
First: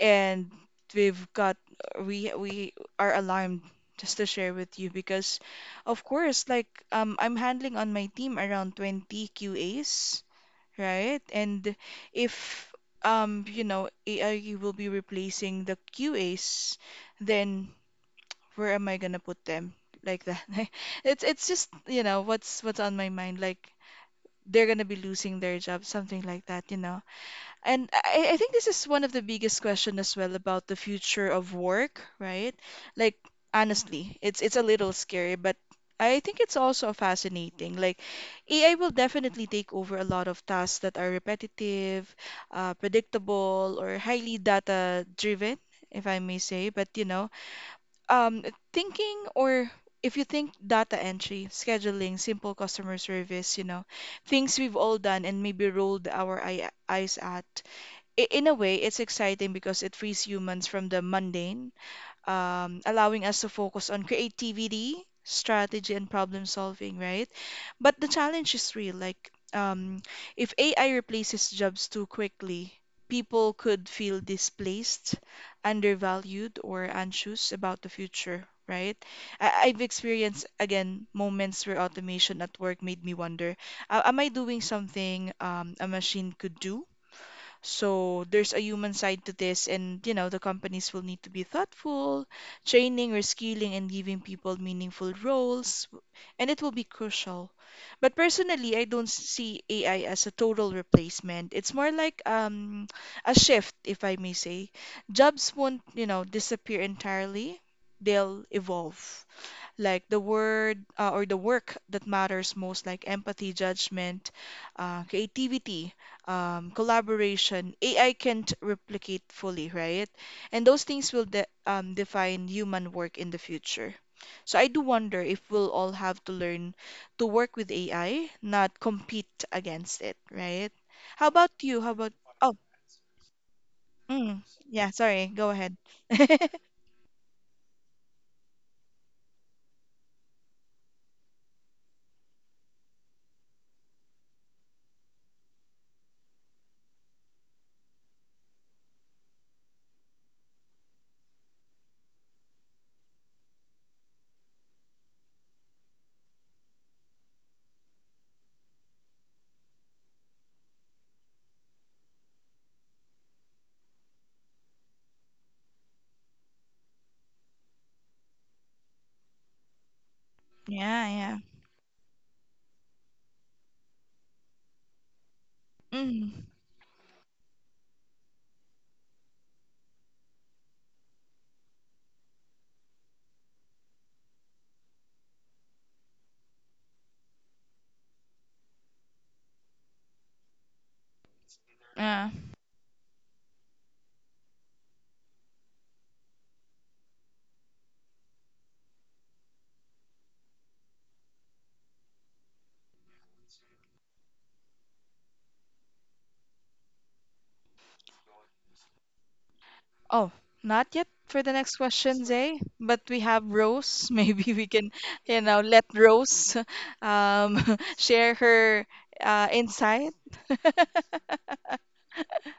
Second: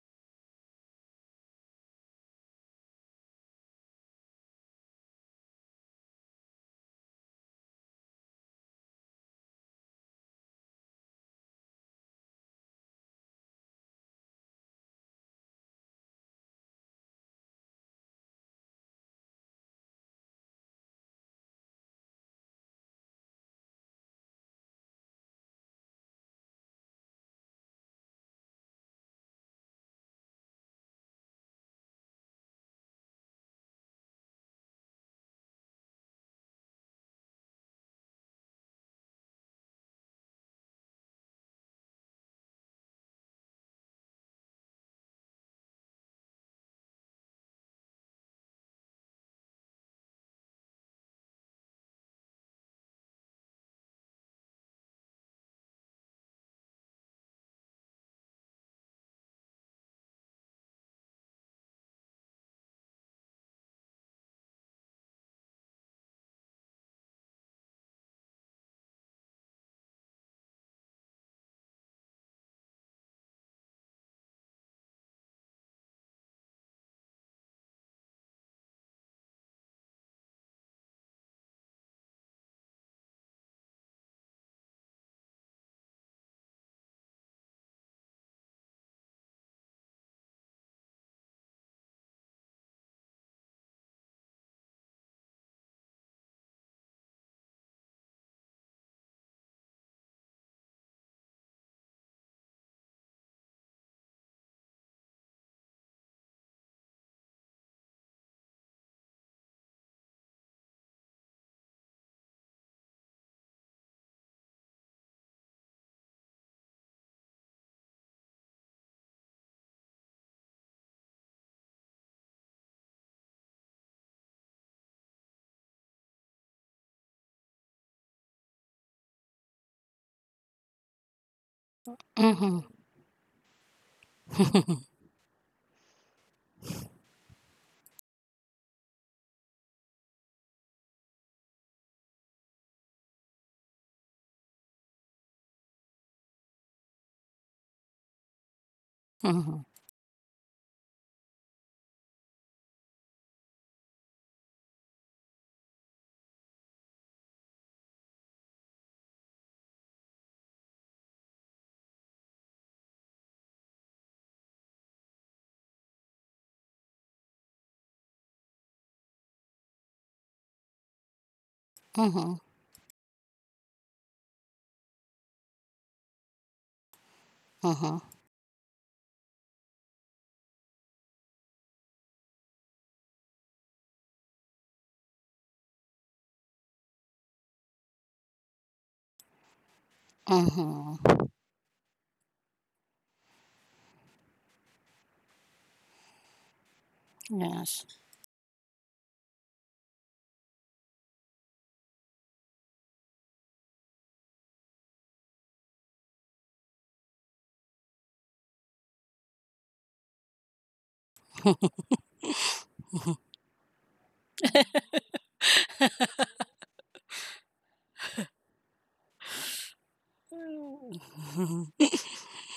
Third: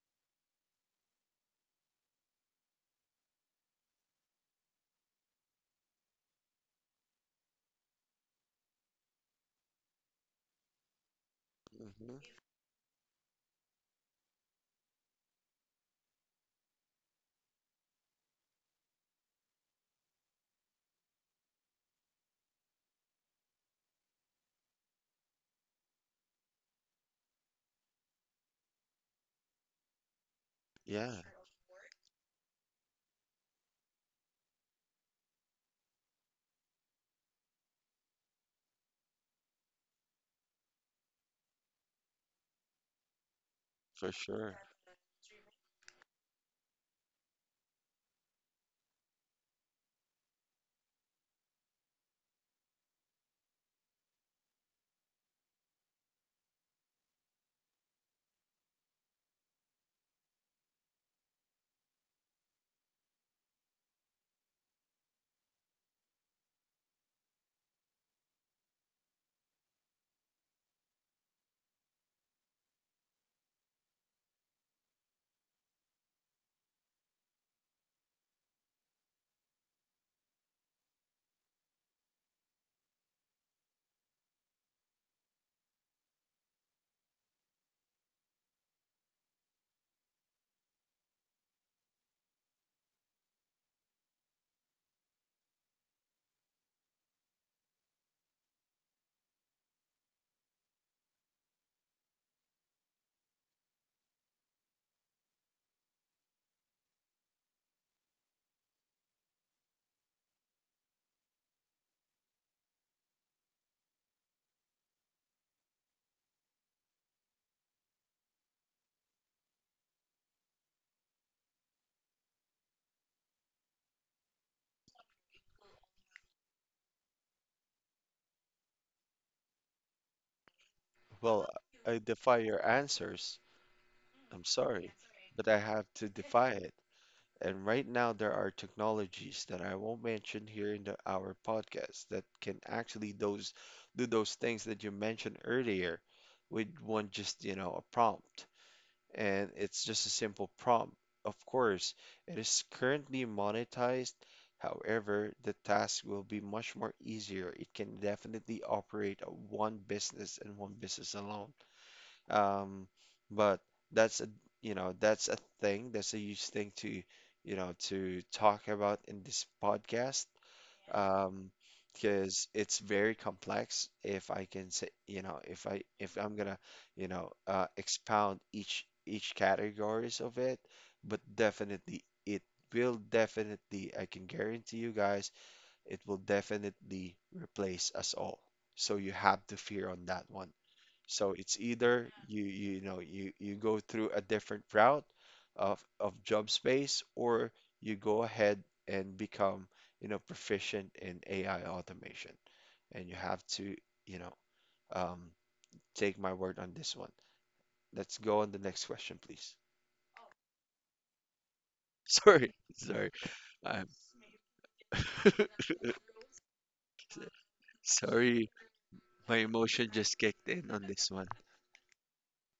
S2: and we've got we we are alarmed just to share with you because, of course, like um, I'm handling on my team around twenty Q As, right? And
S1: Hmm.
S2: if um, you know, A I will be replacing the Q As, then where am I gonna put them? Like that. It's it's just, you know, what's what's on my mind. Like they're gonna be losing their job, something like that, you know. And I, I think this is one of the biggest question as well about the
S1: Yeah,
S2: future of work, right? Like honestly, it's it's a little scary, but I think it's also fascinating. Like A I will definitely take over a lot of tasks that are repetitive, uh, predictable, or
S1: for
S2: highly
S1: sure.
S2: data driven, if I may say. But you know, um, thinking or if you think data entry, scheduling, simple customer service, you know, things we've all done and maybe rolled our eye, eyes at, i- in a way, it's exciting because it frees humans from the mundane, um, allowing us to focus on creativity, strategy, and problem solving, right? But the challenge is real. Like, um, if A I replaces jobs too quickly, people could feel displaced, undervalued, or anxious about the future, right? I- I've experienced, again, moments where automation at work made me wonder, uh, am I doing something um, a machine could do? So there's a human side to this, and you know, the companies will need to be thoughtful, training, reskilling, and giving people meaningful roles, and it will be crucial. But personally, I don't see A I as a total replacement. It's more like um, a shift, if I may say. Jobs won't, you know, disappear entirely. They'll evolve like the word uh, or the work that matters most, like empathy, judgment, uh, creativity, um, collaboration. A I can't replicate fully, right? And those things will de um, define human work in the future. So I do wonder if we'll all have to learn to work with A I, not compete against it, right? How
S1: Well,
S2: about you? How
S1: I
S2: about,
S1: defy
S2: oh,
S1: your
S3: Mhm.
S1: answers. I'm
S2: mm,
S1: sorry,
S2: yeah, sorry,
S1: but
S2: go
S1: I
S2: ahead.
S1: have to defy it. And right now, there are technologies that I won't mention here in the, our podcast, that can actually those do those things that you mentioned earlier with one just, you know, a prompt. And
S3: Mhm.
S1: it's just a simple prompt. Of course, it is currently monetized. However, the task will be much more easier. It can definitely operate a one business and one business alone. Um, but that's a, you know, that's a thing, that's a huge thing to, you know, to talk about in this podcast.
S2: Yeah, yeah.
S1: Um,
S3: Mhm.
S1: because it's very complex, if I can say, you know, if I if I'm
S2: Mm,
S1: gonna, you know, uh,
S3: Mhm.
S1: expound each each categories of it, but definitely it will definitely, I can guarantee you guys, it will definitely replace us all. So you have to fear on that one.
S3: Mhm.
S1: So it's either
S2: yeah.
S1: you you know you you go through a different route of of job space, or
S3: Yes.
S1: you go ahead and become you know proficient in A I automation. And you have to you know um, take my word on this one. Let's go on the next question, please.
S2: Oh, not yet for the next question,
S1: Sorry,
S2: Zay, but
S1: sorry.
S2: we have
S1: I'm
S2: Rose. Maybe we can, you know, let Rose um, share
S1: Sorry.
S2: her
S1: My
S2: uh,
S1: emotion
S2: insight.
S1: just kicked in on this one.
S3: Mhm.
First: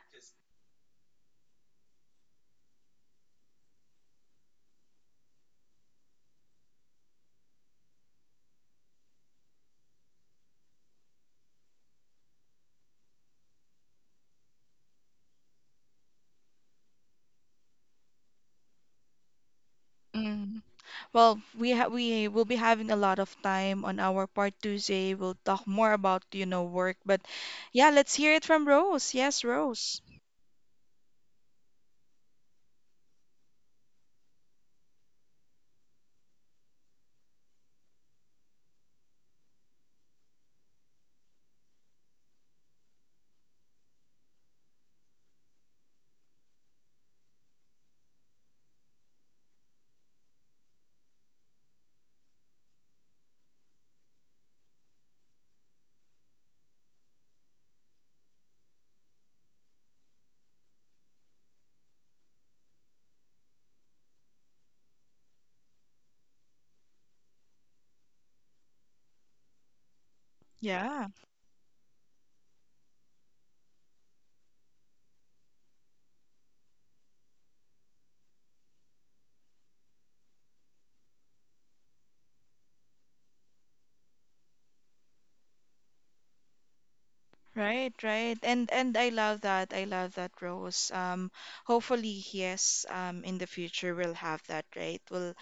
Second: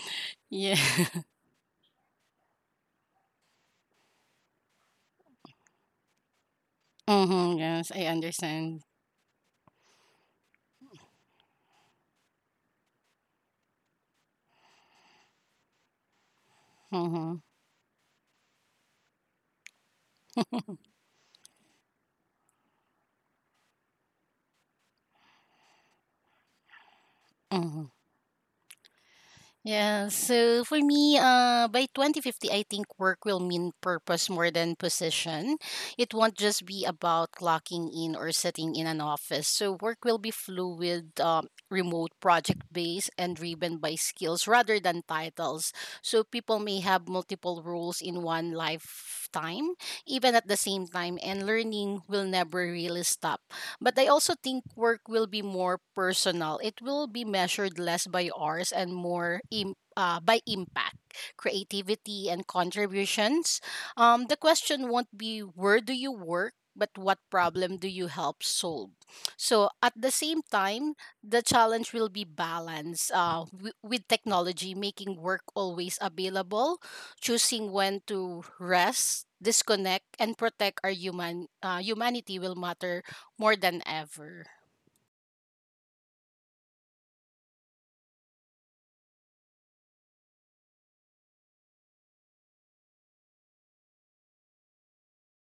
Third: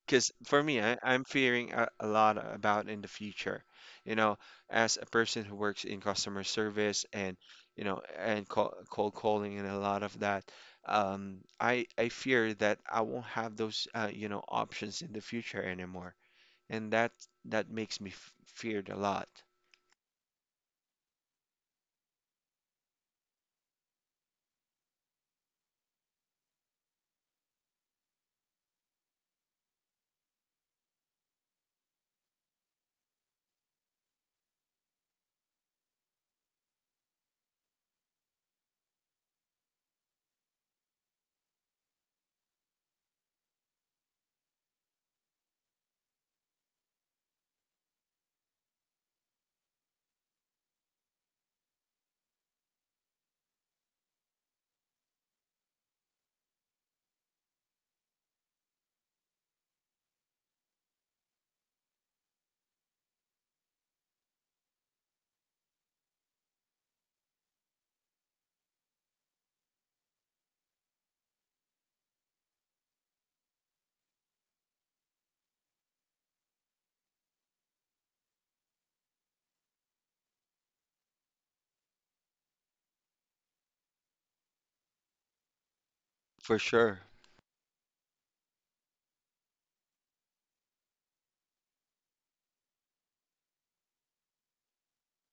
S1: Because for
S3: Yeah.
S1: me, I, I'm fearing a, a lot about in the future. You know, as a person who works in customer service and,
S3: Mhm.
S1: you
S3: Yes,
S1: know,
S3: I
S1: and call,
S3: understand.
S1: cold calling and a lot of that, um, I, I fear that I won't have those, uh, you know, options in the future anymore. And that
S3: Mhm.
S1: that makes me f feared a lot.
S2: Mm. Well, we ha we will be having a lot of time on our part Tuesday. We'll talk more about, you know, work, but
S3: Mhm.
S2: yeah, let's hear it from Rose. Yes, Rose.
S3: Yeah, so for me, uh, by twenty fifty, I think work will mean purpose more than position. It won't just be about clocking in or sitting in an office. So work will be fluid, um, remote, project based, and driven by skills rather than titles. So people may have multiple roles in one lifetime, even at the same time, and learning will never really stop. But I also think work will be more personal. It will be measured less by hours and more, Im- uh, by impact, creativity, and contributions. Um, the question won't be where do you work, but what problem do you help solve? So at the same time,
S2: Yeah,
S3: the challenge will be balance, uh, w- with technology, making work always available, choosing when to rest, disconnect, and protect our human, uh, humanity will matter more than ever.
S1: For sure.
S2: right, right. And and I love that. I love that, Rose. Um, hopefully, yes, um, in the future we'll have that, right? We'll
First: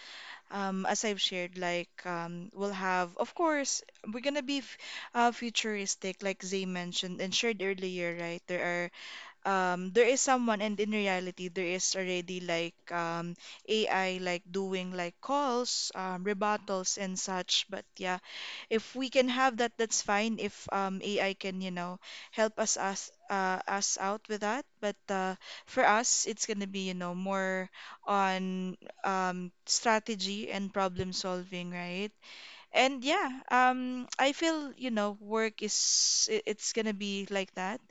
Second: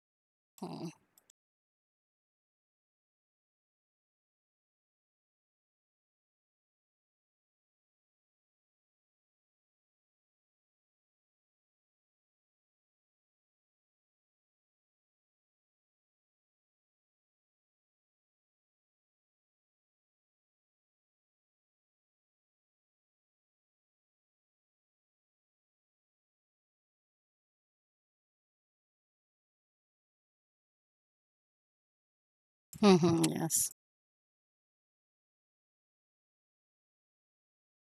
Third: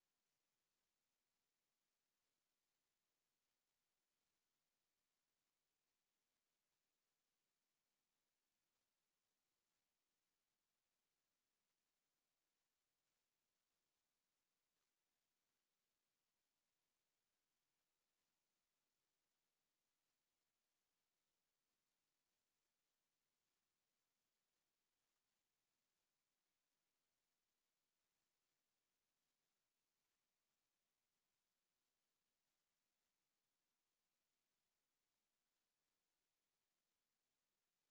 S2: um,
S3: Mm.
S2: As I've shared, like um, we'll have, of course, we're gonna be f- uh, futuristic, like Zay mentioned and shared earlier, right? There are um, there is someone, and in reality, there is already like um, A I, like doing like calls, um, rebuttals, and such. But yeah, if we can have that, that's fine. If um, A I can, you know, help us us uh, us out with that, but uh, for us, it's gonna be, you know, more on um, strategy and problem solving, right? And
S3: Mhm,
S2: yeah,
S3: yes.
S2: um, I feel, you know, work is i- it's gonna be like that.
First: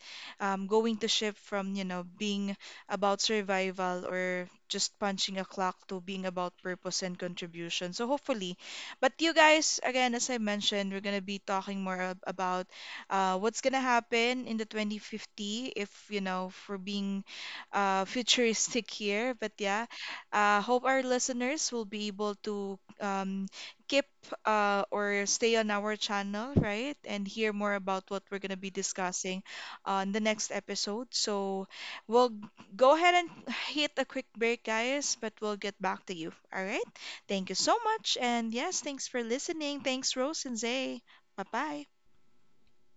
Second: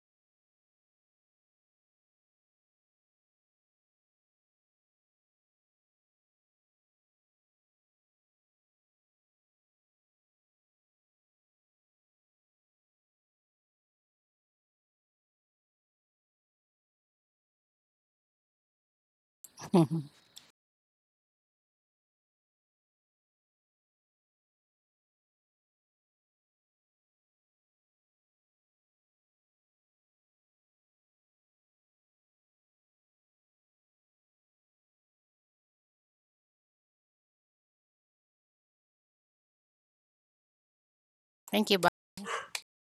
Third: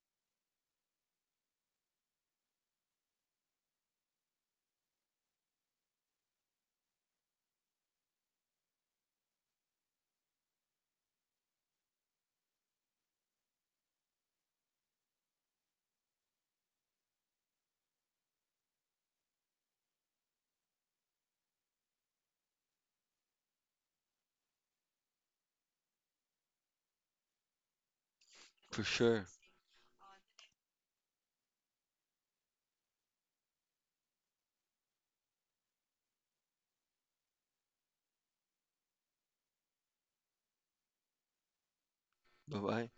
S2: Um, going to shift from, you know, being about survival or just punching a clock to being about purpose and contribution. So hopefully, but you guys, again, as I mentioned, we're gonna be talking more ab- about uh, what's gonna happen in the twenty fifty if, you know, for being uh, futuristic here. But yeah,
S3: Mhm.
S2: uh, hope our listeners will be able to um, keep uh, or stay on our channel, right? And hear more about what we're going to be
S1: For sure.
S2: discussing on the next episode. So we'll g- go ahead and hit a quick break, guys, but we'll get back to you. All right. Thank you so much. And yes, thanks for listening. Thanks, Rose and Zay. Bye
S3: Thank you.
S2: bye.
S3: Bye.
S1: Bye-bye.